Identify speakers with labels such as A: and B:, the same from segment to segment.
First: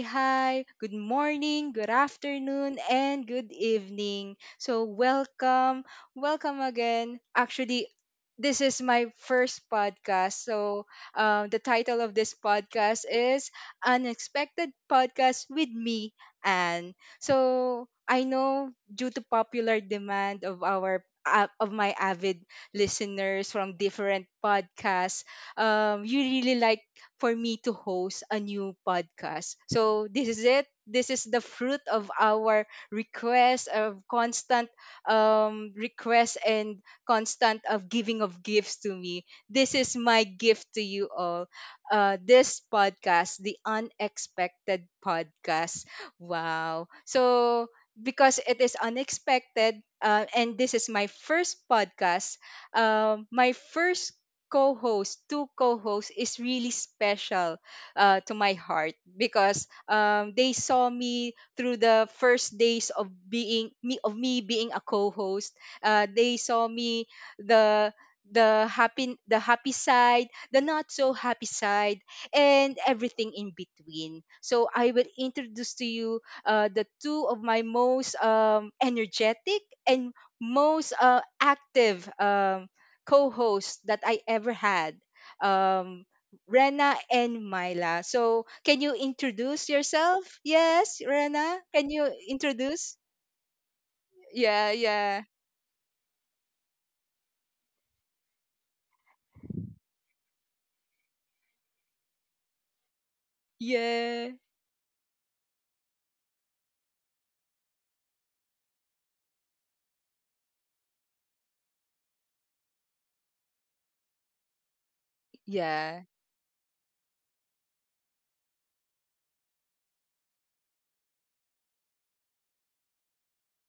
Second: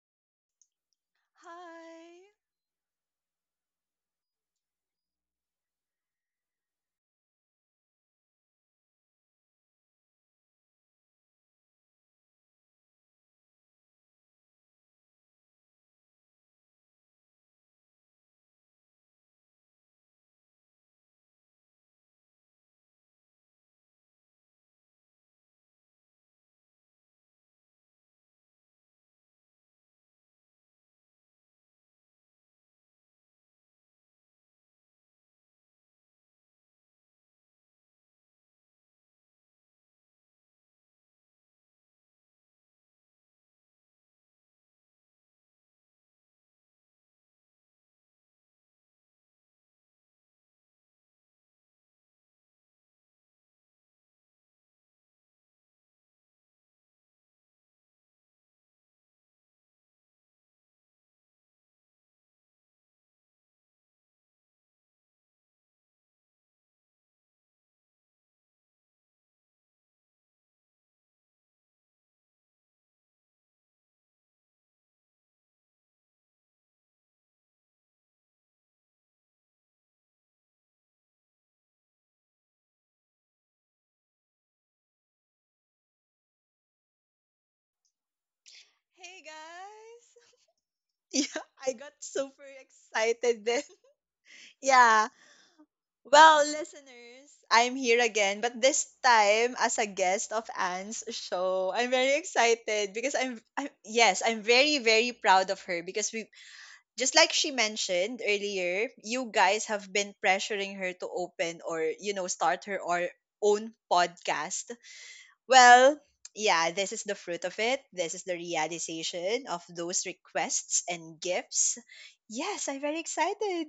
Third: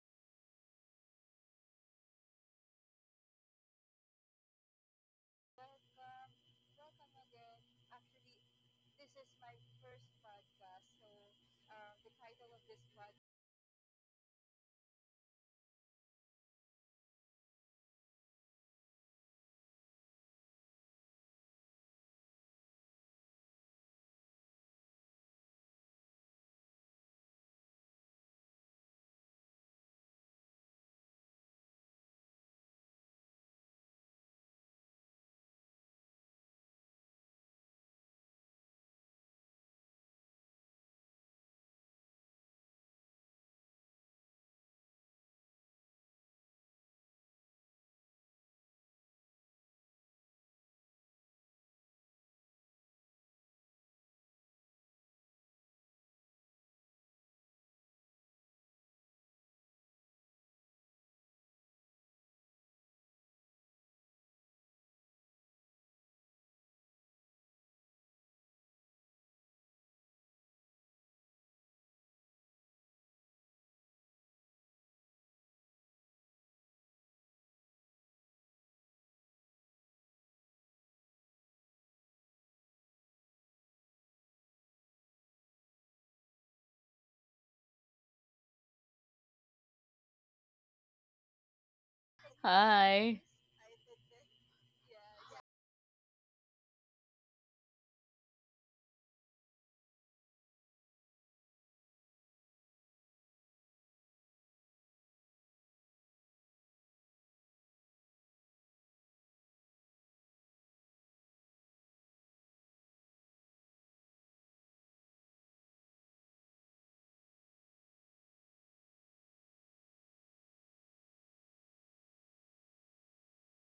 A: Hi. Good morning, good
B: Hi.
A: afternoon, and good evening. So, welcome. Welcome again. Actually, this is my first podcast. So, the title of this podcast is Unexpected Podcast with me and so I know due to popular demand of our of my avid listeners from different podcasts, you really like for me to host a new podcast. So this is it. This is the fruit of our request of constant requests and constant of giving of gifts to me. This is my gift to you all. This podcast, the unexpected podcast. Wow. So because it is unexpected, and this is my first podcast, my first co-host, two co-hosts, is really special to my heart because they saw me through the first days of being me of me being a co-host. They saw me the the happy side, the not so happy side, and everything in between. So I will introduce to you, the two of my most, energetic and most, active, co-hosts that I ever had, um, Rena and Myla. So, can you
B: Hey guys.
A: introduce yourself? Yes,
B: Yeah,
A: Rena.
B: I got
A: Can you
B: super
A: introduce?
C: Hi.
B: excited then.
A: Yeah,
B: Yeah.
A: yeah,
B: Well, listeners, I'm here again, but this time as a guest of Anne's show. I'm very excited because I'm, I'm yes,
A: yeah,
B: I'm very very proud of her because we just like she mentioned earlier, you guys have been pressuring her to open or start her or own podcast. Well,
A: yeah.
B: yeah, this is the fruit of it. This is the realization of those requests and gifts. Yes, I'm very excited.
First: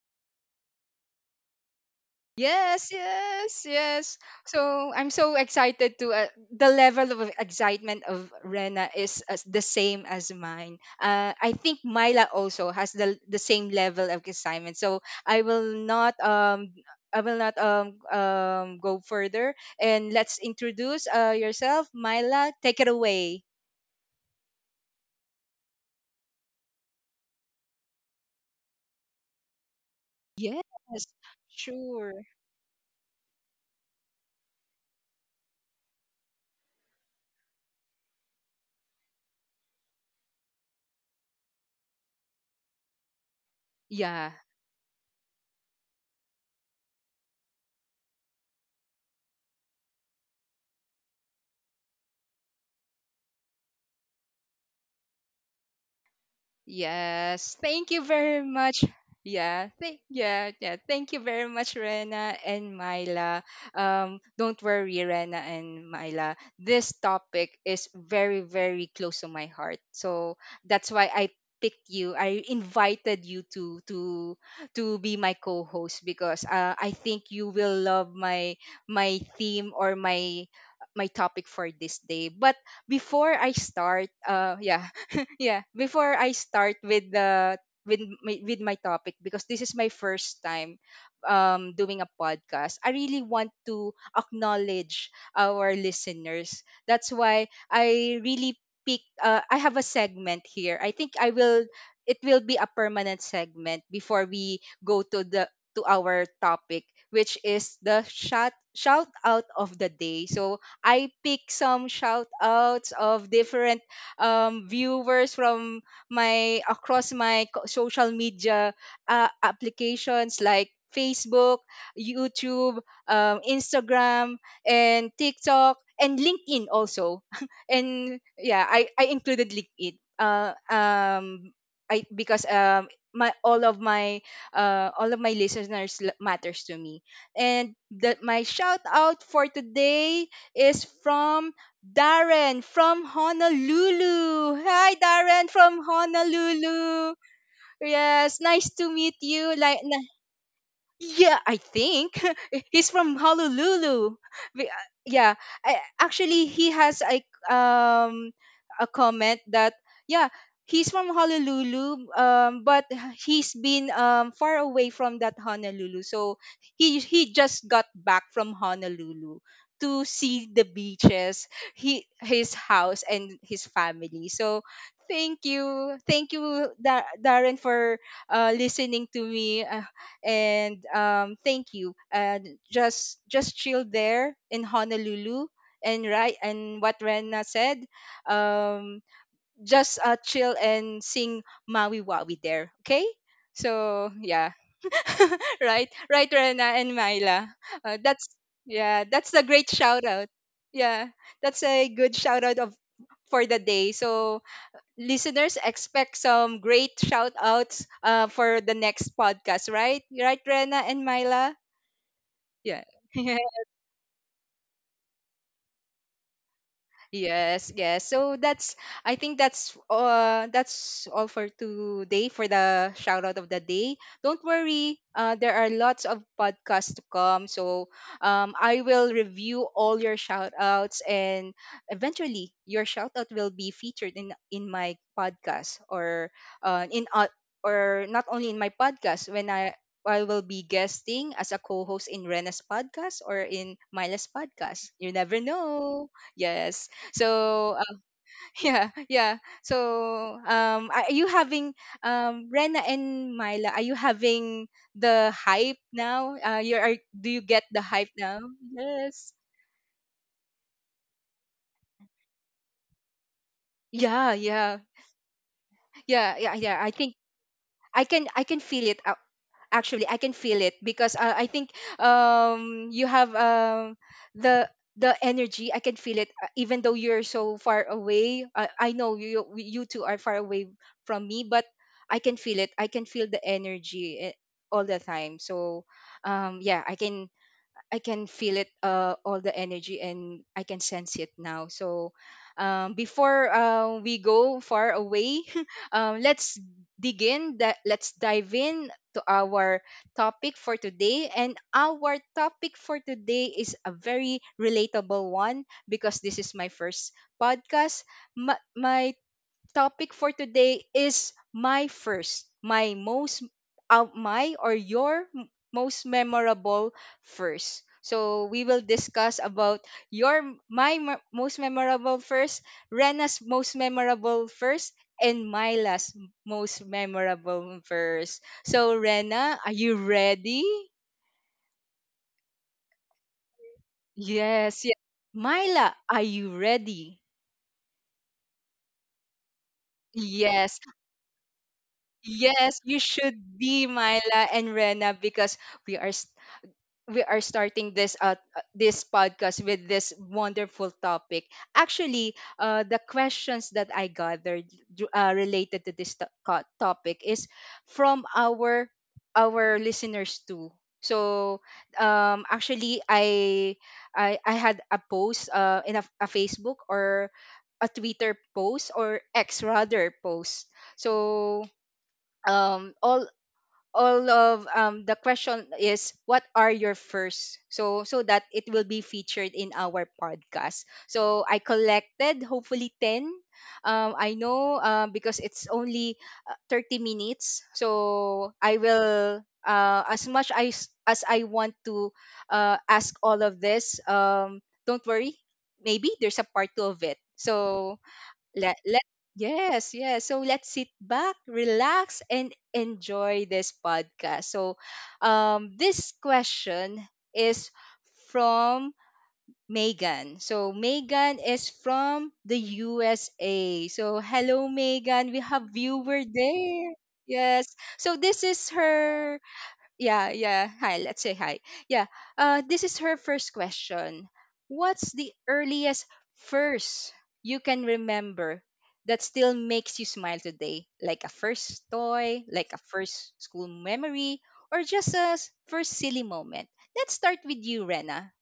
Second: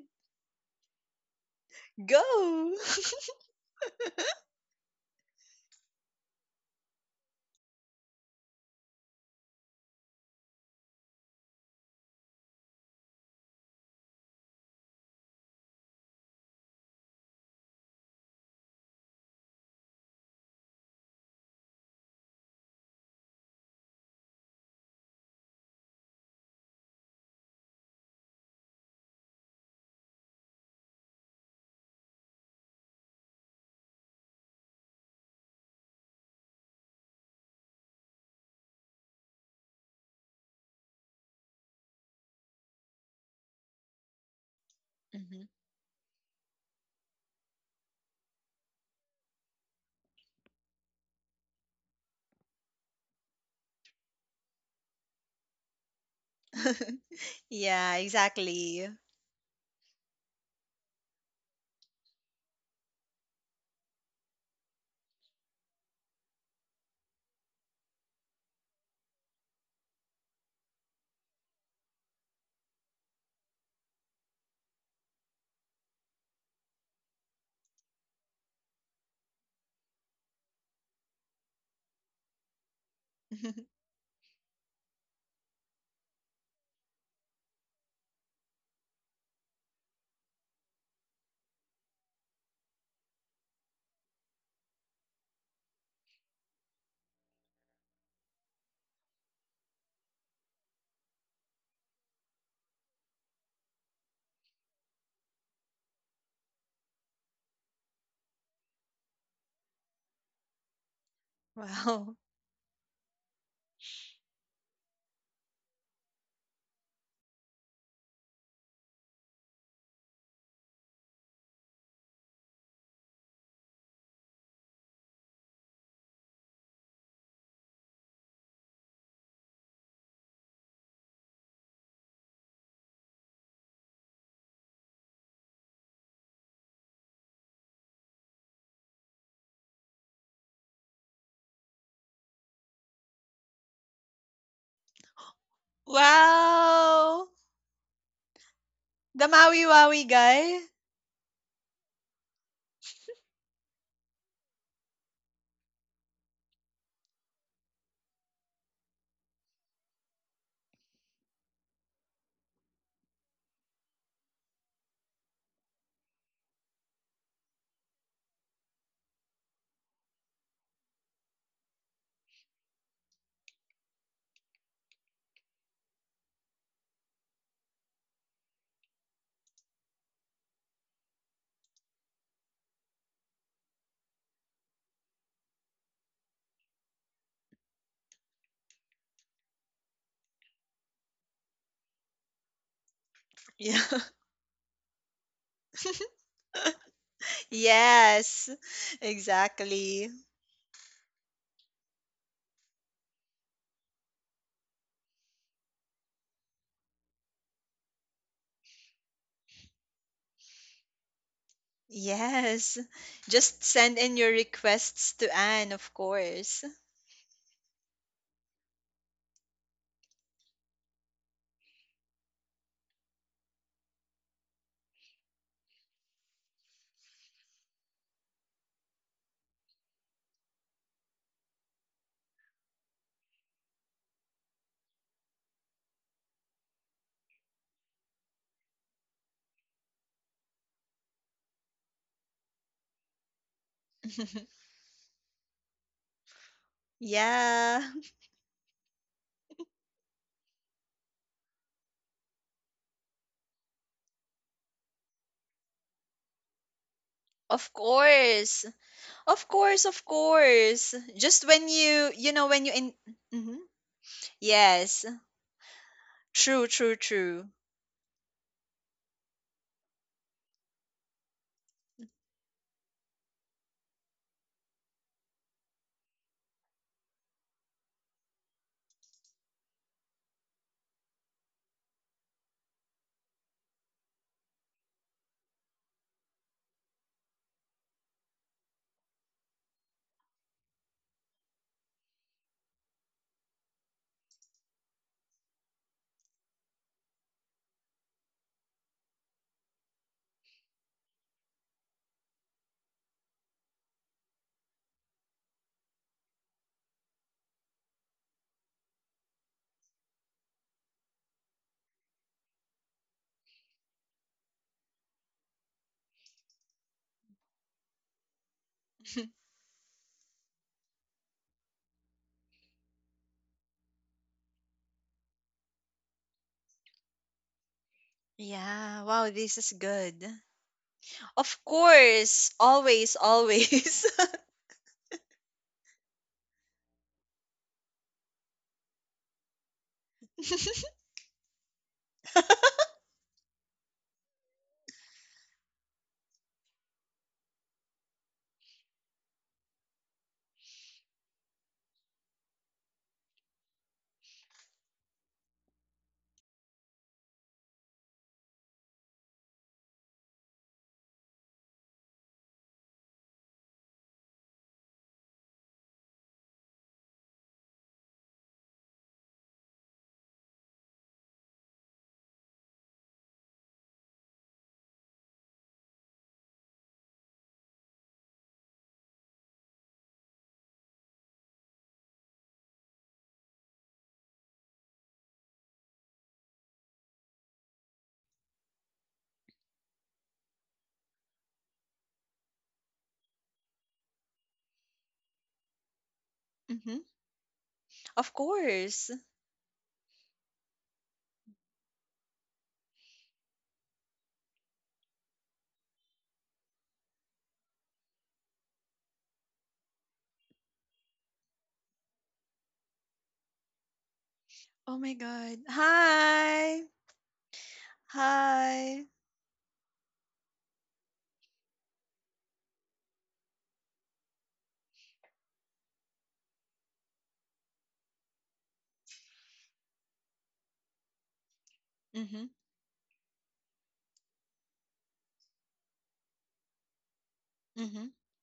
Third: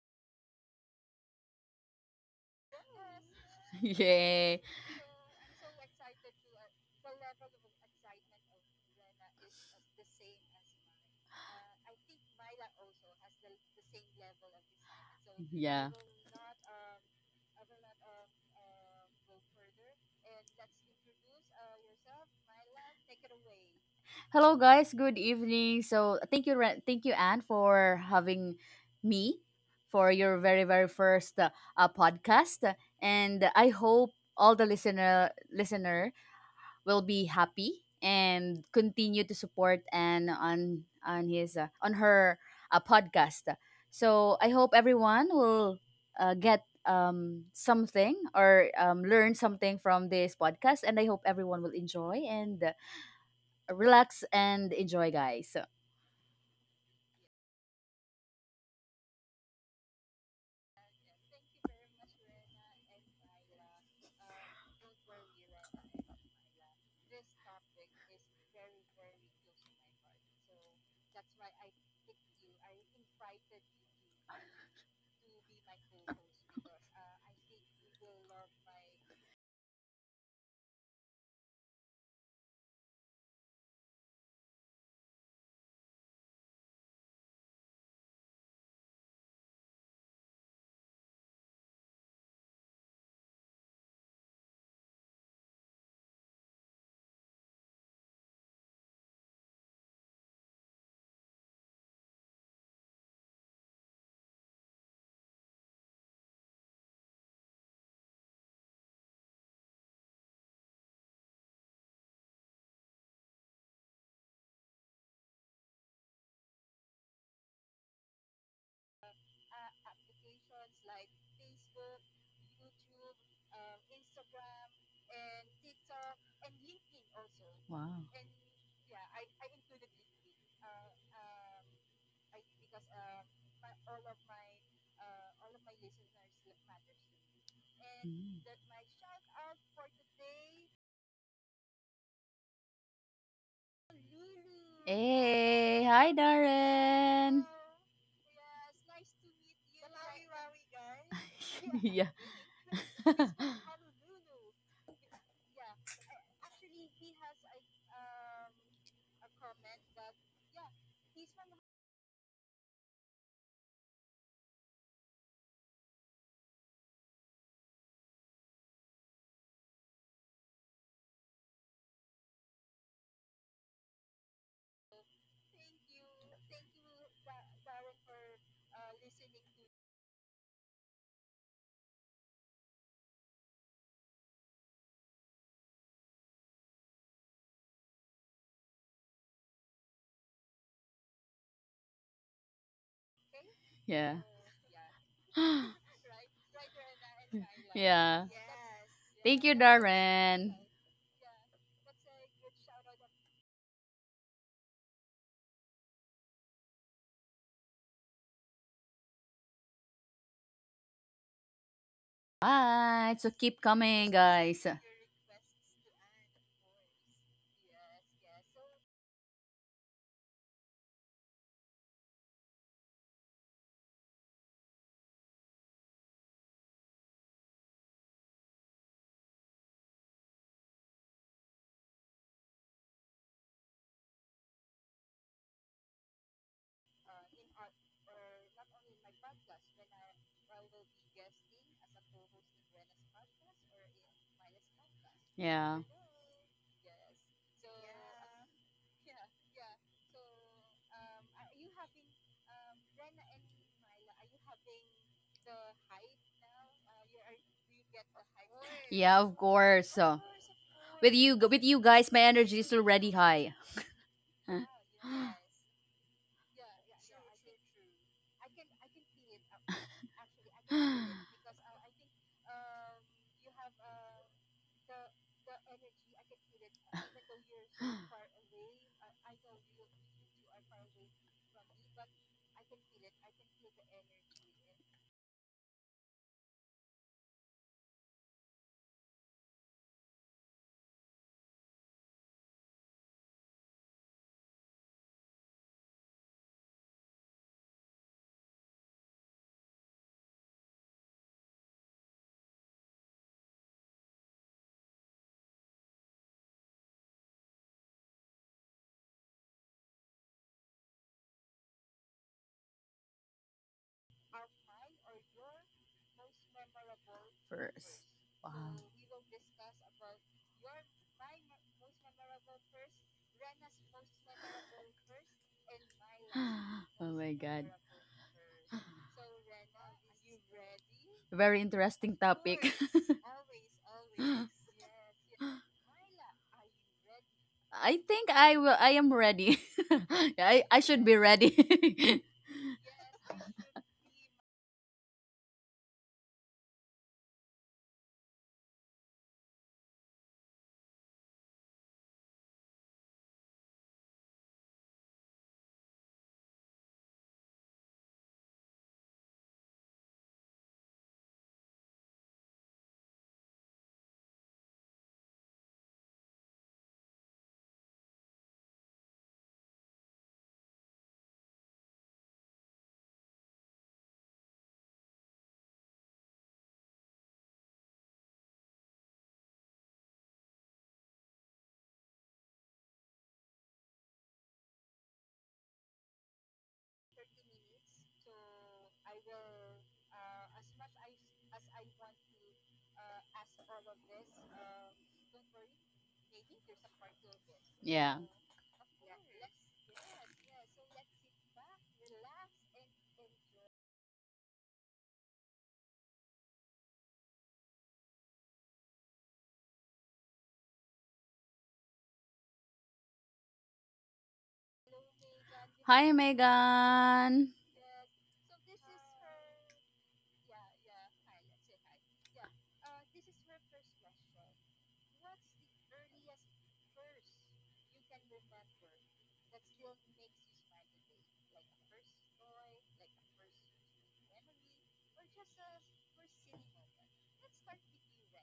B: Go!
A: Yes, yes, yes.
C: Yeah.
A: So I'm so excited to, the level of excitement of Rena is as the same as mine. I think Myla also has the same level of excitement. So I will
C: Yeah.
A: not um I will not go further, and let's introduce yourself, Myla. Take it away.
C: Hello, guys. Good evening. So, thank you, thank you, Anne, for having me for your
A: Yes,
C: very, very first
A: sure.
C: podcast. And I hope all the listener will be happy and continue to support and on his on her podcast.
A: Yeah.
C: So I hope everyone
B: Mhm.
C: will get something or learn something from this podcast, and I hope everyone will enjoy and relax and enjoy, guys.
A: Yes, thank
B: Yeah,
A: you very much.
B: exactly.
A: Yeah. Thank you very much, Rena and Myla. Don't worry, Rena and Myla. This topic is very, very close to my heart. So that's why I picked you. I invited you to be my co-host because, I think you will love my theme or my topic for this day. But before I start, yeah, yeah before I start with the with my topic. Because this is my first time doing a podcast, I really want to acknowledge our listeners. That's why I really pick, I have a segment here. I think I will it will be a permanent segment before we go to the to our topic, which is the shout out of the day. So I pick some
B: Wow.
A: shout outs of different, viewers from my across my co- social media, applications like Facebook, YouTube, Instagram, and TikTok, and LinkedIn also.
C: Wow
A: And yeah, I included LinkedIn. I because my all of my all of my listeners matters to me. And that
C: Mm.
A: my shout out for today is from Darren from Honolulu. Hi, Darren
C: Hey,
A: from
C: hi
A: Honolulu.
B: Wow!
C: Darren.
A: Yes, nice to meet
B: The
A: you.
B: Maui
A: Like,
B: Wawi guy?
A: yeah, I
C: Yeah.
A: think he's from Honolulu. Yeah, actually, he has a comment that yeah, he's from Honolulu, but he's been far away from that Honolulu, so he just got back from Honolulu to see the beaches, he his house and his family. So thank you, Darren, for listening to me and, thank you. And just chill there in Honolulu, and right and what Rena said, um, just chill and sing Maui Wawi there. Okay,
B: Yeah.
A: so
C: Yeah.
A: yeah, right, right, Rena and Myla.
C: Yeah.
A: That's
B: Yes.
A: yeah, that's a
C: Thank you,
A: great shout
B: Exactly.
A: out.
C: Darren.
A: Yeah, that's a good shout out of for the day. So listeners expect some great shout outs, for the next podcast, right? Right, Rena and Myla?
B: Yes.
A: Yeah.
C: Bye. So keep
B: Just send
C: coming,
B: in your
C: guys.
B: requests to Anne, of course.
A: Yes, yes. So that's, I think that's all for today for the shout out of the day. Don't worry, there are lots of podcasts to come. So I will review all your shout outs, and eventually your shout out will be featured in my podcast or in or not only in my podcast. When I will be guesting as a co-host in Rena's podcast or in Myla's podcast. You never
C: Yeah.
A: know. Yes. So
B: Yeah.
A: yeah, yeah. So are you having, Rena and Myla? Are you having the hype now? You are. Do you get
B: Of
A: the hype now?
B: course.
C: Yeah,
A: Yes.
C: of
B: Of course,
C: course.
B: of
C: So
B: course. Just
C: with
B: when
C: you guys,
B: you,
C: my
B: you know,
C: energy
B: when you
C: is
B: in.
C: already high.
B: Mhm.
A: Yeah, yeah,
B: Yes.
A: yeah, yeah,
B: True,
A: yeah. I
B: true,
A: think
B: true.
A: I can feel it. Uh, actually I can feel it because, I think you have, the energy, I can feel it, even though you're so far away. Uh, I know you two are far away from me, but I can feel it. I can feel the energy, all the time. So um yeah i can I can feel it, all the energy, and I can sense it now. So, before, we go far away, um, let's let's dive in to our topic for today, and our topic for today is a very relatable one because this is my first podcast. My topic for today is my first, my most, my or your most memorable first.
C: First.
A: So we
C: Wow.
A: will discuss about your m- my mo- most memorable first, Rena's most memorable first, and my most
C: Oh my god.
A: memorable first. So
B: Yeah. Wow,
A: Rena,
B: this
A: are
B: is
A: you
B: good.
A: ready?
C: Very
B: Of
C: interesting
B: course.
C: topic.
B: Always, always.
A: Yes, yes. Myla, are you ready?
C: I am ready. I
A: Yes,
C: I should be ready.
A: yes, you should be, Myla and Rena, because we are we are starting this, this podcast with this wonderful topic. Actually, the questions that I gathered related to this topic is from our listeners too. So actually, I had a post, in a Facebook or a Twitter post, or X rather post. So um all all of, the question is what are your first. So so that it will be featured in our podcast, so I collected hopefully 10. I know Because it's only, 30 minutes, so I will, as much as I want to, ask all of this. Don't worry, maybe there's a part two
B: Mhm.
A: of it. So
C: Yeah.
B: Of
A: let,
B: course.
A: yes yes, so let's sit back, relax, and enjoy this podcast. So this question is from Megan. So Megan is from the USA. So hello
B: Oh my
A: Megan, we
B: God.
A: have
C: Hi
A: viewer
B: Hi.
A: there.
C: Megan.
A: Yes. So this is
B: Hi.
A: her yeah, yeah. Hi, let's say hi. Yeah. This is her first question. What's the earliest first you can remember that still makes you smile today? Like a first toy,
B: Mm-hmm.
A: like a first school memory, or just a first silly moment? Let's start with you,
B: Mm-hmm.
A: Rena.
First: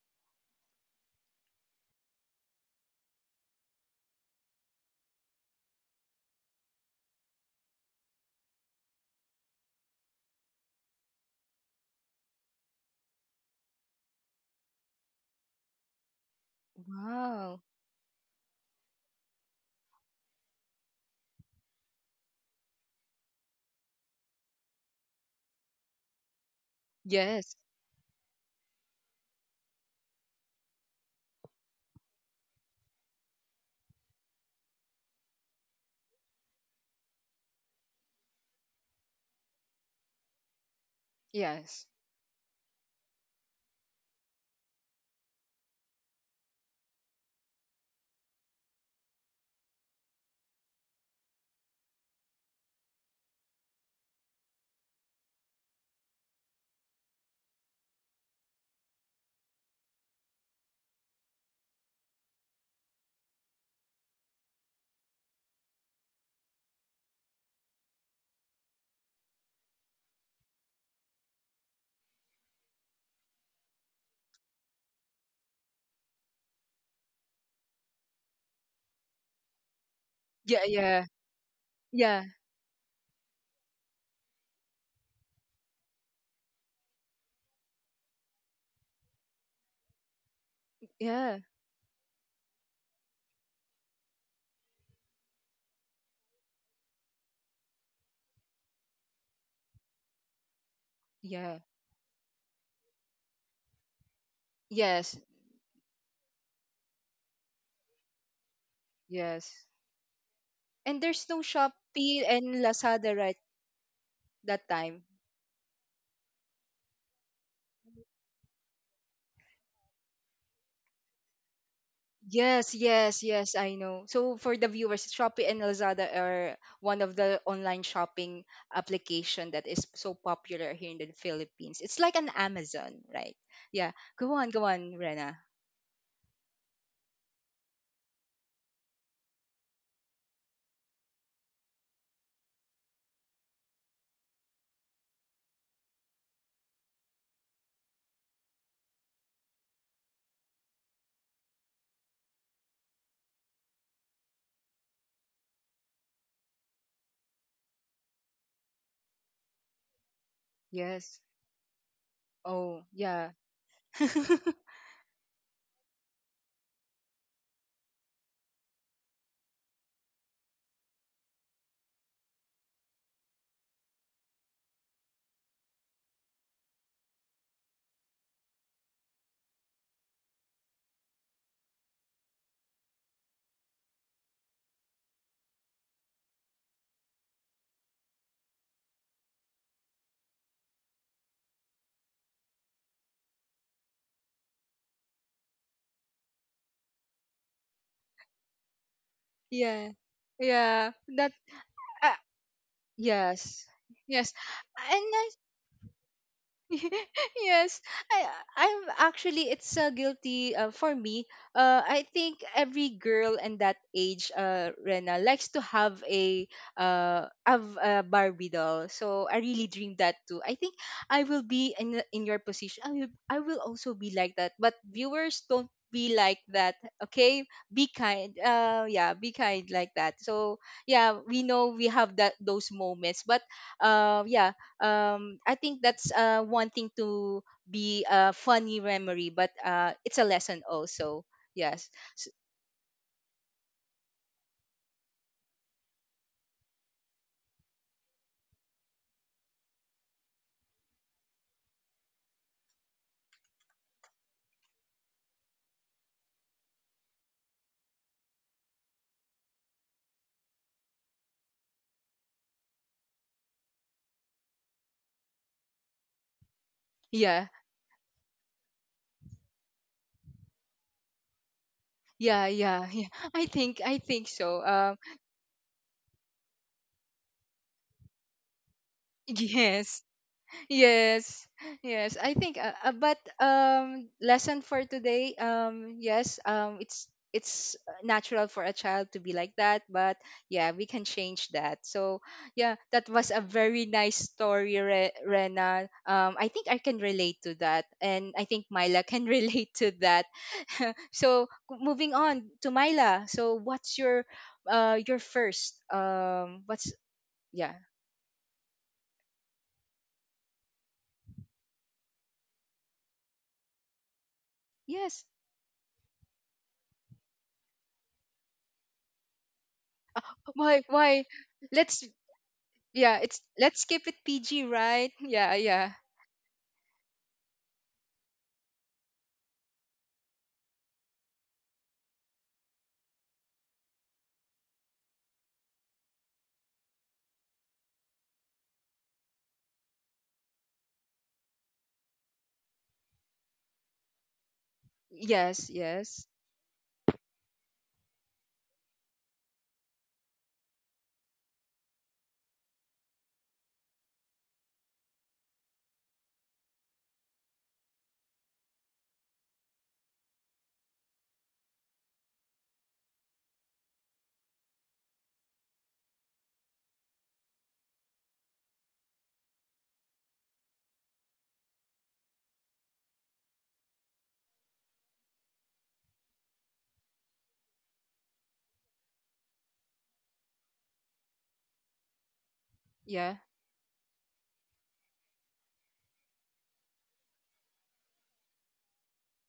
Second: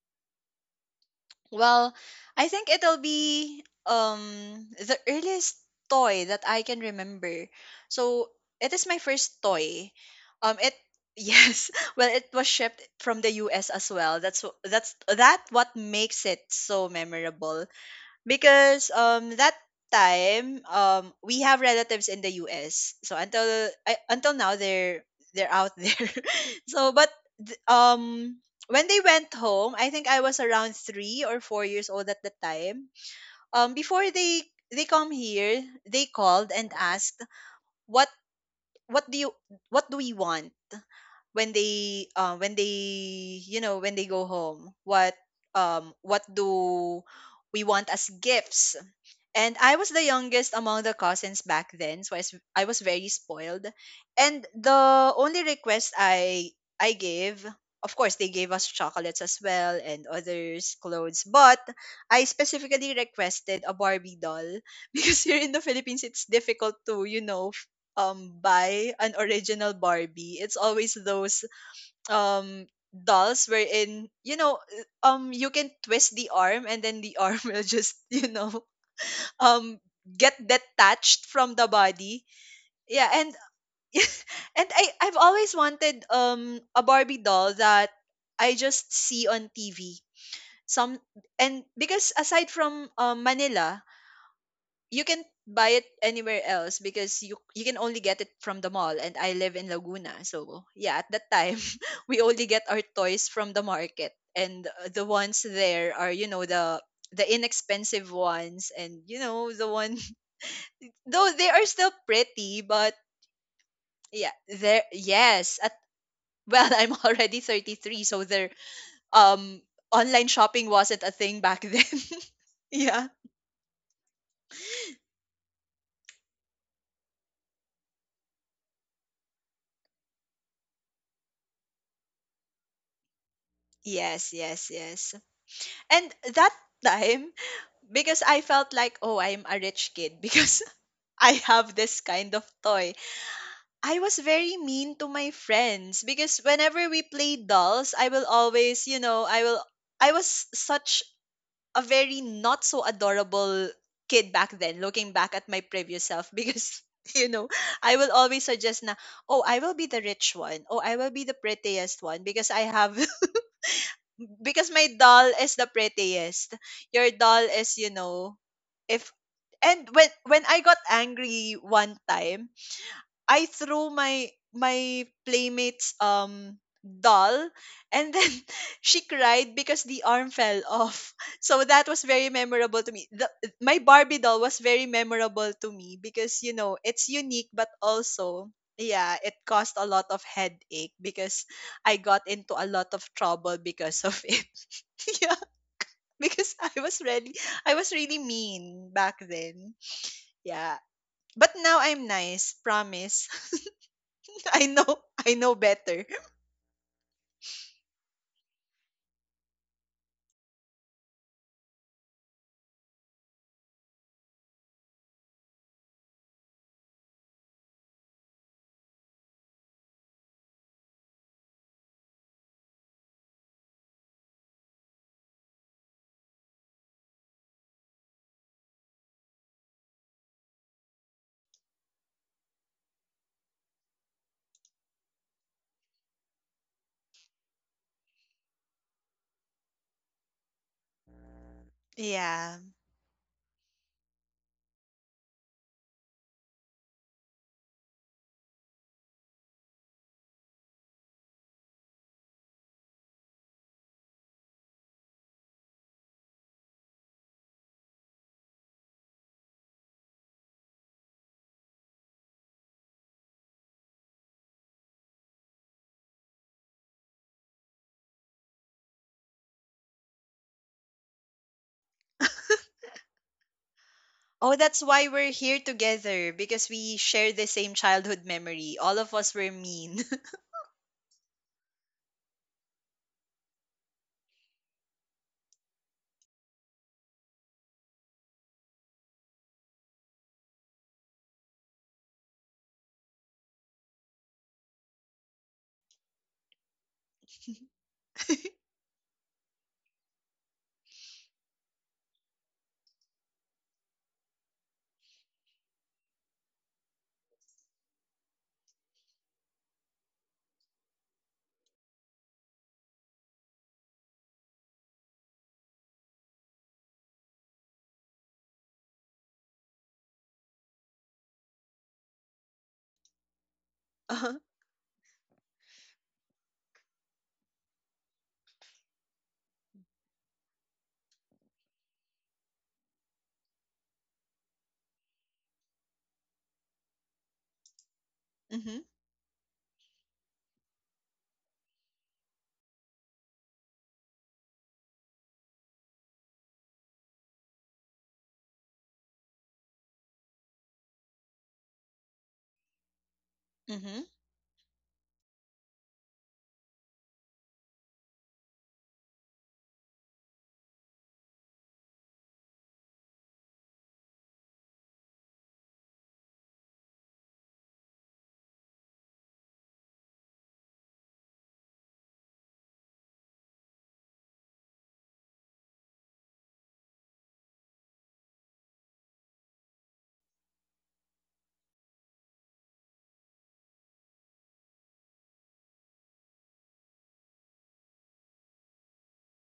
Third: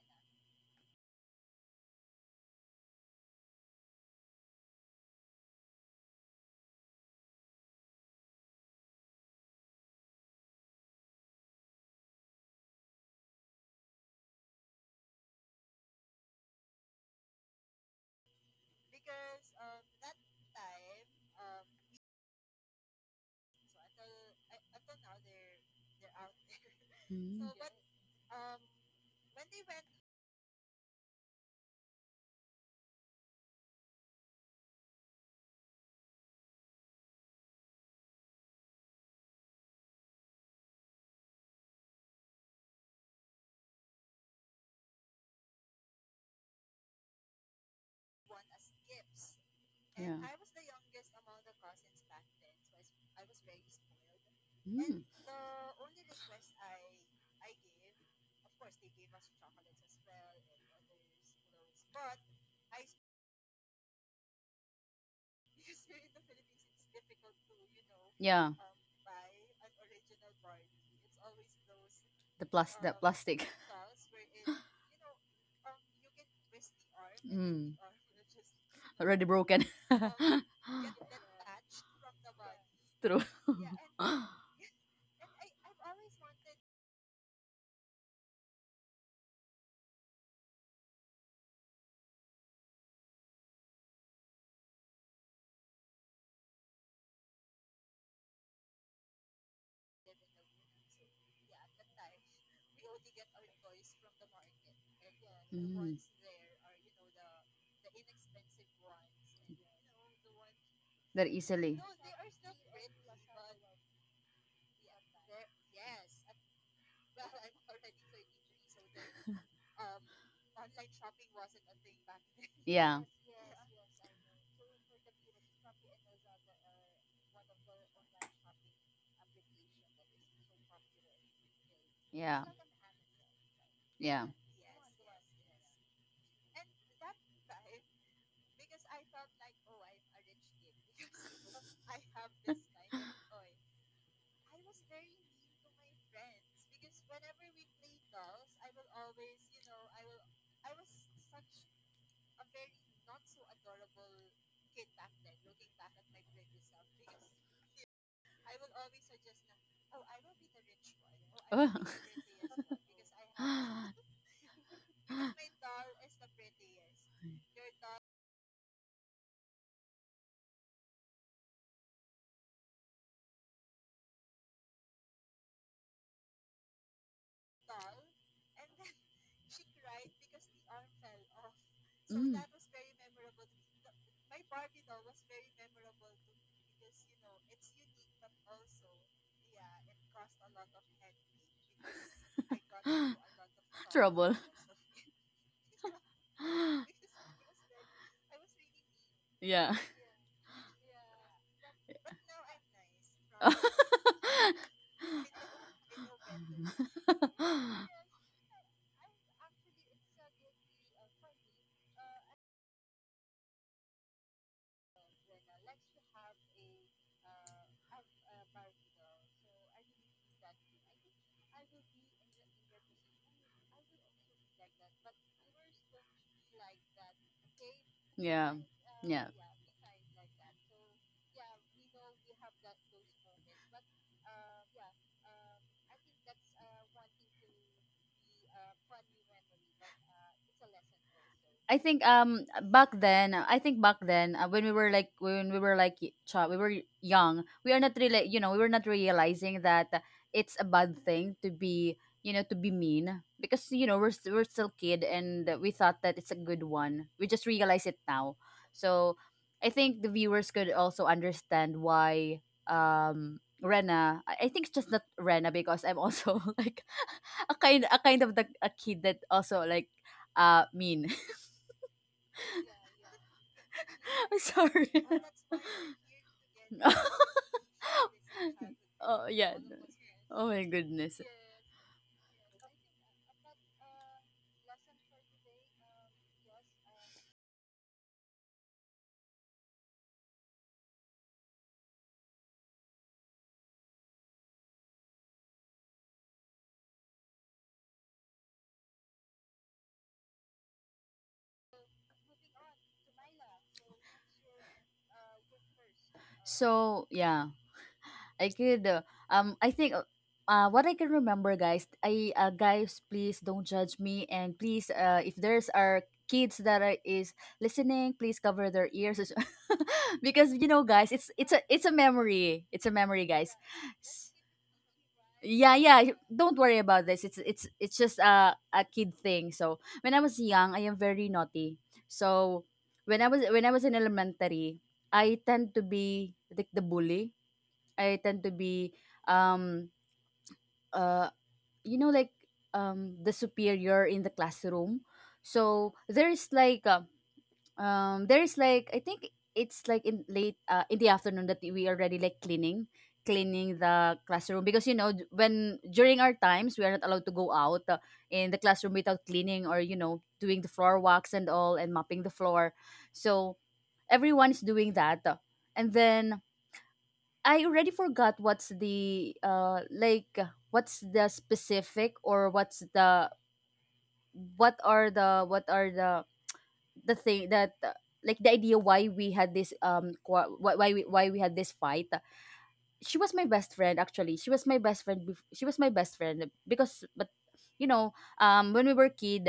B: Well, I think it'll be um the earliest toy that I can remember. So it is my first toy. It yes, well it was shipped from the US as well. That's that what makes it so
A: Wow.
B: memorable because that time we have relatives in the US, so until until now they're out there. So
C: Mhm.
A: Yes.
B: th- um when they went home, I think I was around 3 or 4 years old at the time. Before they come here, they called and asked what what do you what do we want when
A: Yes.
B: they, when they go home, what do we want as gifts. And I was the
C: Yeah.
B: youngest among the cousins back then, so I was very spoiled, and
C: Mm.
B: the only request I gave, of course they gave us chocolates as well and others clothes, but I specifically requested a Barbie doll because here in the Philippines it's difficult to,
C: Yeah,
B: buy an original Barbie. It's always those
C: the plus the
B: dolls
C: plastic.
B: wherein, you know, you can twist the arm and then the arm will
C: Mm.
B: just, you know,
C: Already broken.
B: um get
A: Yeah, yeah.
B: detached from the
A: Yeah.
B: body. Yeah,
C: True.
B: and and I I've always wanted a Barbie doll that I just see on TV. Some
A: Yeah.
B: and Because aside from Manila, you can buy it anywhere else because you can only get it from the mall, and I live in Laguna, so yeah, at that
A: Yeah.
B: time we only get our toys from the market, and the
A: Yes.
B: ones there
C: Mm.
B: are, you know, the inexpensive ones and you know
A: Yes.
B: the one
A: And
C: That
A: there's
B: though
A: no
B: they are
C: easily.
B: still
A: Shopee
B: pretty.
A: and
B: But
A: Lazada right
B: yeah
A: that
B: there
A: time.
B: yes at Well, I'm already 33, so there um online shopping wasn't a thing back then.
A: Yes,
C: Yeah.
B: Yeah.
A: yes, yes, I know. So for the viewers, Shopee and Lazada are one of the online shopping application that is so popular here in the Philippines. It's like an
C: Yeah.
A: Amazon, right? Yeah.
C: Yeah.
A: Go
B: Yes,
A: on, go
B: yes,
A: on,
B: yes.
A: Rena.
B: And that time, because I felt like, oh, I'm a rich kid because I have this kind of toy. I was very mean to my friends because whenever we played dolls, I will always, you know, I was such a very not so adorable kid back then, looking back at my previous self. Because, you know, I will always suggest na, oh, I will be the rich one. Oh, I will
A: Yes.
B: be the
C: Oh.
B: prettiest one because I
A: Oh,
B: have,
A: yeah.
C: this.
B: because my doll
C: Oh.
B: is the prettiest. Your doll is, you know, if and when I got angry one time, I threw my playmate's doll, and then she cried because the arm fell off. So that was very memorable to me. My Barbie doll was very memorable to me because, you know, it's unique, but also yeah, it caused a lot of headache because I got into a lot of trouble because of it. Yeah, because I was really mean back then.
C: Yeah.
A: yeah.
B: Yeah.
A: Yeah. That
B: But now
C: But
B: I'm
A: uh,
B: nice, promise.
A: yes. Yes.
B: I know,
A: And I
B: I know better.
A: yes, i I'm actually it's guilty, for me. I think every girl in that age, Rena, likes to have a Barbie doll. So I really dream that too. I think I will be in your position, I will also be like that. But viewers, don't be like that, okay? be kind
C: yeah.
A: Yeah,
C: Yeah.
A: be kind like that. So yeah, we know we have that those moments, but um yeah I think that's, one thing to be a funny memory, but, it's a lesson also.
C: I
A: Yes.
C: think
A: S-
B: Yeah.
C: Back then, when we were like we were young, we are not really, you know, we were not realizing that it's a bad thing to be, you know, to be mean, because, you know, we're still kid, and we thought that it's a good one. We just realize it now. So I think the viewers could also understand why, Rena, I think it's just not Rena, because I'm also like
A: Yeah.
C: a kind of the a kid that also like mean.
A: Yeah. Yeah. Yeah. I think
C: I'm
B: Oh,
A: so.
B: that's
C: sorry.
B: why we're here together, because we share the same childhood memory. All of
C: Oh
B: us were
C: yeah.
A: Yes.
B: mean.
C: Oh my goodness.
A: Yes, yes. I think, but lesson for today. Yes. It's natural for a child to be like that, but yeah, we can change that. So yeah, that was a very nice story, Rena. I think I can relate to that, and I think Myla can relate to that. So moving on to Myla. So what's your, your first um? What's
C: So yeah,
A: yeah?
C: I could. I think. What I can remember, guys, I guys, please don't judge me, and please,
A: Yes.
C: if there's are kids that is listening, please cover their ears, because, you know,
A: Why
C: guys,
A: why?
C: it's a
A: Let's
C: memory. It's a
A: Yeah,
C: memory,
A: it's
C: guys.
A: let's keep it
B: Uh-huh.
A: PG, right? Yeah,
C: Yeah,
A: yeah.
C: yeah. Don't worry about this. It's just a kid thing. So when I was young, I am very naughty. So when I was in elementary, I tend to be like the bully. I tend to
B: Mhm.
C: be um uh you know, like, the superior in the classroom.
A: Yes,
C: So
A: yes.
C: there is like, there's like, I think, it's like in late, in the afternoon, that we already like cleaning
B: Mhm.
C: the classroom, because, you know, when during our times we are not allowed to go out, in the classroom without cleaning, or, you know, doing the floor walks and all, and mopping the floor. So everyone is doing that, and then I already forgot what's the, like, what's the specific, or what's the, what are the thing that, like, the idea why we had this why we had this fight.
A: Yeah,
C: She was my best friend, she was my best friend, because, but, you know, when we were kid,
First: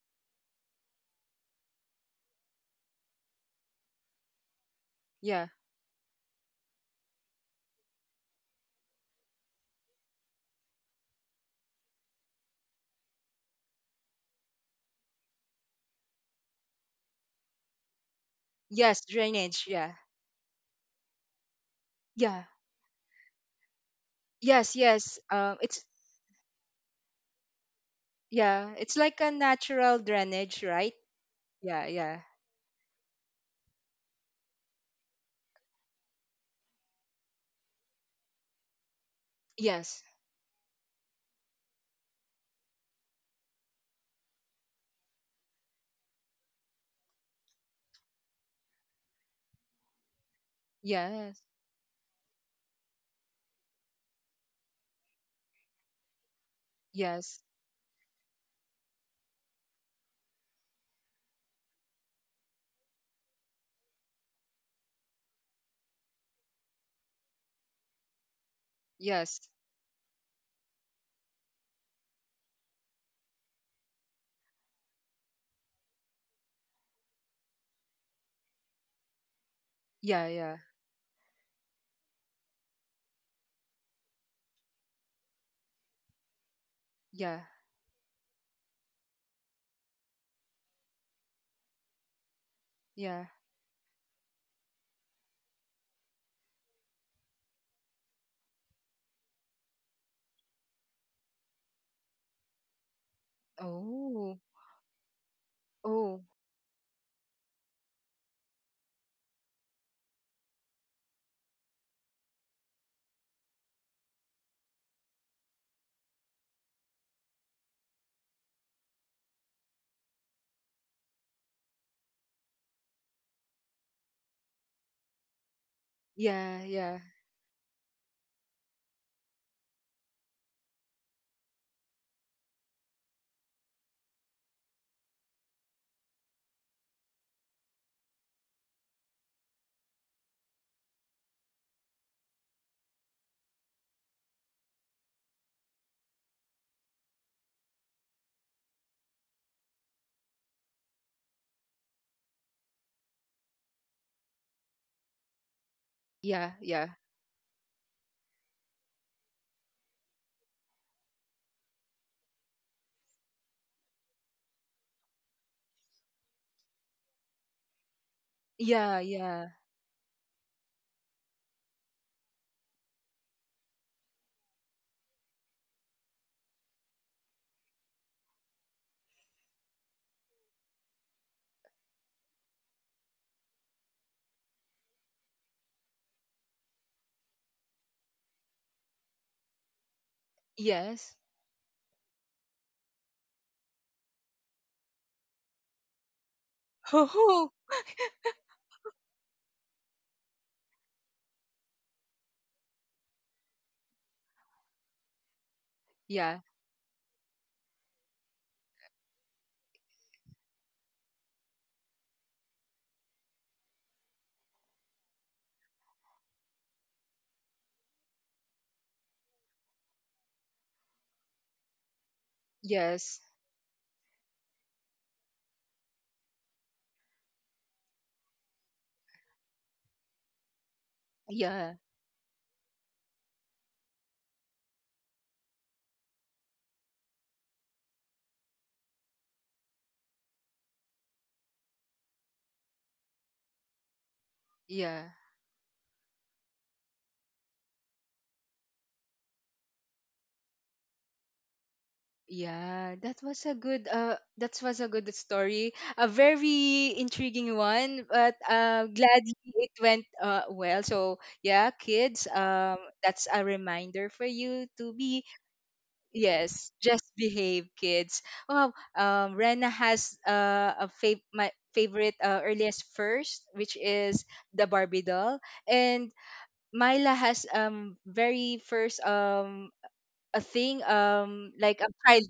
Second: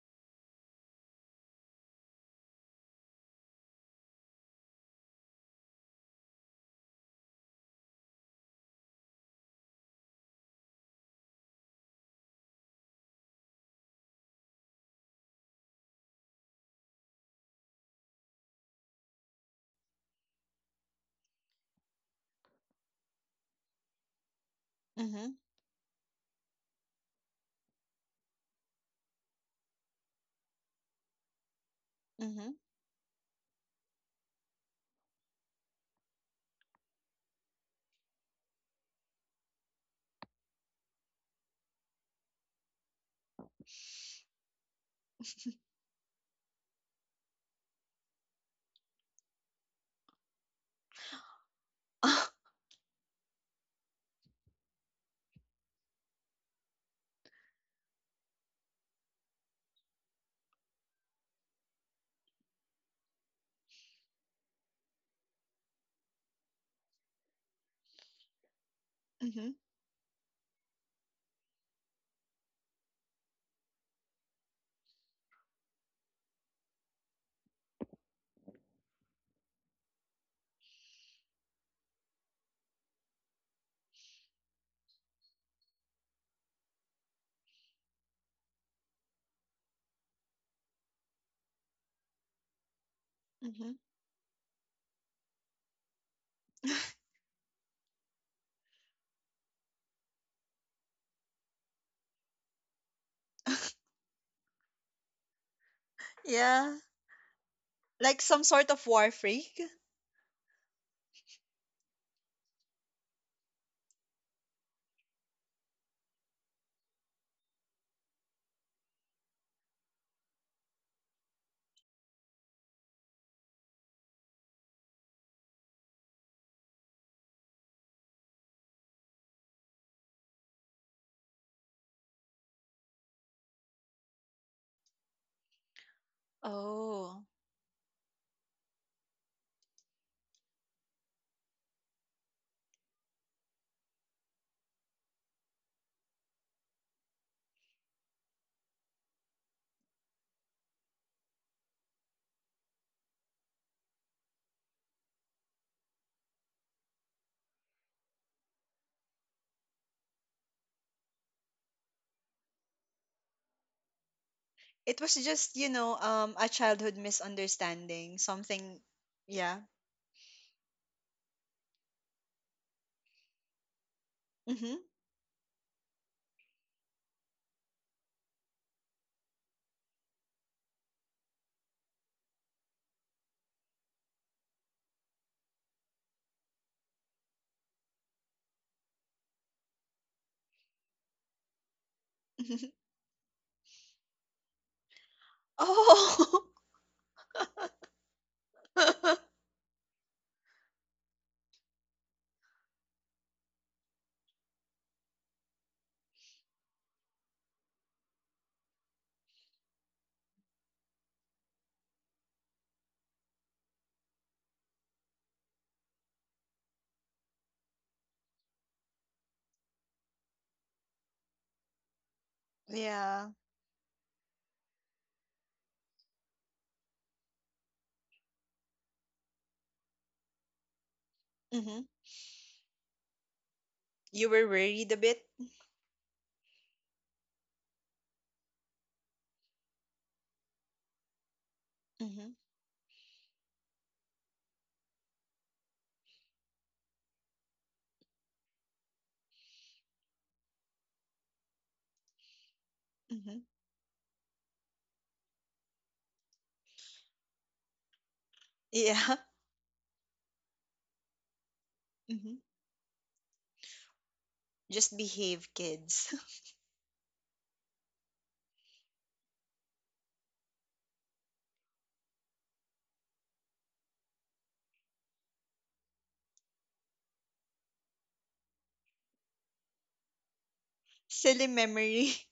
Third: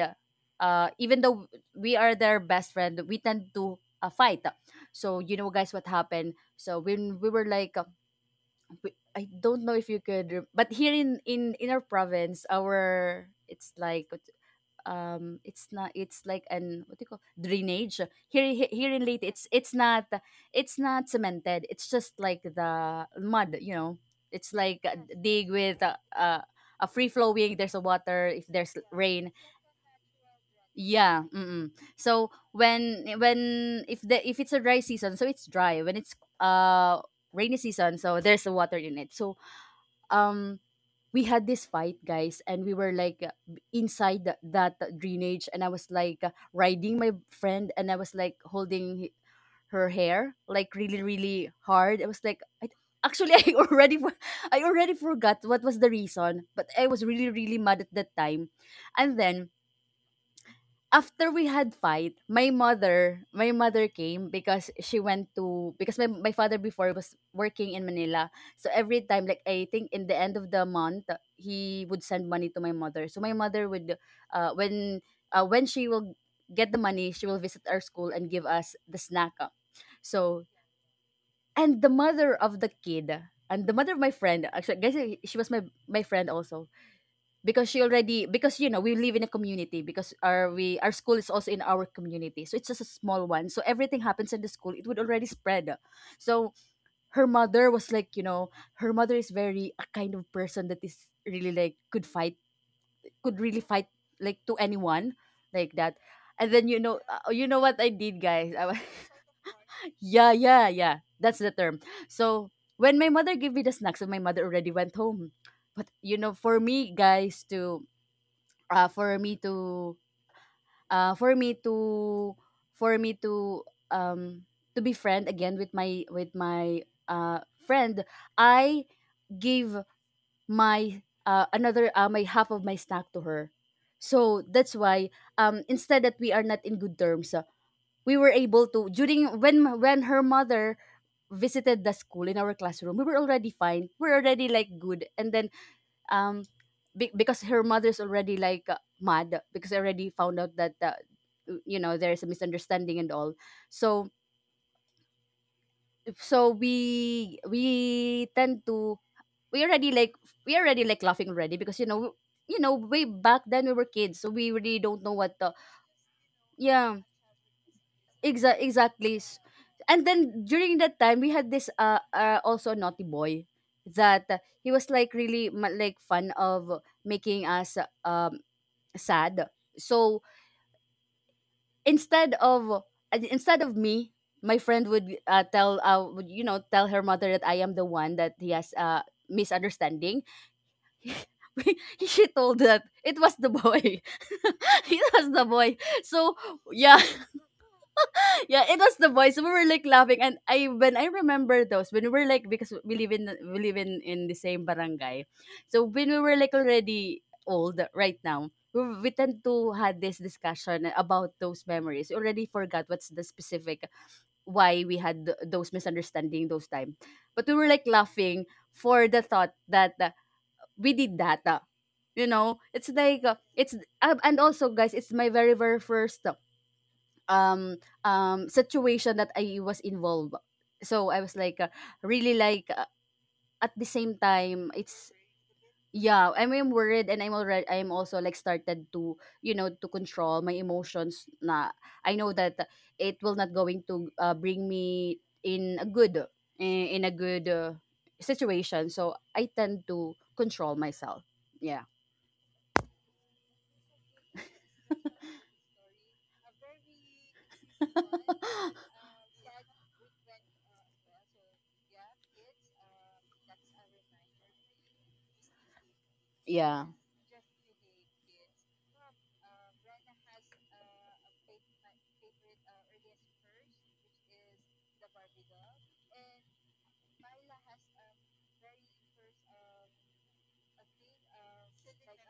C: even though we are their best friend, we tend to, fight. So, you
A: yeah.
C: know, guys, what happened, so when we were like, we- I don't know if you could but here in, in our province, our, it's like, it's not, it's like an, what do you call, drainage. Here, here
A: Yes,
C: in Leyte,
A: drainage. Yeah,
C: it's not cemented. It's just like
A: yeah.
C: the mud, you know, it's
A: Yes,
C: like a, yes,
A: yes.
B: Mhm.
C: dig with
A: It's
C: a free flowing, there's a water if there's
A: yeah, it's like a
C: rain.
A: natural drainage, right?
C: Yeah, mm-mm.
A: Yeah, yeah.
C: So
B: Mhm.
C: when, if the, if it's a dry season, so it's dry, when it's, uh rainy season, so there's a water in it. So,
A: Yes,
C: um we had this fight, guys, and we were like, inside the, that drainage, and I was like, riding my friend, and I was like holding, her hair, like really
A: yes,
C: really hard. I was like I, Actually, I already I already forgot what was the reason, but I was really
A: yes,
C: really mad at that time. And then, after we had fight, my mother came, because she went to, because my father before was working in Manila. So every time,
A: yes.
C: like, I think in the end of the month, he would send money to my mother. So my mother would, uh when when she will get the money, she will visit our school and give us the snack. Uh.
A: Yeah,
C: So,
A: yeah,
C: and the mother of the kid, and the mother of my friend, actually, I guess, she was my, my friend also,
A: yeah,
C: because she already, because, you know, we live in a community, because our we, our school is also in our community, so it's just a
A: yeah.
C: small one, so
B: Hmm.
C: everything happens in the school, it would already spread. So her mother was like, you know, her mother is very a kind of person that is really like, could fight, could really fight
A: Oh,
C: like, to anyone like that.
A: oh.
C: And then, you
B: Yeah,
C: know, you know what I did,
B: like some
C: guys? I
B: sort
C: was,
B: of war freak.
C: yeah, that's the term. So when my mother gave me the snacks, so my mother already went home, but, you know, for me, guys, to, for me to for me to for me um to be friend again with
A: Yeah,
C: my
A: yeah,
C: uh friend, I gave my, another my half of my snack to her. So that's why, instead that we are not in good
B: Oh.
C: terms, we were able to, during when her mother visited the school in our classroom, we were already fine, we're already like good. And then, um because her mother's already like, mad, because I already found out that, you know, there's a misunderstanding and all. So,
A: yeah, yeah,
C: we tend to, we already like, laughing already, because, you know, you know, way back then, we were kids, so we really
B: It
C: don't know
B: was
C: what the,
B: just, a childhood
C: yeah,
B: misunderstanding, something.
A: yeah,
C: exactly.
A: yeah.
B: Yeah.
C: And then during that time, we had this, also naughty boy, that, he
B: Mm-hmm.
C: was like really, like fun of making us uh sad. So instead of, me, my friend would, tell would, you know, tell her mother that I am the one that he has misunderstanding.
A: Yes.
C: She told that it was the boy. It was the boy. So
B: Oh.
C: yeah,
A: Ho ho.
C: yeah, it was the boys. We were like laughing, and I, when I remember those, when we were like, because we live in, we live in the same barangay, so when we were
A: Yeah.
C: like already old right now, we tend to had this discussion about those memories. We already forgot what's the specific why we had those misunderstanding those time, but we were like laughing for the thought that, we did that. You know, it's
A: Yes.
C: like,
B: Yeah.
C: it's and also, guys, it's my very very first. Um Situation that I was involved. So I was like,
A: Yeah.
B: Mhm.
C: really like at the same
B: You were
C: time,
B: worried a
C: it's,
B: bit?
C: yeah, I am worried, and I'm already, I'm also like started to, you know, to control my emotions, na, I
B: Mm-hmm.
C: know that it will not going to, bring
A: Yeah.
C: me in a good, in a good, situation. So I tend to control myself. Yeah.
A: Yeah, that
B: Mm-hmm.
A: was a good that was a good story. A very intriguing one, but,
B: Yeah.
A: gladly it went well. So yeah, kids,
B: Mm-hmm.
A: that's a reminder for you
B: Just
A: to be
B: behave, kids.
A: yes,
C: Yeah.
A: just behave, kids. Oh, Rena has a fav my favorite earliest first, which is the Barbie doll, and Myla has very first a thing
B: Silly
A: like a
B: memory.
A: child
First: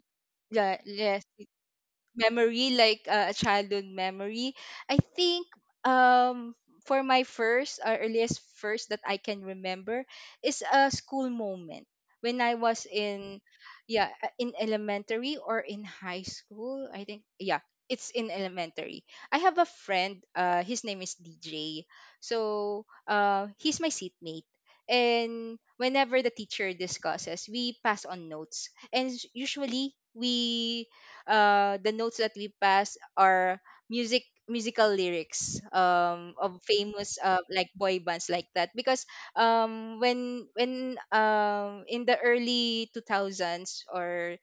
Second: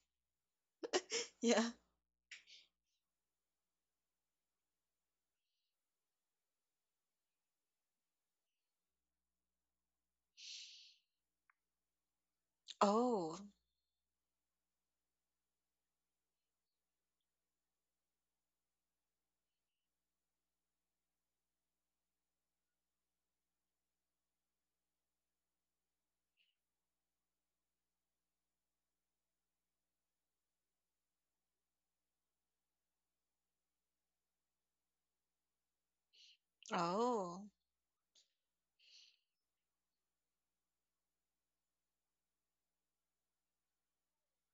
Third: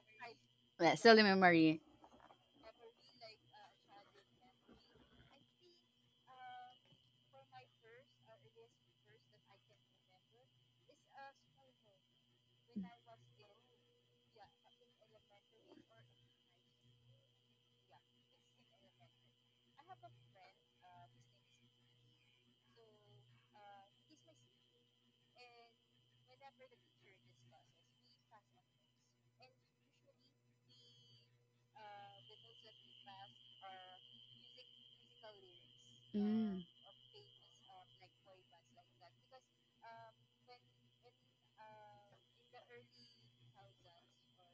A: yeah,
C: Yeah, still
A: yes,
C: in
B: Yeah.
C: memory.
A: memory like a childhood memory I think. um for my first or earliest first that I can remember is a school moment when I was
B: Oh.
A: in, yeah, in elementary or in high school, I think. Yeah, it's in elementary. I have a friend, his name is DJ, so he's my seatmate, and whenever the teacher discusses, we pass on notes, and usually we, the notes that we pass are musical lyrics,
C: Mm.
A: of famous
B: Oh.
A: like boy bands like that, because when in the early 2000s or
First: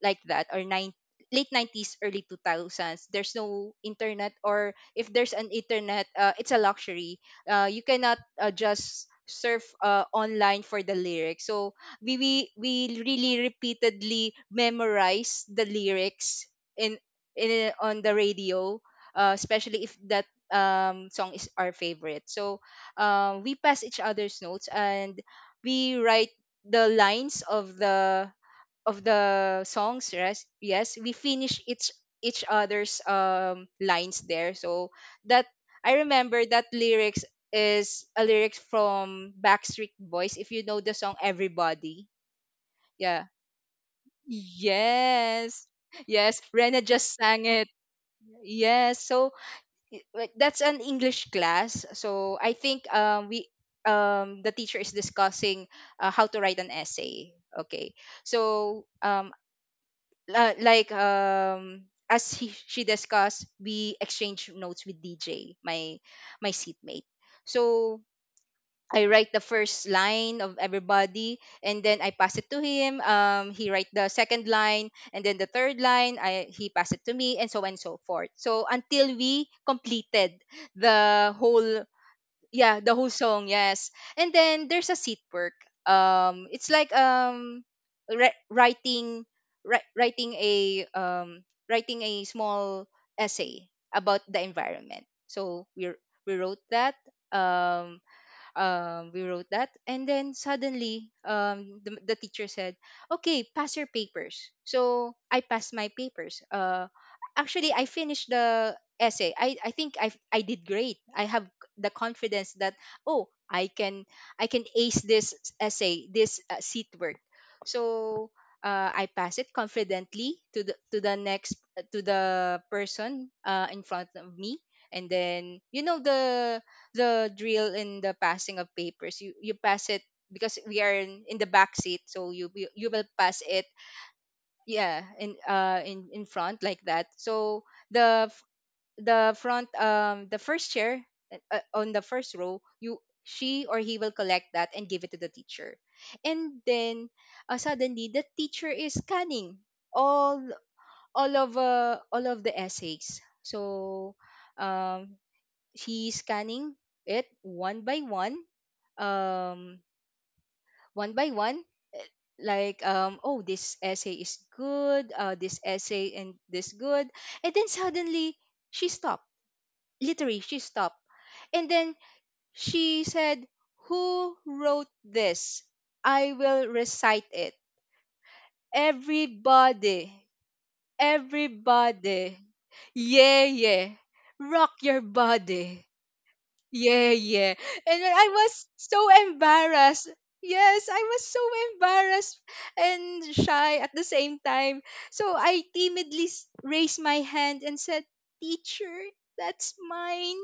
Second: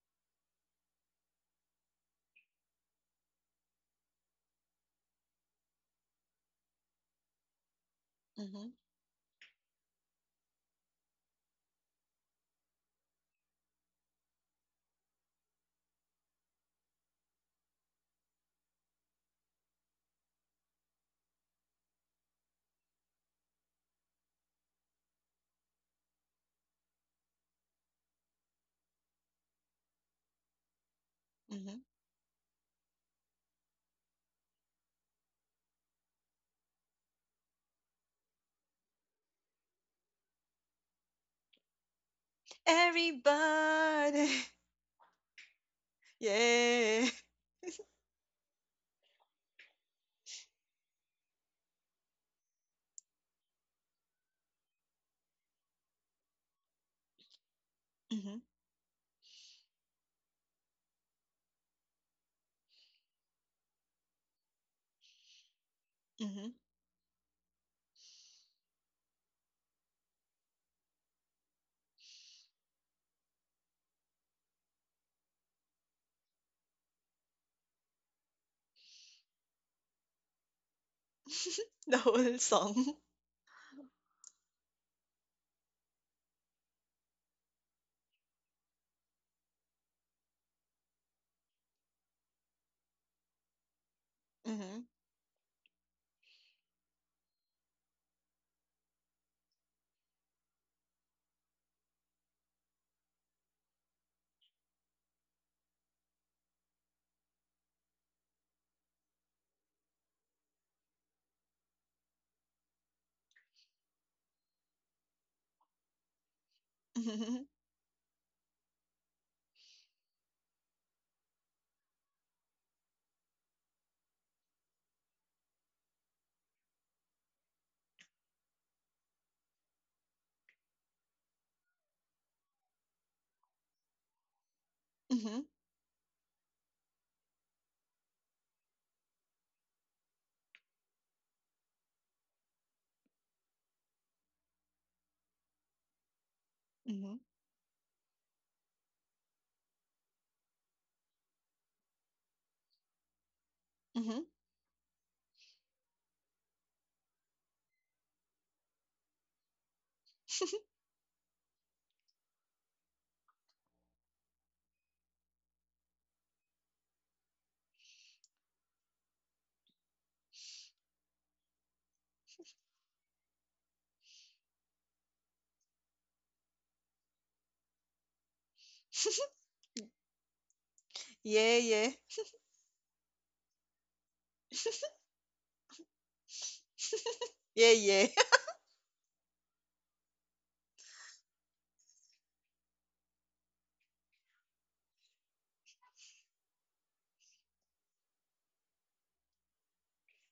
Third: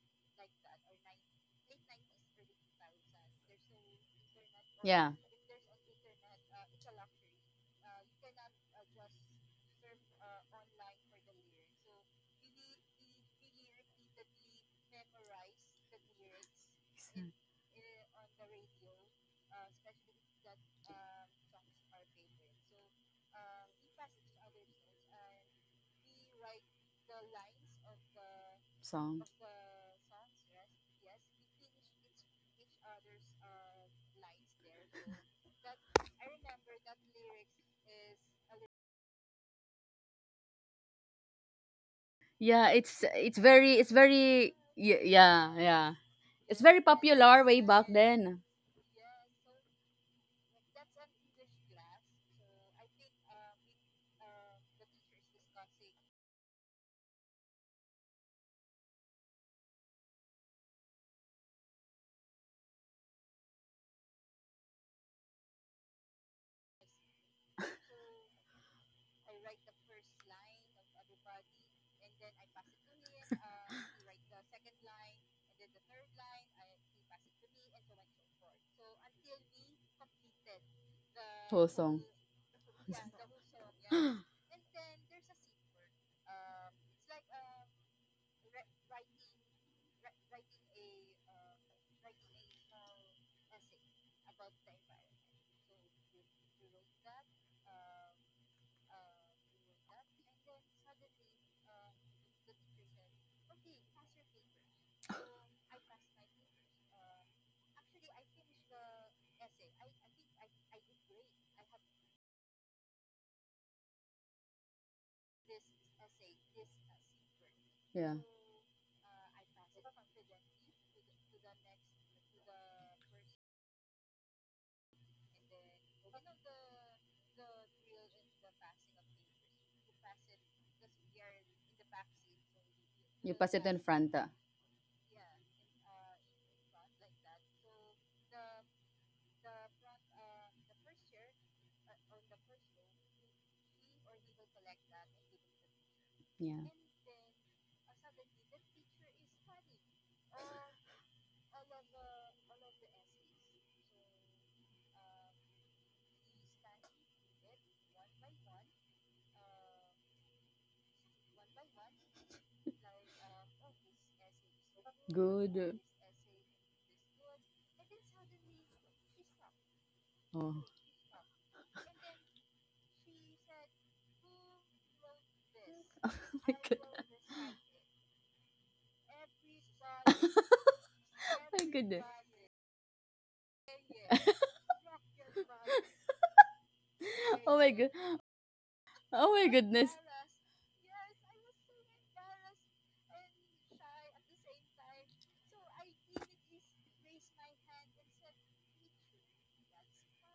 A: like that, or nine, late 90s, early 2000s, there's no internet, or if
C: Yeah,
A: there's an internet, it's a luxury. You cannot,
B: Mm-hmm.
A: just surf online for the lyrics, so we really repeatedly memorize the lyrics in in, on the radio, especially if that song is our favorite. So we pass each other's notes and we write the lines of the, of
C: song.
A: the songs. Yes, yes, we finish
B: Mm-hmm.
A: each other's lines there. So that, I remember that lyrics is a lyrics from Backstreet Boys. If you know the song Everybody,
C: Yeah,
A: yeah.
C: it's
B: Everybody.
C: very, yeah,
A: Yes.
C: yeah.
A: Yes.
C: It's
A: Rena
C: very
A: just
B: Yeah.
A: sang
C: popular
A: it.
C: way back then.
A: Yes. So like, that's an English class. So I think we, the teacher is discussing how to write an essay. Okay.
B: Mm-hmm.
A: So like, as she discussed, we exchange notes with DJ, my my
B: Mm-hmm.
A: seatmate. So I write the first line of everybody, and then I pass it to him. He write the second line and then the third line. I he passed it to me and so on and so forth. So until we completed the
C: Whole
A: whole,
B: The
C: song.
B: whole
A: yeah, the
B: song.
A: whole song. Yes. And then there's a seat work. It's like writing writing a writing a small essay about the
B: Mm-hmm.
A: environment. So we wrote that. Um, we wrote that and then suddenly the teacher said, okay, pass your papers. So I passed my papers. Actually, I finished the essay. I think I did great. I have the confidence that, oh, I can, I can ace this essay, this seat work.
B: Mm-hmm.
C: Yeah.
A: So I pass it confidently to the, to the next, to the person in front of me, and then, you know, the drill in the passing of papers. You pass it, because we are in the back seat, so you will pass it.
C: Front. Ah.
A: Yeah, in
B: Mm-hmm.
A: in front like that. So the f- the front, the first chair, on the first row, you, she or he will collect that and give it to the teacher, and
C: Yeah.
A: then
B: Mm-hmm.
A: suddenly the teacher is scanning all, all of the essays. So.
B: Mhm.
A: Um, She's scanning it um, one by one, eh, like, oh, this essay is good, this essay and this good, and then suddenly she stopped. Literally, she stopped, and then she said, "Who wrote this? I
C: Oh.
A: will recite it. Everybody,
B: Yeah, yeah.
A: everybody, yeah, yeah, rock your body." Yeah, yeah.
B: Yeah,
A: And then
B: yeah.
A: I was so
C: Will.
A: embarrassed. Yes, I was so embarrassed and shy at the same time. So I timidly raised my hand and said, "Teacher, that's mine.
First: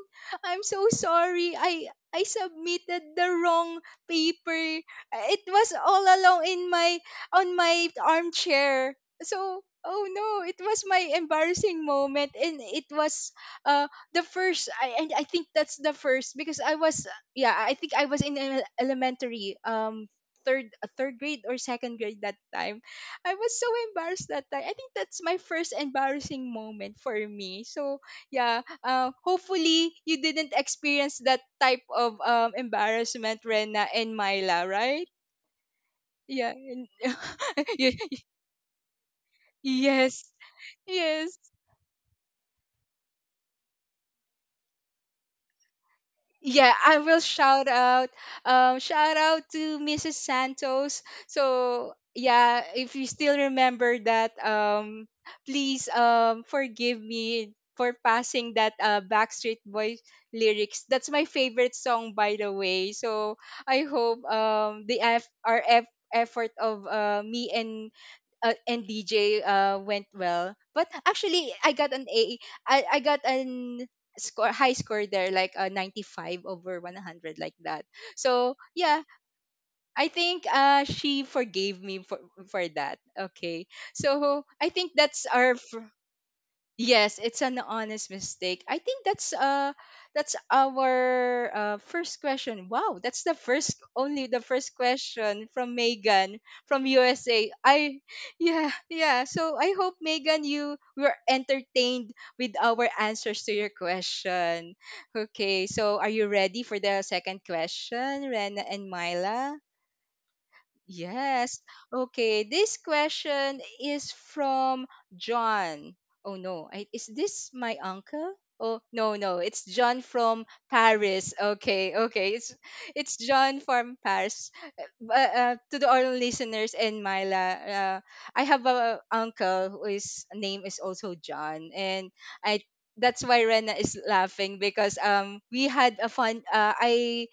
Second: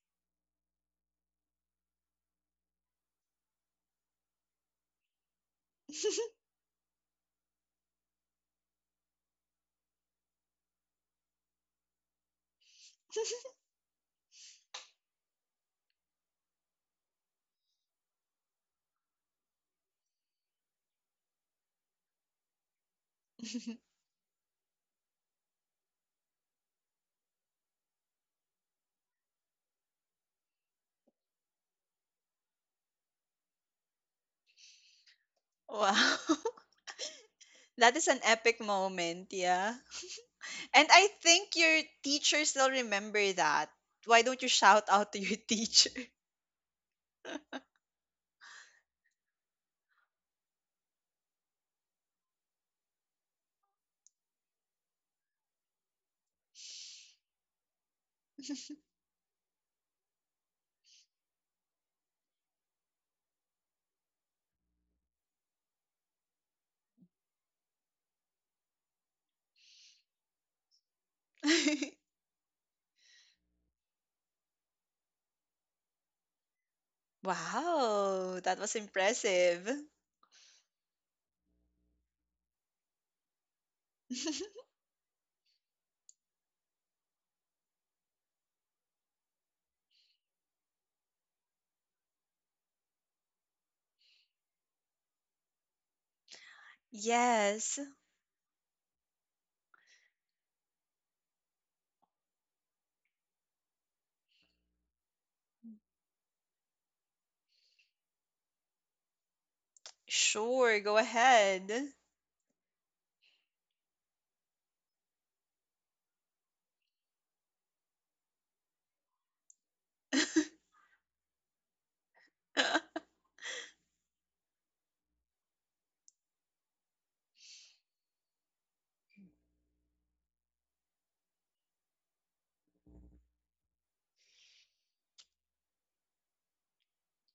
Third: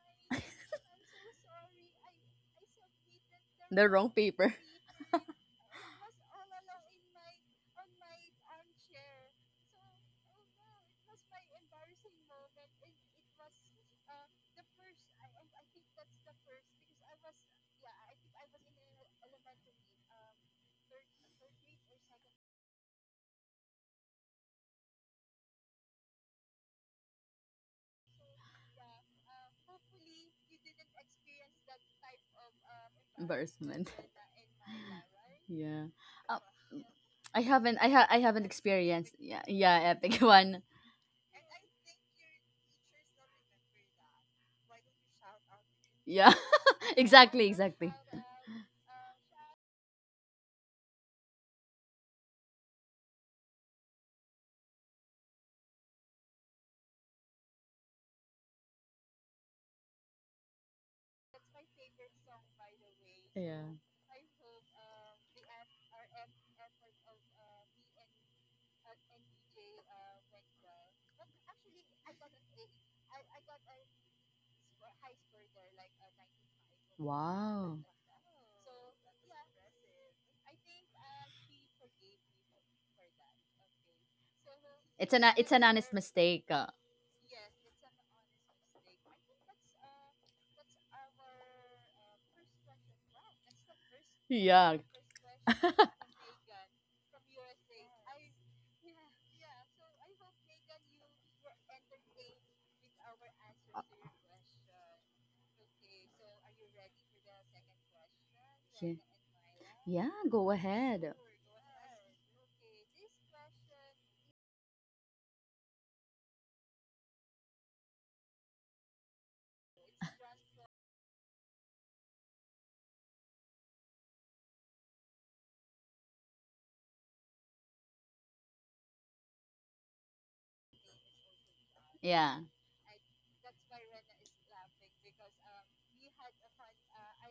A: I'm so sorry. I submitted the wrong paper. It was all along in my, on my armchair." So, oh no, it was my embarrassing moment, and it was uh the first, I, and I think that's the first because I was, yeah, I think I was in elementary, third, third grade or second grade that time. I was so embarrassed that time. I think that's my first embarrassing moment for me. So yeah, hopefully you didn't experience that type of embarrassment, Rena and Myla,
C: Jetta and Myla,
A: right?
C: right?
B: Wow.
A: Yeah and-
C: Yeah.
A: you,
B: That
C: Yeah.
B: is an epic moment, yeah.
A: yes
C: One.
B: And I
A: yes.
B: think your teacher still remember that. Why don't you shout out to your teacher?
C: Yeah.
A: Yeah, I
C: Wow.
A: will shout out. Shout out to Mrs. Santos. So yeah, if you still remember that, please forgive me for passing that Backstreet Boys lyrics. That's my favorite song, by the way. So
C: Yeah.
A: I hope our effort of me and DJ went well. But actually, I got an A. I got an score, high score there, like a 95 over 100, like that.
B: Wow,
A: So
B: that was
A: yeah,
B: impressive.
A: I think she forgave me for that. Okay,
C: That.
A: so I think that's our,
C: Mistake.
A: yes, it's an honest mistake. I think that's our first question. Wow, that's the first, only the first question from Megan from USA.
B: Yes.
A: I yeah, yeah. So I hope, Megan, you were entertained with our answers to your question. Okay, so are you ready for the second question, Rena and Myla?
C: Yeah, go.
B: Sure, go
A: Yes.
B: ahead.
A: Okay. This question is from John. Oh no. I, is this my uncle? Oh no, no. It's John from Paris. Okay. Okay. It's John from Paris, to the all listeners and Myla, I have a uncle who is name is also John, and
C: Yeah.
A: I, that's why Rena is laughing, because we had a fun. I.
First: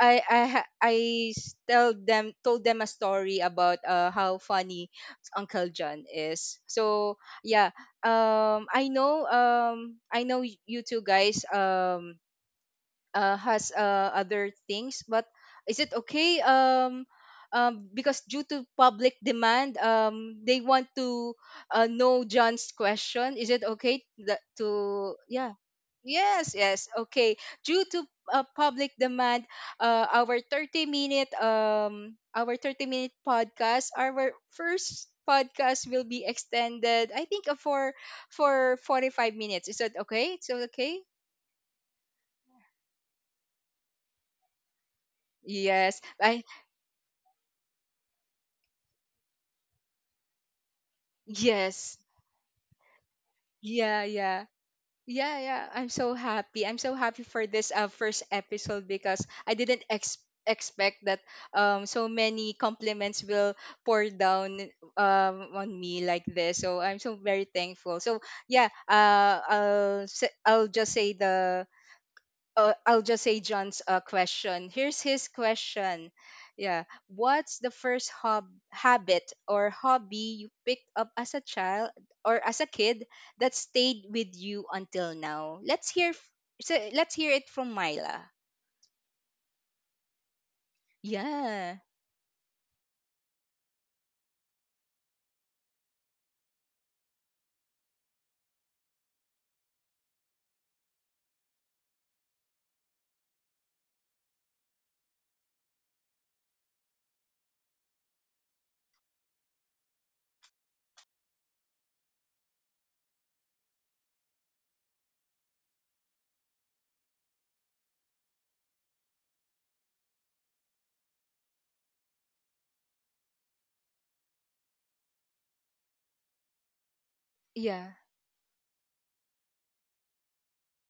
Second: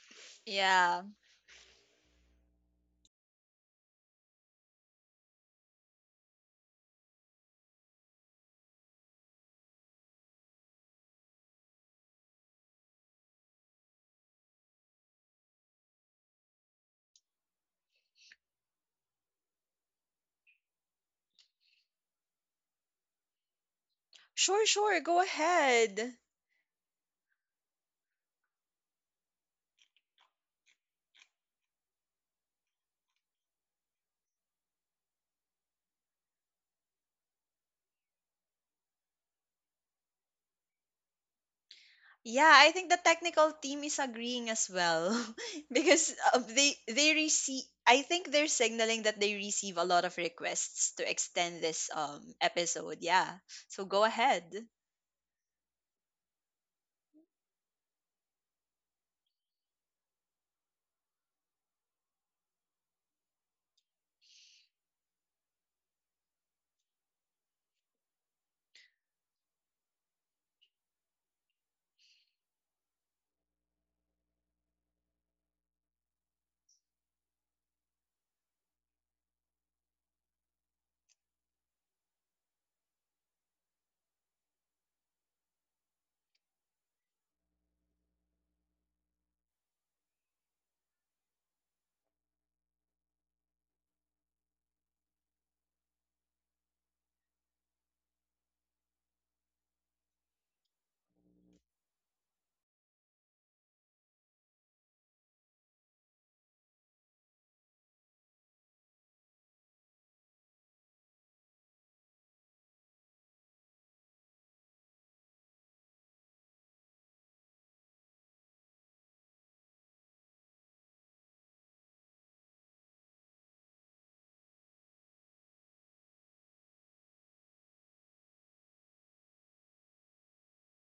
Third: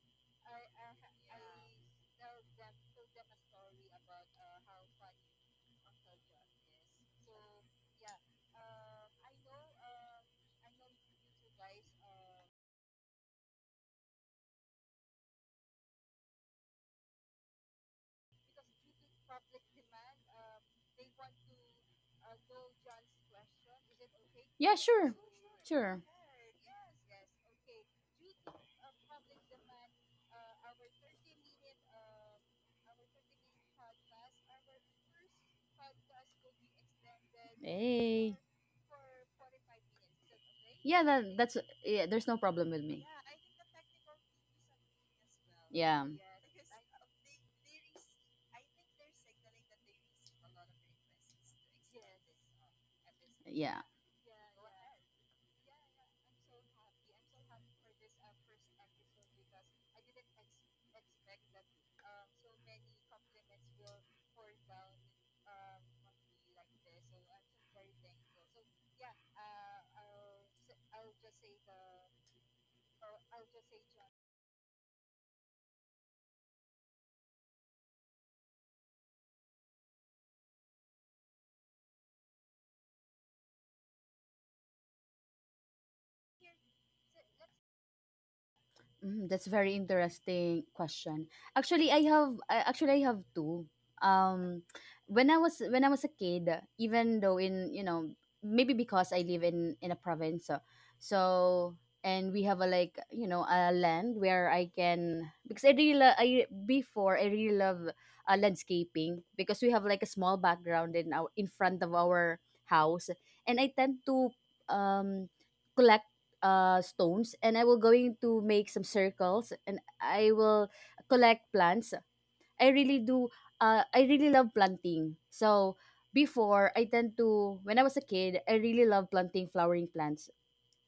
A: I
B: Yeah.
A: tell them, told them a story about how funny Uncle John is. So yeah, I know, I know you two guys has other things, but is it okay, because due to public demand, they want to know John's question, is it okay that
B: Sure, sure,
A: to,
B: go
A: yeah,
B: ahead.
A: yes, yes, okay. Due to public demand, our 30 minute, our 30-minute podcast, our first podcast, will be extended, I think, for 45 minutes. Is that okay? It's okay.
C: Yeah, there's no
B: Yeah, I
C: problem with.
B: think the technical team is agreeing as well
A: Yes,
C: Yeah.
B: because
A: I.
B: they receive, I think they're signaling that they receive a lot of requests to extend this
A: Yes.
B: episode. Yeah.
C: Yeah.
B: So go
A: Yeah, yeah.
B: ahead.
A: Yeah, yeah. I'm so happy. I'm so happy for this first episode, because I didn't expect that so many compliments will pour down on me like this. So I'm so very thankful. So yeah, I'll I'll just say the I'll just say John's question. Here's his question. Yeah. What's the first habit or hobby you picked up as a child or as a kid that stayed with you until now? So let's hear it from Myla.
C: Mm, that's very interesting question.
A: Yeah.
C: Actually, actually I have two. Um, when I was a kid, even though in, you know, maybe because I live in a province, so, and we have a, like, you know, a land where I can, because I really lo- I before I really love landscaping, because we have like a small background in our, in front of our house, and I tend to um collect stones, and I will going to make some circles, and I will collect plants. I really do. I really love planting. So before, I tend to, when I
A: Yeah.
C: was a kid, I really love planting flowering plants.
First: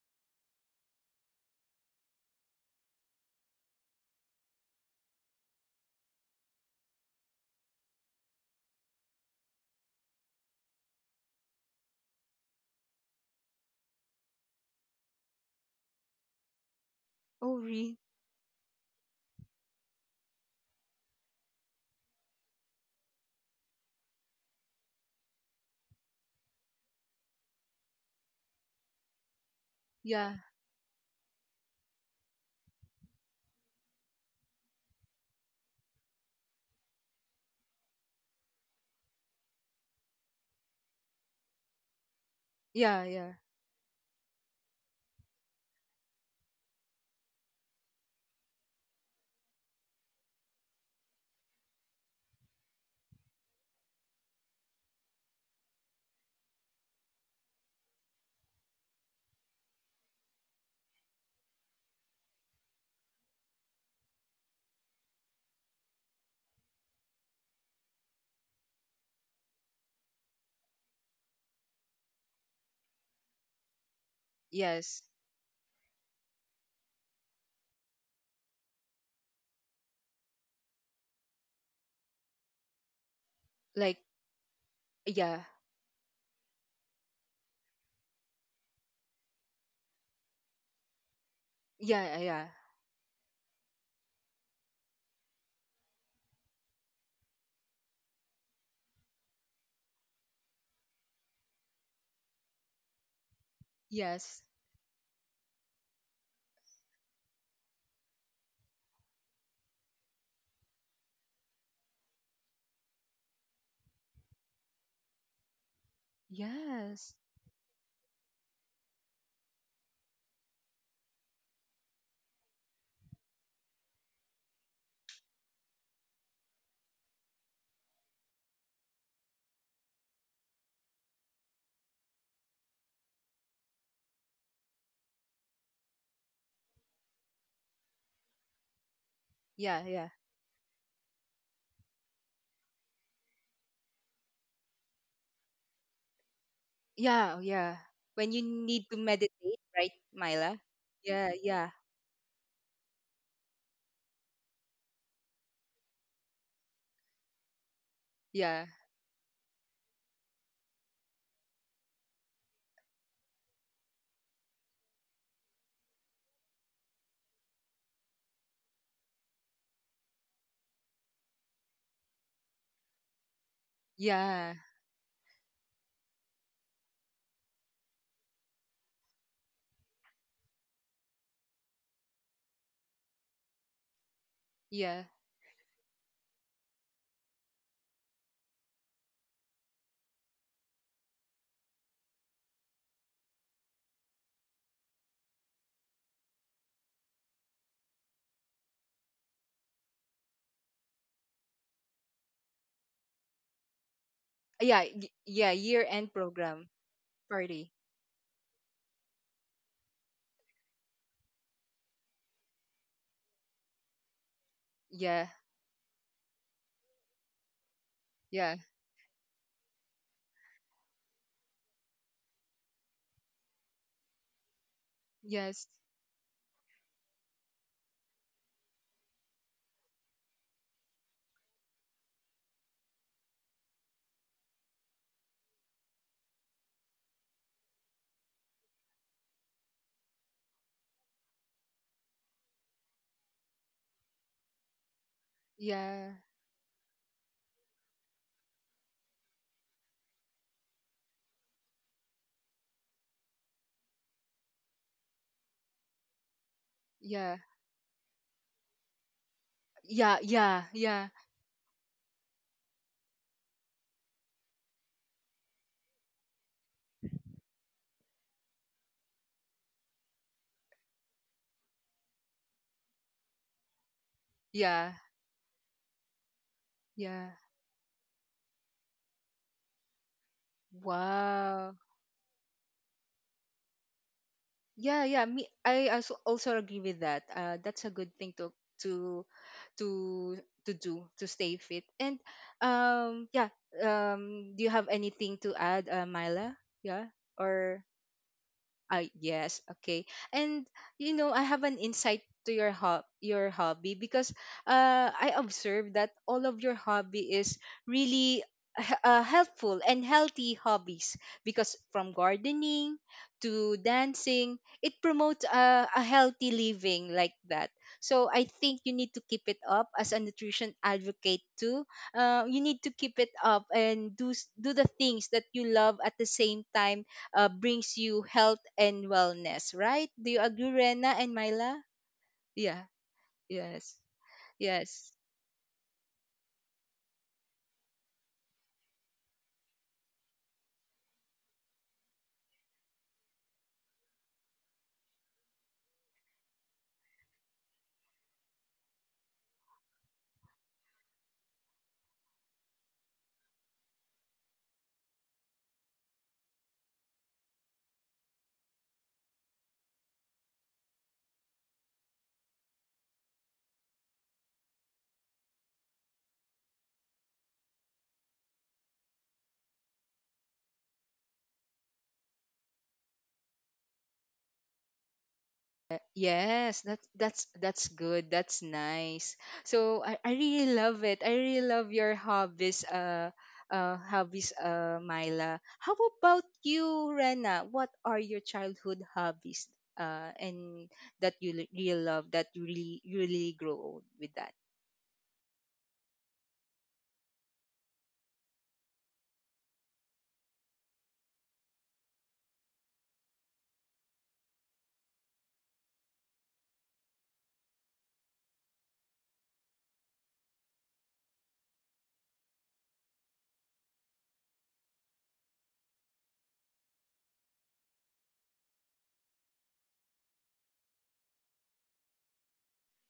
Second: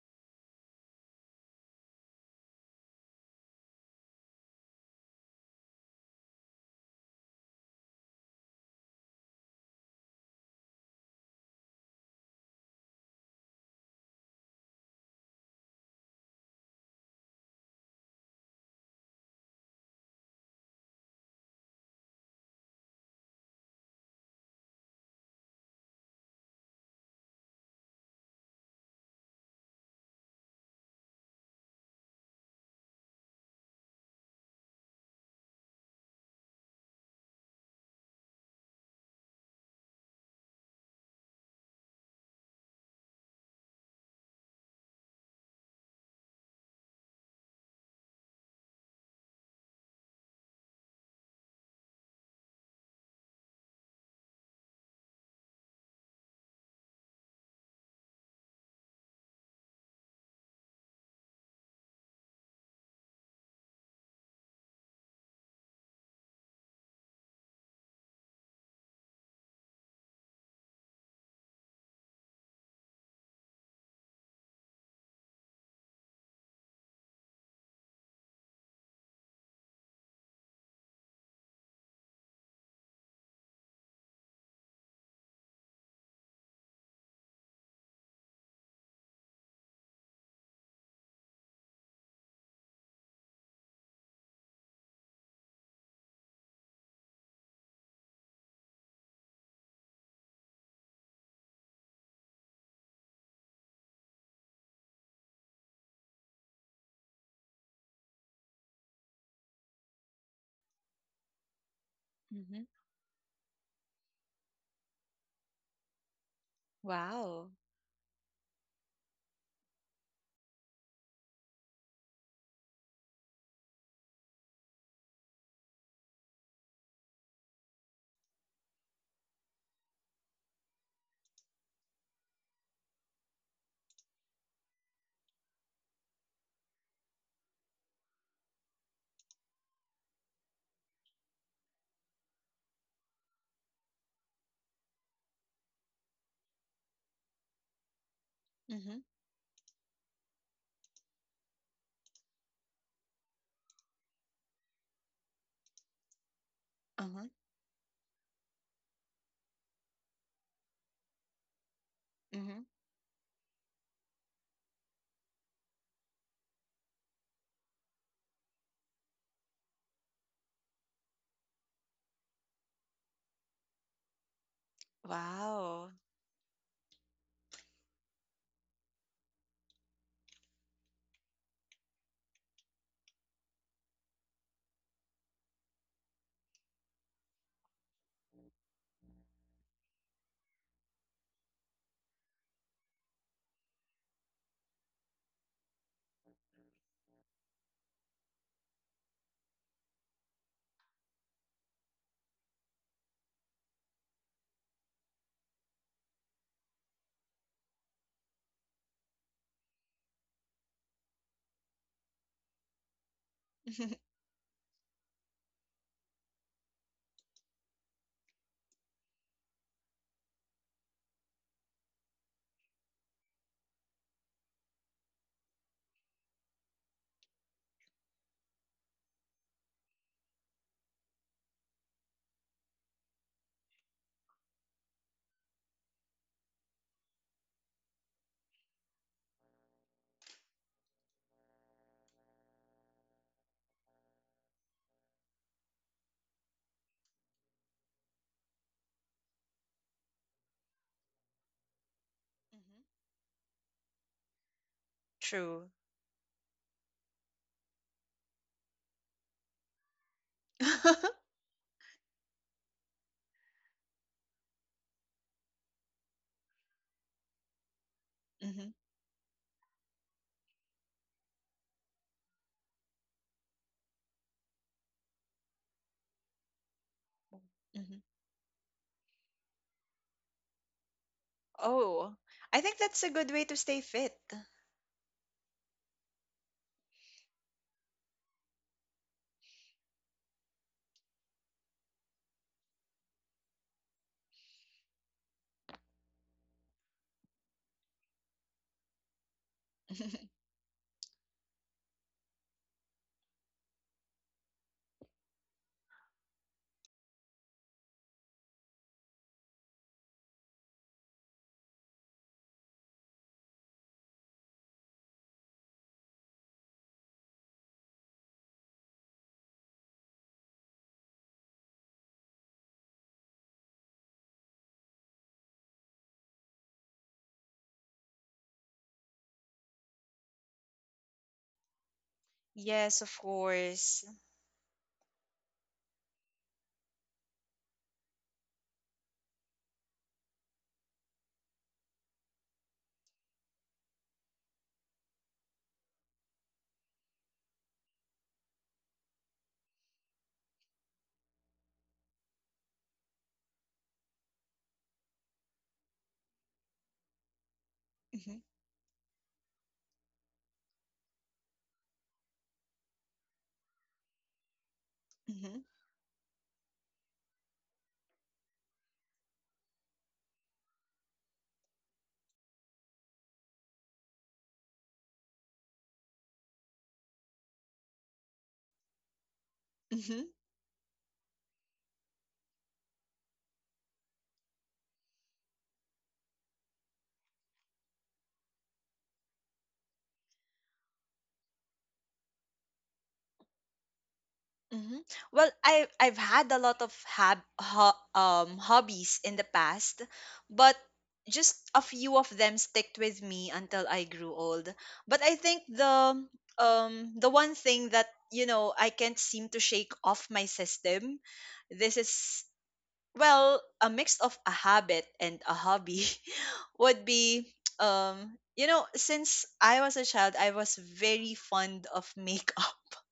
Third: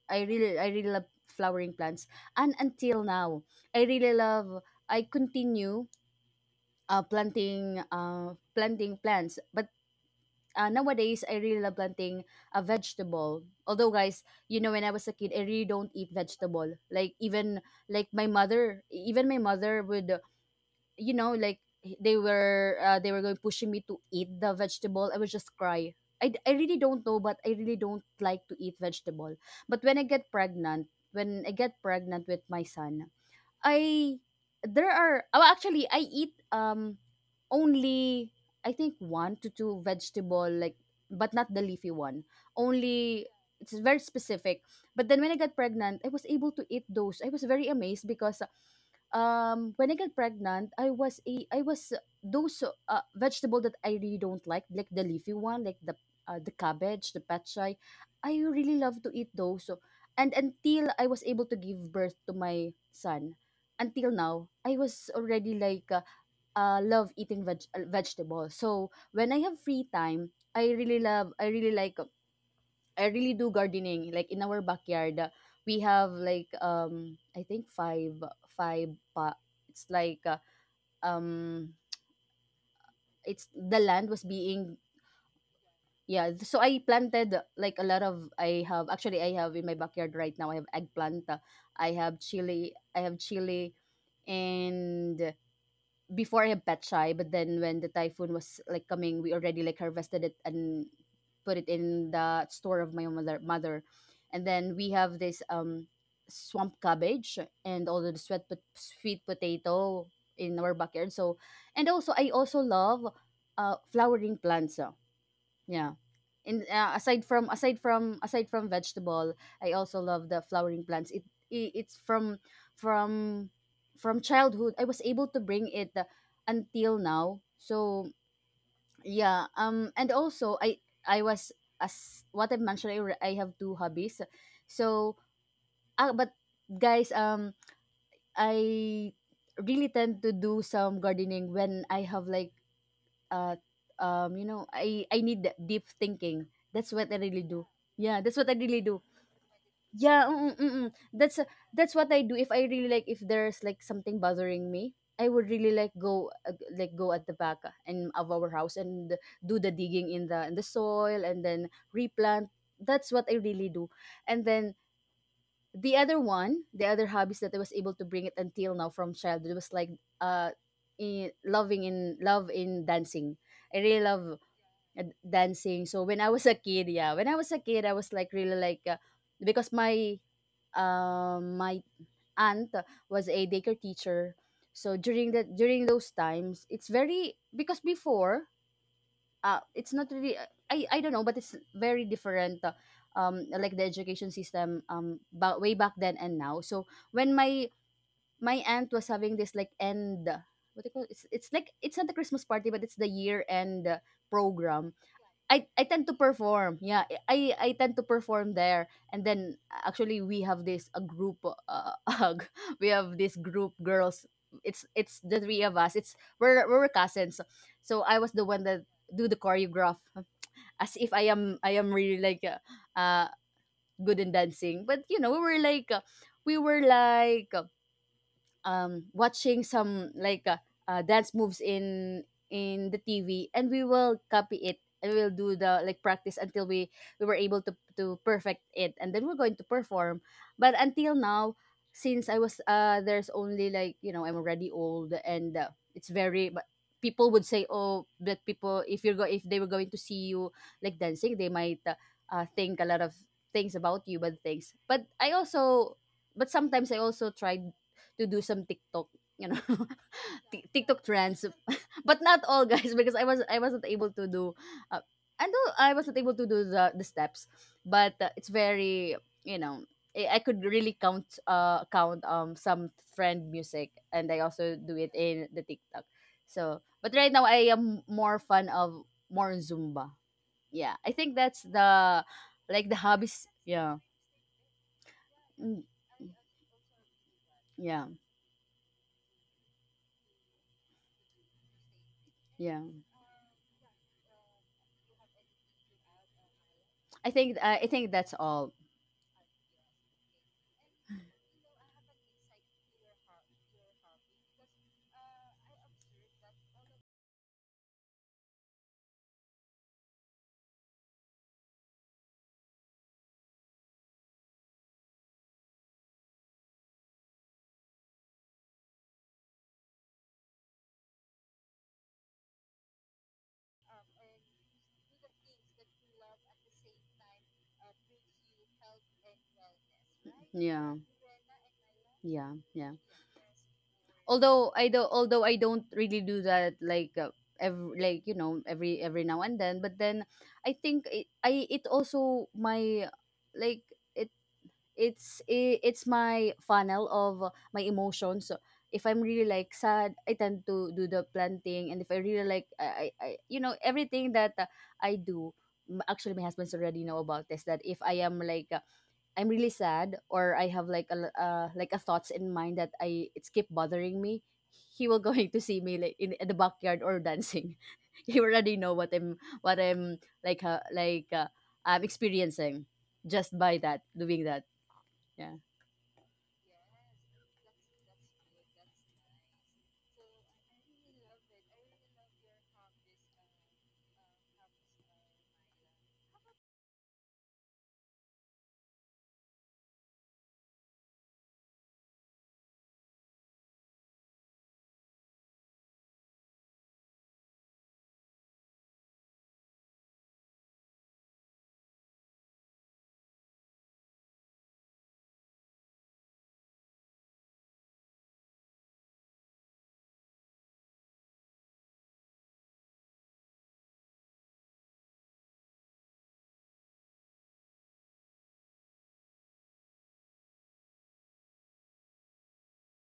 C: I really love flowering plants. And until now, I really love, I continue planting plants, but, nowadays I really love planting a vegetable. Although, guys, you know, when I was a kid, I really don't eat vegetable. Like
A: Oh,
C: even
A: re-
C: like my mother, even my mother would like they were going pushing me to eat the vegetable. I would just cry. I really don't know, but I really don't like to eat vegetable. But when I get
A: yeah.
C: pregnant, when I get pregnant with my son, I there are oh actually I eat only I think one to two vegetable, like but not the leafy one.
A: Yeah,
C: Only
A: yeah.
C: it's very specific. But then when I got pregnant, I was able to eat those. I was very amazed because when I got pregnant, I was those vegetable that I really don't like the leafy one, like the cabbage, the petchay. I really love to eat those. So, and until I was able to give birth to my son, until now, I was already like love eating vegetables. So when I have free time, I really do gardening. Like in our
A: Yes.
C: backyard, we have like I think five pa it's like um it's the
A: Like
C: land was being.
A: yeah.
C: Yeah, so I planted like a lot of I have in my backyard right now. I have eggplant, I have
A: Yeah, yeah.
C: chili, I have chili and before I'm a pet shy, but then when the typhoon was like coming, we already like harvested it and put it in the store of my mother,
A: Yes.
C: and then we have this swamp cabbage and all the sweet potato in our backyard. So, and also I also
B: Hmm.
C: love flowering plants, yeah. And
A: Yes.
C: aside from
B: Wow.
C: aside from aside from vegetable, I also love the flowering plants. It's from from childhood. I was able to bring it until now. So yeah, and also I was as what I mentioned, I have two hobbies. So, but guys, I
A: Yeah,
C: really
A: yeah.
C: tend to do some gardening when I have like uh you know, I need that deep thinking. That's what I really
A: Yeah,
C: do.
A: yeah.
C: Yeah,
A: When
C: that's
A: you
C: what I really
A: need to
C: do.
B: Mhm.
A: meditate, right,
C: yeah mm, mm,
A: Myla?
C: mm, mm.
A: Yeah,
C: that's
A: yeah,
C: that's what I do. If there's like something bothering me, I would really like go, like go at
B: Uh-huh.
C: the back, and of our
A: yeah,
C: house, and do the digging in the soil, and then replant.
B: Mhm.
C: That's what I really do. And then the other hobbies that I was able to bring it until now from childhood was like, uh in love in dancing. I really love
A: yeah,
C: and
B: Wow.
C: dancing. So when I was a kid, yeah, when I was a kid I was like really because my, um my aunt was a daycare teacher. So
A: yeah,
C: during those times, it's very because before, it's not really, I don't know, but it's very different. Like the education system, way back then and now. So when my, aunt was having this like end, what do you call it's, it's not the Christmas party, but it's the year end
A: yeah,
C: program,
A: yeah.
C: I tend
A: Year-end
C: to
A: program
C: perform. Yeah, I
A: party.
C: I tend to perform there, and then actually we have this a group. We have this group girls. It's
A: Yeah,
C: the three of us. It's we're cousins. So I was the
A: yeah,
C: one that do the choreograph, as if I am really like, uh good in dancing. But
A: yes,
C: we were like watching some like, dance moves in the TV, and we will copy it and we'll do the like practice until we were able to perfect it, and then we're going to perform. But until now, since I was, there's only like, I'm already old, and it's
A: yeah,
C: very, but people would say, oh, that people, if you're go if they were going to see you like dancing, they might,
B: Mhm.
C: think a lot of things about you, but things, but I
B: True.
C: also, but sometimes I also
A: yeah,
C: tried to do some TikTok, you know,
A: yeah, yeah,
C: TikTok
A: yeah,
C: trends, but not all, guys, because I wasn't able to do, uh, I know I wasn't able to do the steps, but, it's
B: Mhm.
C: very, I could really count count some trend music, and I also
A: yeah,
C: do it in the TikTok. So, but right
A: yeah.
C: now I
B: Mhm.
C: am more fan of more Zumba. Yeah, I think that's
A: Wow.
B: Oh,
C: the
B: I think
C: like the
B: that's a good
C: hobbies.
B: way to stay
C: Yeah.
B: fit.
A: Yeah, yeah. Me,
C: Mm.
A: I also also agree with that. That's a
C: Yeah,
A: good thing to to to do to stay fit. And
C: yeah.
A: yeah. Do you have anything to add, Myla? Yeah,
C: I think
A: or
C: I think that's all.
A: yes, okay. And you know, I have an insight to your your hobby, because I observed that all of your hobby is really helpful and healthy hobbies, because from gardening to dancing, it promotes a healthy living like that. So I think you need to keep it up as a nutrition advocate too. You need to keep it up and do do the things that you love, at the same time brings you health and wellness, right? Do you agree,
C: Yeah.
A: Rena and Myla?
C: Yeah,
A: Yeah,
C: yeah.
B: Yes, of
A: yes,
B: course.
A: yes.
C: Although I don't really do that like, every like you know every now and then. But then I think it, I it also my like it it's my funnel of, my emotions. So if I'm really like sad, I tend to do the planting. And if I really like, everything that, I do. Actually, my husband's already know about this, that if I am
B: Mhm.
C: like, I'm really sad, or I have like like a thoughts in mind that I it's keep bothering me, he will going to
B: Mhm.
C: see me like in the backyard or dancing. He already know what I'm like, I'm experiencing, just by that doing that. Yeah.
A: Yes, that's that's good. That's nice. So
B: Mm-hmm,
A: I really love it. I really love your hobbies, hobbies, Myla. How about you, Rena? What are your childhood hobbies, and that you really love, that you really grow old with that?
B: mm-hmm. Well, I I've had a lot of hab ho hobbies in the past, but just a few of them sticked with me until I grew old. But I think the one thing that, you know, I can't seem to shake off my system, this is, well, a mix of a habit and a hobby would be, you know, since I was a child, I was very fond of makeup.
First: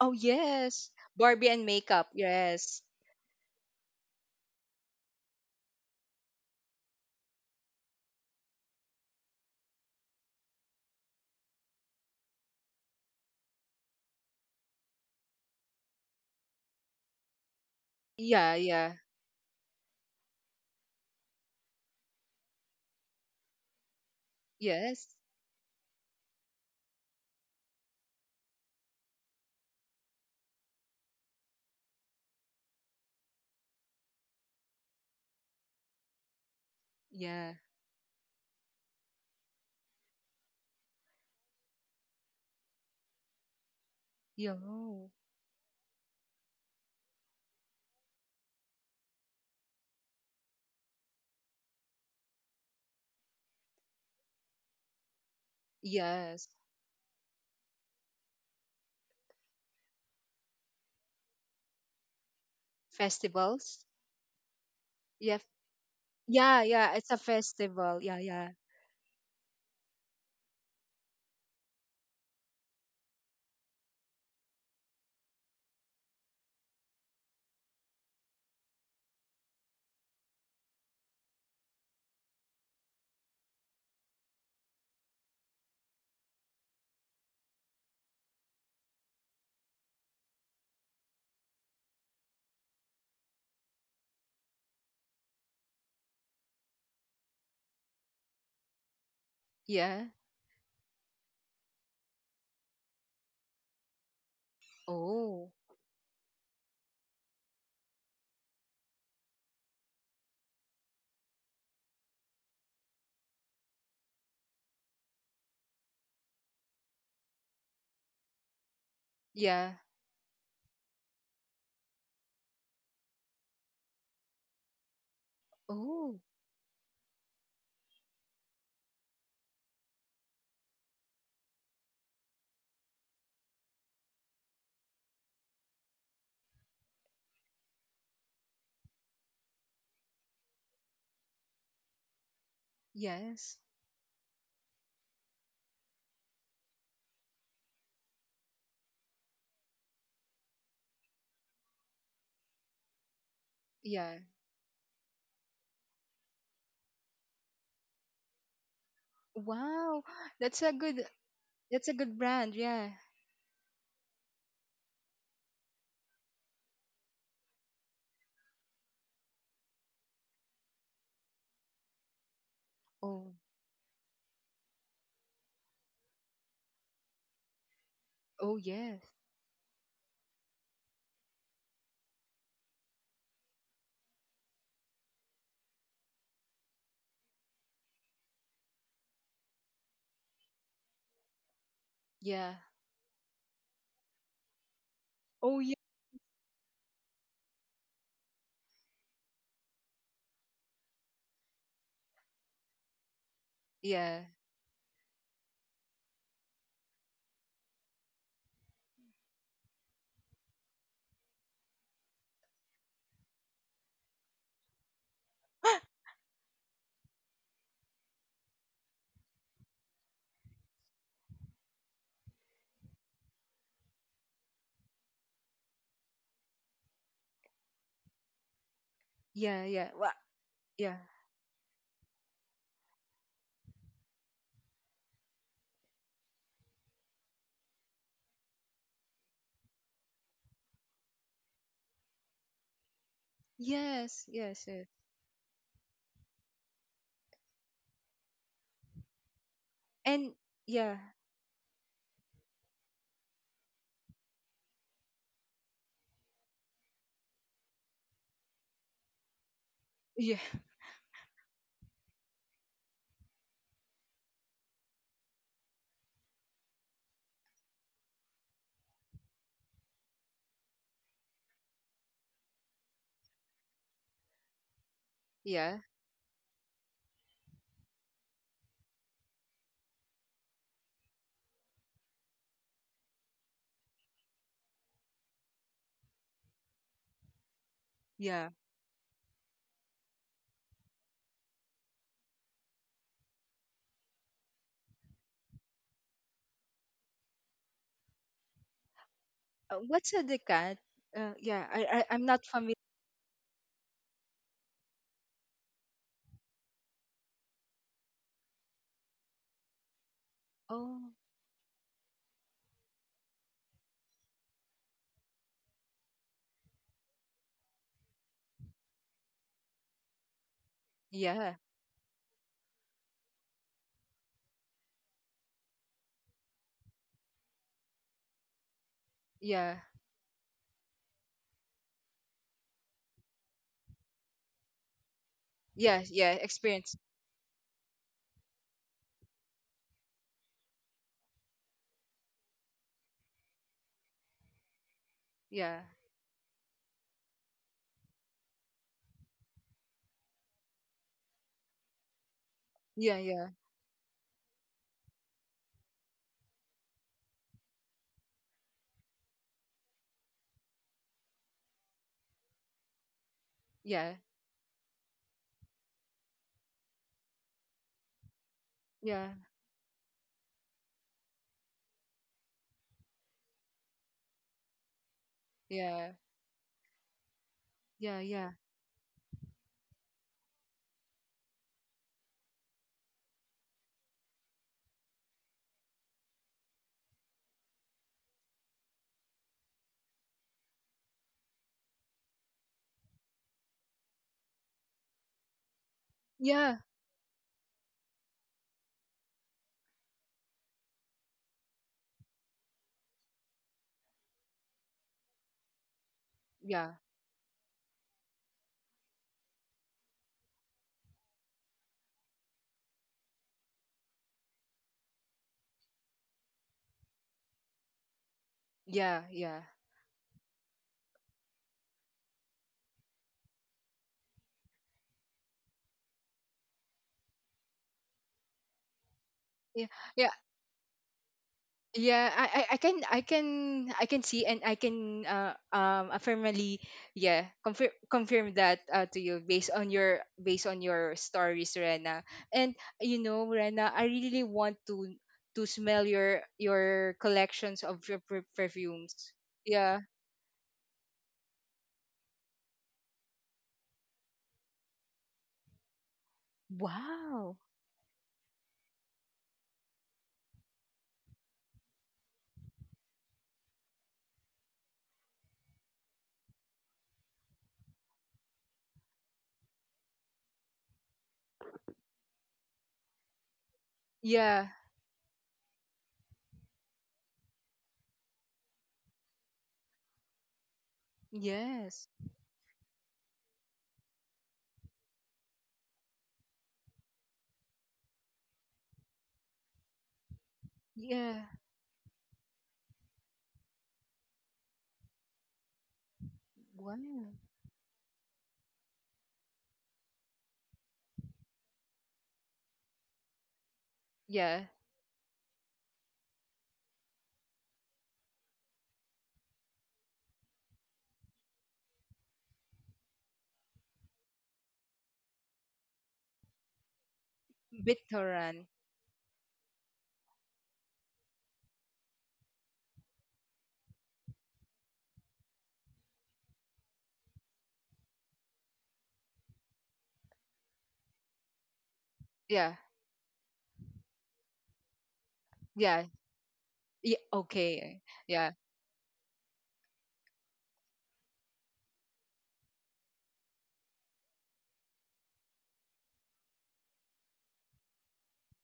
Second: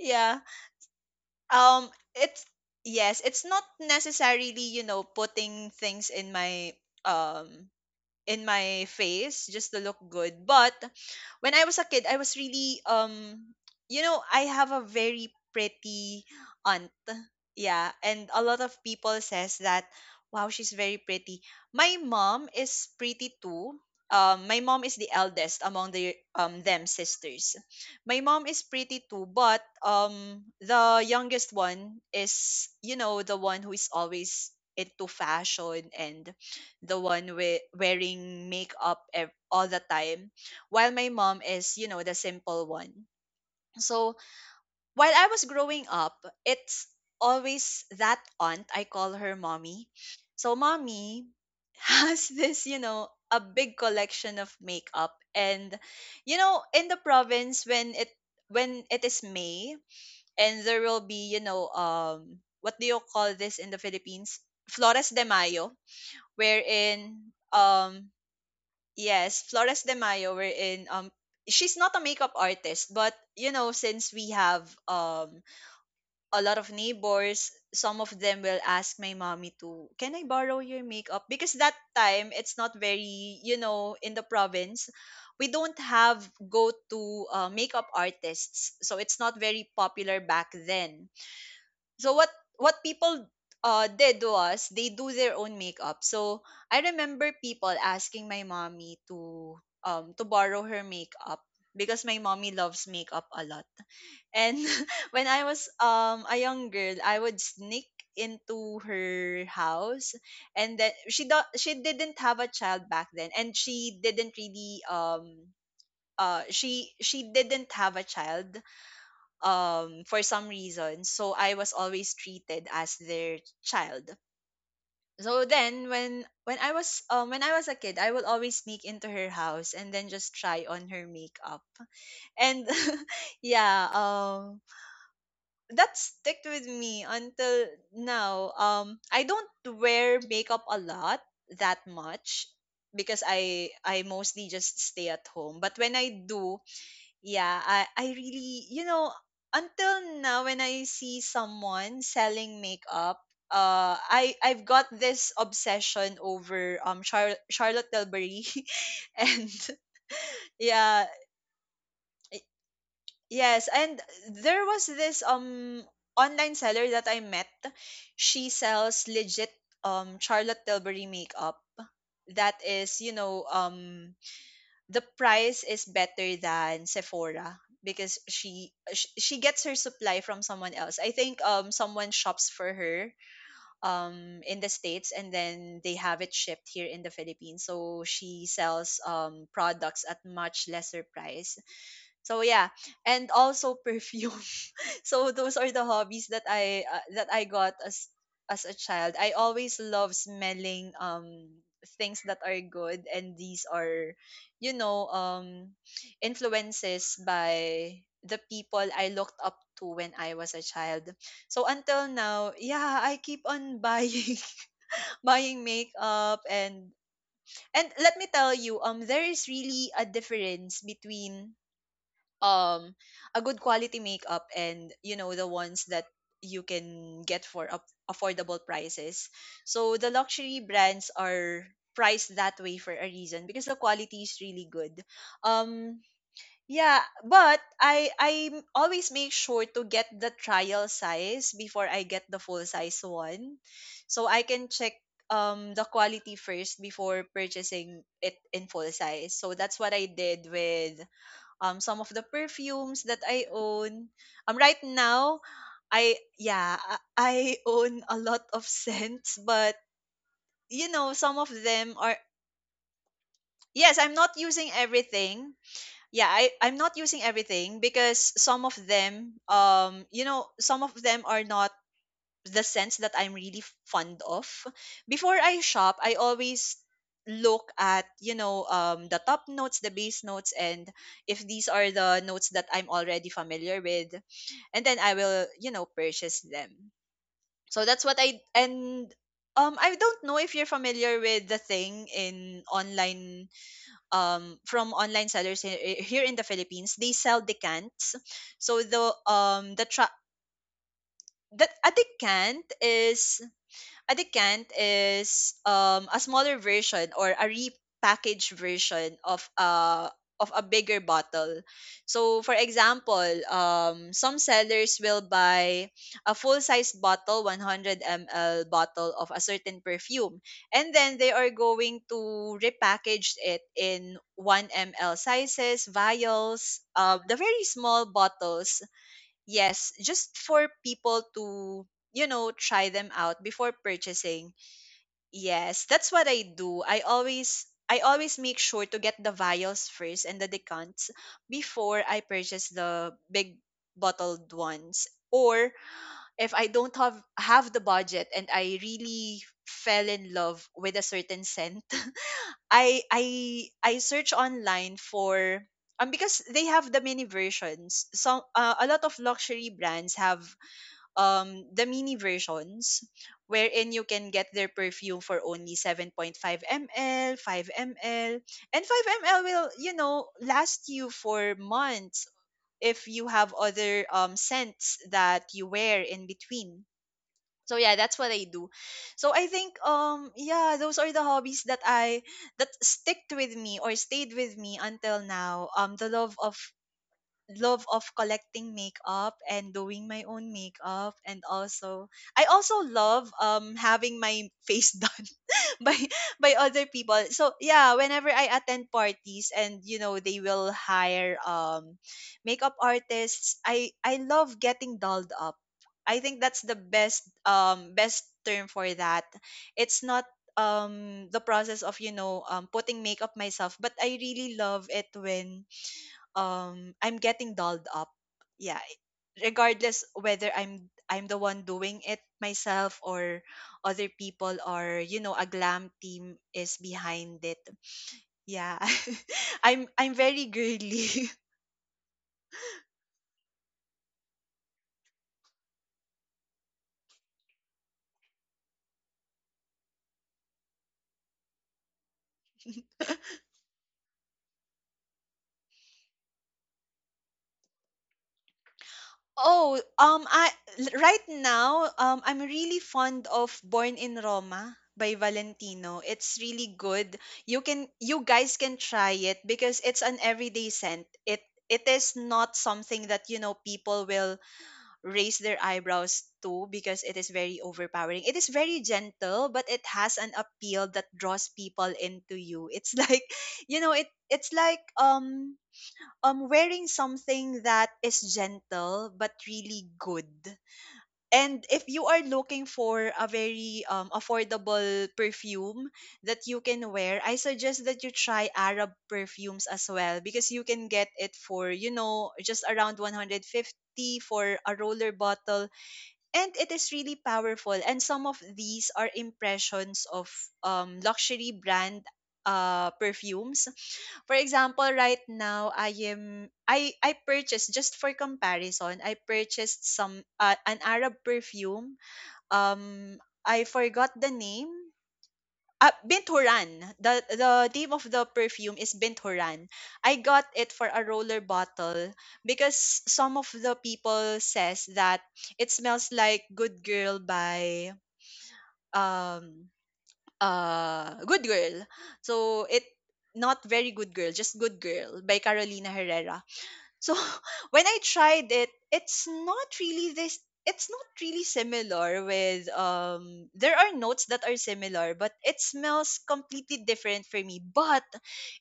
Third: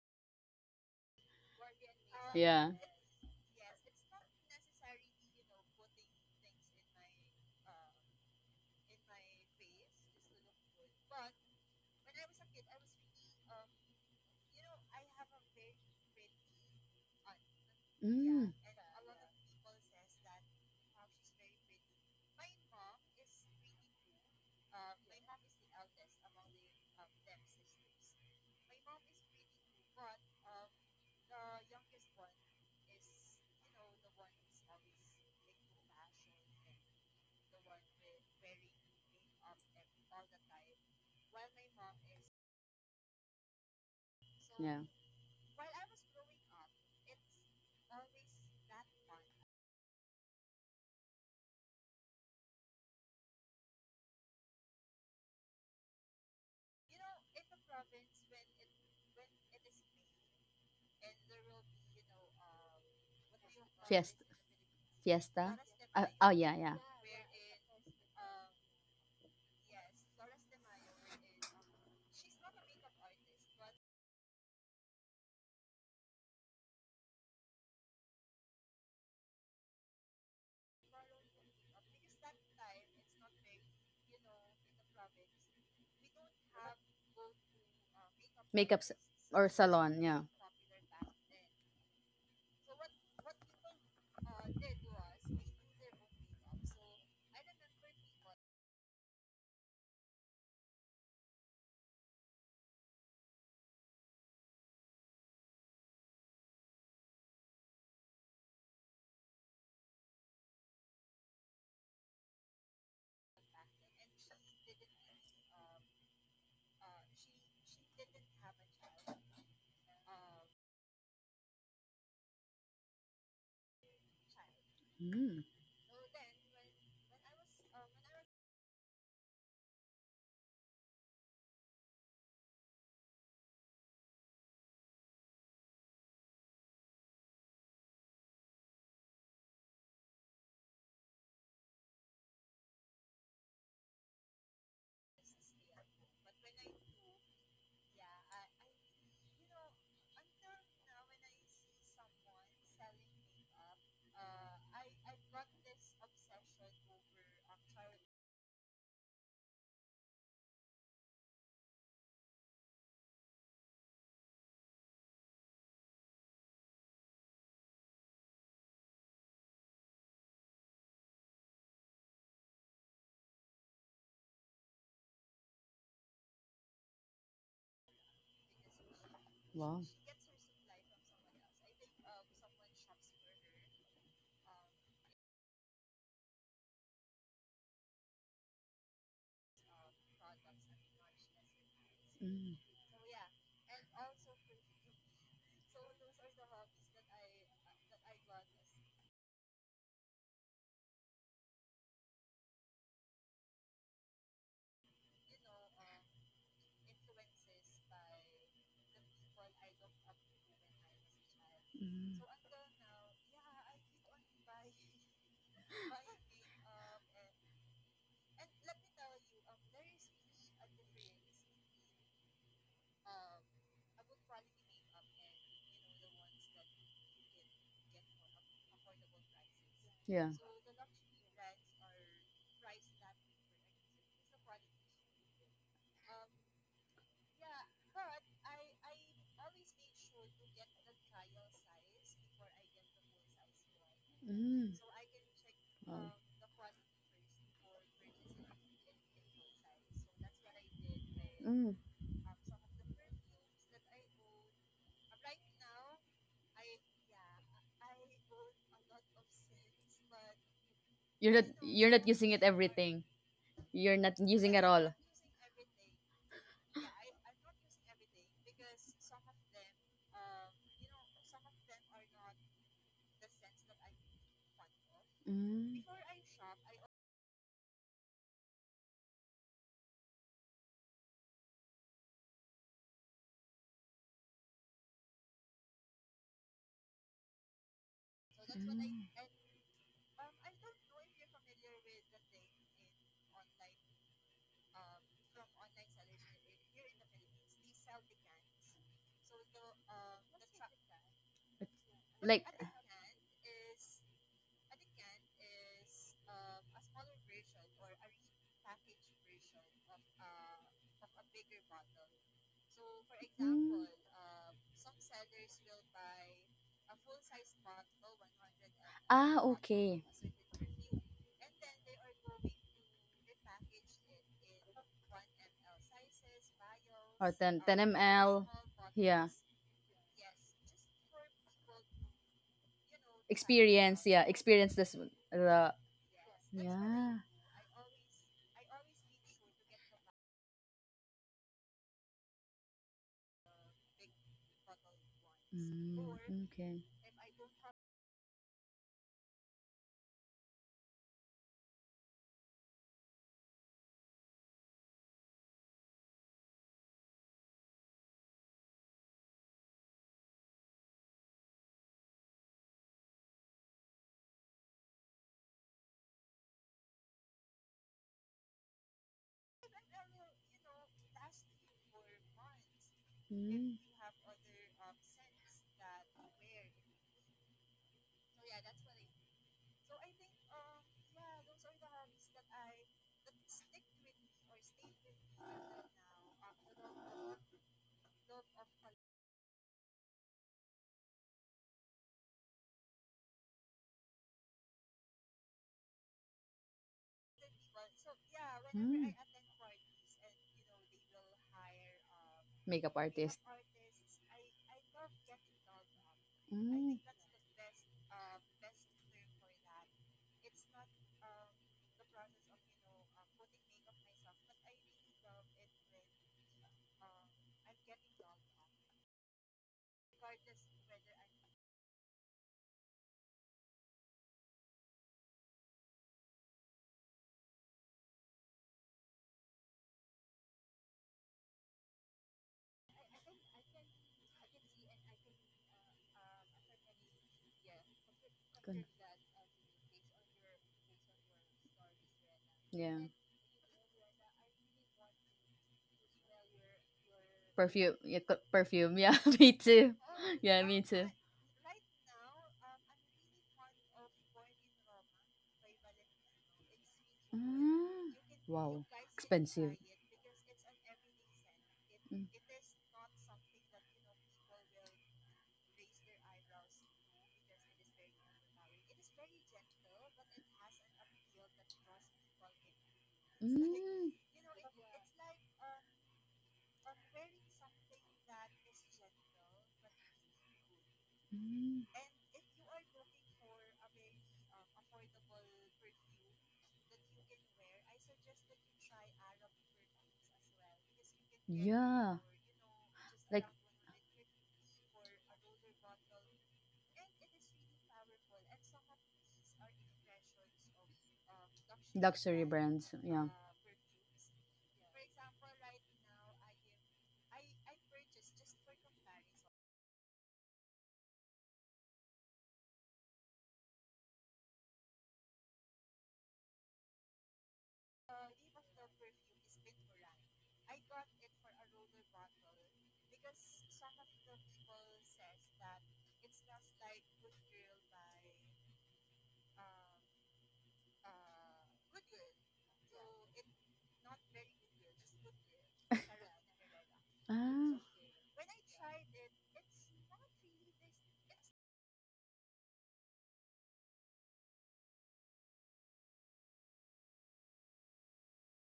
A: Oh yes, Barbie and
B: Um,
A: makeup.
B: it's
C: Yeah.
A: Yes,
B: Yes, it's not necessarily, you know, putting things um in my face just to look good. But when I was a kid, I was really, you know, I have a very pretty aunt. Yeah, and a
C: Mm.
A: yeah,
B: lot of
A: yeah.
B: people says that wow, she's very pretty. My mom is pretty too. My mom is the
A: Yes.
B: eldest among the them sisters. My mom is pretty too, but the youngest one is, you know, the one who is always into fashion and the one
A: Yeah.
B: with wearing makeup all the time, while my mom is, you know, the simple one. So
A: Yeah.
C: Yeah.
B: while I was growing up, it's always that aunt. I call her mommy. So mommy has this, you know, a big collection of makeup. And you
A: Yes.
B: know, in the province, when it is May, and there will be, you know, what do you call this in the
A: Festivals.
C: Fiesta.
B: Philippines, flores de
A: Yeah.
C: Fiesta.
B: mayo,
C: Oh, yeah,
A: Yeah.
C: yeah.
A: Yeah. It's a
B: wherein
A: festival. Yeah. Yeah.
B: yes, Flores de Mayo. We're in she's not a makeup artist, but you know, since we have a lot of neighbors, some of them will ask my mommy to, "Can I borrow your makeup?" Because that time it's not very, you know, in the province, we don't have go-to makeup artists.
C: Makeup s-
B: So it's not
C: or
B: very
C: salon. Yeah.
B: popular back then. So what people did was they do their own makeup. So I remember people asking my mommy
A: Yeah.
B: to borrow her makeup, because my mommy loves makeup a lot. And when I
A: Oh.
B: was a young girl, I would sneak into her house. And then she didn't have a child back then, and she didn't really she didn't have a child
A: Yeah.
B: for some reason, so I was always treated as their child.
C: Mm.
B: So then
A: Oh.
B: when I was, when I was a kid, I would always sneak into her house and then just try on her makeup. And yeah, that stuck with me until now. Um, I don't wear makeup a lot, that much, because
A: Yes.
B: I mostly just stay at home. But when I do, yeah, I really, you know, until now, when I see someone selling makeup,
A: Yeah.
B: I've got this obsession over Charlotte Tilbury, and
A: Wow. That's a good.
B: yeah,
A: That's a good
B: y-
A: brand. Yeah.
B: yes, and there was this online seller that I met. She sells legit Charlotte Tilbury makeup that is, you
A: Oh.
B: know, the price is better than Sephora, because
A: Oh yes.
B: she gets her
C: Wow.
B: supply from someone else. I think someone shops for her in the states, and then they have it shipped here in the Philippines. So she sells products at much lesser price, so
A: Yeah.
C: Mm.
B: yeah, and also perfume. So
A: Oh
B: those are
A: yeah.
B: the hobbies that I got as a child. I always love smelling things that are good, and these are
A: Yeah.
B: you know um influences by the people I looked up to when I was a child. So until
C: Mm.
B: now, yeah, I keep on buying, buying makeup. And let me tell you, there is really a difference between um a good quality makeup and you know the ones that you can get for up affordable prices.
A: Yeah. Yeah.
B: So
A: Wha.
B: the
C: Yeah.
B: luxury
A: Yeah.
B: brands are priced that way for a reason because the quality is really good. um yeah, but always make sure to get the trial size before I get the full size one,
A: Yes.
B: so I
A: Yes.
B: can
C: Mm.
A: Yes.
B: check the quality first before purchasing it in full size. So that's what I
A: And
B: did
A: yeah.
B: with
C: Mm.
B: some of the perfumes that I own. Right now, I yeah, I own a lot of scents, but
A: Yeah.
B: you know, some of them
C: do
B: are—
C: You're
B: yes, I'm
C: not
B: not using everything. Yeah, I'm not using everything because some of them, you know, some of them are not the sense that I'm really fond of. Before I
A: Yeah.
C: everything.
B: shop, I always look at the top notes, the base notes, and if these are the notes that I'm already familiar with, and then I will, you know, purchase them. So that's what I
A: Yeah.
B: and I don't know if you're familiar with the thing in online, from online sellers, he- here in the Philippines, they sell decants. So
A: What's a decant? Yeah.
B: that a
A: I. I'm
C: But,
A: not
B: decant
A: familiar.
B: is— a decant is a smaller version or a repackaged version of of a bigger
A: Oh.
B: bottle. So for example, some sellers will buy a full-size bottle, 100 ml bottle of
C: ah,
B: a certain
C: okay.
B: perfume, and then they are
A: Yeah,
B: going to repackage it in 1 ml sizes, vials,
C: Or
B: the
C: ten
B: very
C: ten
B: small
C: ml.
B: bottles,
C: Yeah.
A: yeah,
B: yes, just for people to, you know, try them out before
C: Experience. Yeah.
B: purchasing.
C: Experience this one. The,
B: Yes,
A: yeah,
B: that's what
A: yeah.
B: I do.
A: Experience.
B: I
C: yeah.
B: always I always make sure to get the vials first and the decants before I purchase the big bottled ones. Or
A: Yeah,
C: Mm,
B: if I
C: okay.
B: don't have the budget and I really fell in love with a certain scent, I
A: yeah,
B: I
A: yeah,
B: I search online for because they have the mini versions. Some a lot of luxury brands have the mini versions wherein you
A: yeah,
B: can get their perfume for only 7.5 ml, 5 ml, and 5
A: yeah,
B: ml will, you know, last you for months if you have
C: Mm.
B: other scents that you wear
A: yeah,
B: in between. So yeah, that's
A: yeah,
B: what I
A: yeah,
B: do. So I think, yeah, those are the hobbies that I that sticked with me or stayed with me until now. The love of— love of collecting makeup and doing my own makeup. And also, I also love having my face done by by
A: yeah,
B: other people. So yeah, whenever I attend
C: Hmm.
B: parties and you know they will hire makeup
C: Makeup artist.
B: artists, I love getting dolled up. I think that's the
A: yeah,
C: Mm.
B: best best term for that. It's not the process of putting makeup myself, but I really love it when I'm getting dolled up. Yeah,
A: yeah, yeah.
B: regardless whether I'm the one doing it myself or other people or you know a glam team is behind it. Yeah.
A: Yeah,
B: I'm
A: yeah,
B: very girly.
A: yeah. I can, I can see, and I can, affirmally, yeah, confirm that,
C: Good.
A: to you based on based on your stories, Rena. And
C: Yeah.
A: you know, Rena, I really really want to smell your collections
C: Perfume.
A: of your
C: Yeah, perfume.
A: perfumes.
C: Yeah, me
B: Oh,
C: too.
A: Yeah.
B: I
C: Yeah, me
B: l-
C: too.
B: right now, I'm really fond of Born in Roma by Valentino. It's really good.
A: Wow.
B: You can
C: Mm.
B: you guys can
C: Wow.
B: try it
C: Expensive.
B: because it's an everyday scent. It is
C: Mm,
B: not something that you know people will raise their eyebrows too because it is very overpowering. It is very gentle, but it has an appeal that draws people into you. It's like, you know, it
C: mm,
B: it's
A: Yeah,
B: like wearing something that is gentle but really good. And if
C: mm.
A: yes.
B: you are looking for a very affordable perfume that you can wear, I suggest that you try Arab perfumes as well, because you can get it
A: Yeah.
B: for, you
C: Yeah,
B: know, just around
C: like
B: 150 for a roller bottle, and it is really
A: Wow.
B: powerful. And some of these are impressions of luxury brand
C: luxury brands. Yeah.
B: perfumes. For
A: Yeah.
B: example, right now, I am I purchased, just for comparison, I purchased some an Arab perfume. um I forgot the name. Binturan. The name of the
A: BitTorrent.
B: perfume is Binturan. I got it for a roller bottle because some of the people says that it smells like Good Girl by um Good Girl. So
A: Yeah.
B: it— not very Good Girl, just Good Girl by Carolina
A: Yeah.
B: Herrera.
A: Yeah.
B: So
C: Ah,
B: when
A: Okay.
B: I
A: Yeah.
B: tried it, it's not really this— it's not really similar with— there are notes that are similar, but it smells completely different for me, but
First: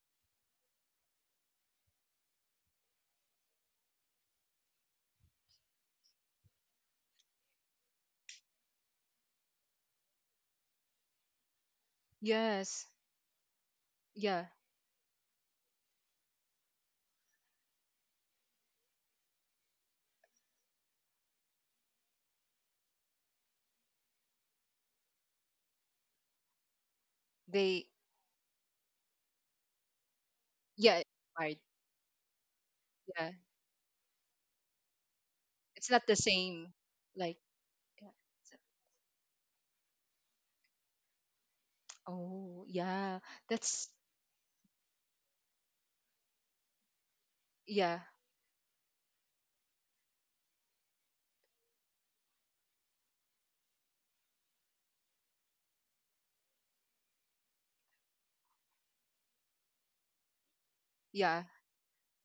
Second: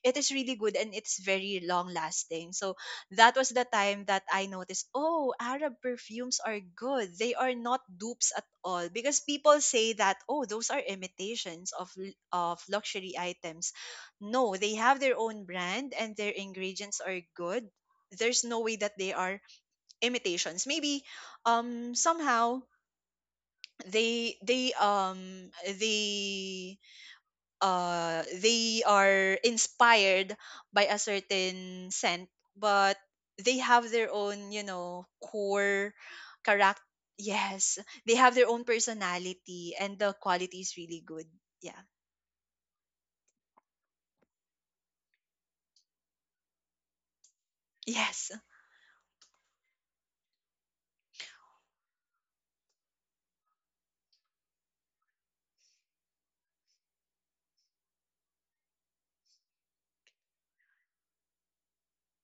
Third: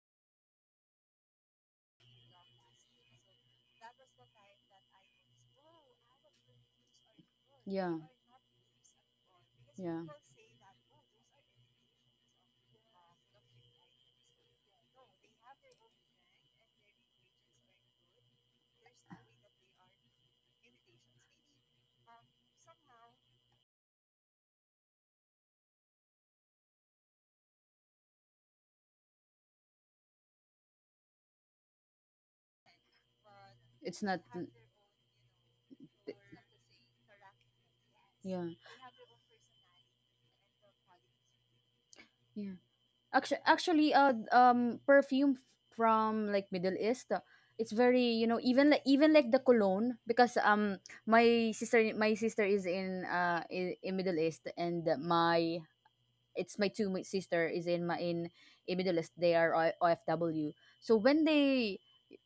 B: it is really good and it's very long lasting. So that was the time that I noticed, oh, Arab perfumes are good, they are not
C: yeah,
B: dupes at all, because people say
C: yeah.
B: that, oh, those are imitations of l- of
A: Yes.
B: luxury items.
A: Yeah.
B: No, they have their own brand and their ingredients are good. There's no way that they are imitations. Maybe somehow they they um they
A: They.
B: they are inspired by a
A: Yeah. Right.
B: certain scent, but
A: Yeah.
B: they have
C: It's
B: their
C: not.
B: own, you know,
A: It's
B: core
A: not the same.
B: character.
A: Like.
B: Yes,
A: Yeah.
B: they have
C: Yeah,
B: their
A: It's-
B: own personality and the quality is really good. Yeah.
C: yeah.
A: Oh. Yeah.
C: Actually,
A: That's.
C: perfume from like Middle East, it's
A: Yeah.
C: very, you
B: Yes.
C: know, even like the cologne, because my sister is in, in Middle East. And my, it's my two my sister is in my in Middle East. They are OFW. So
A: Yeah.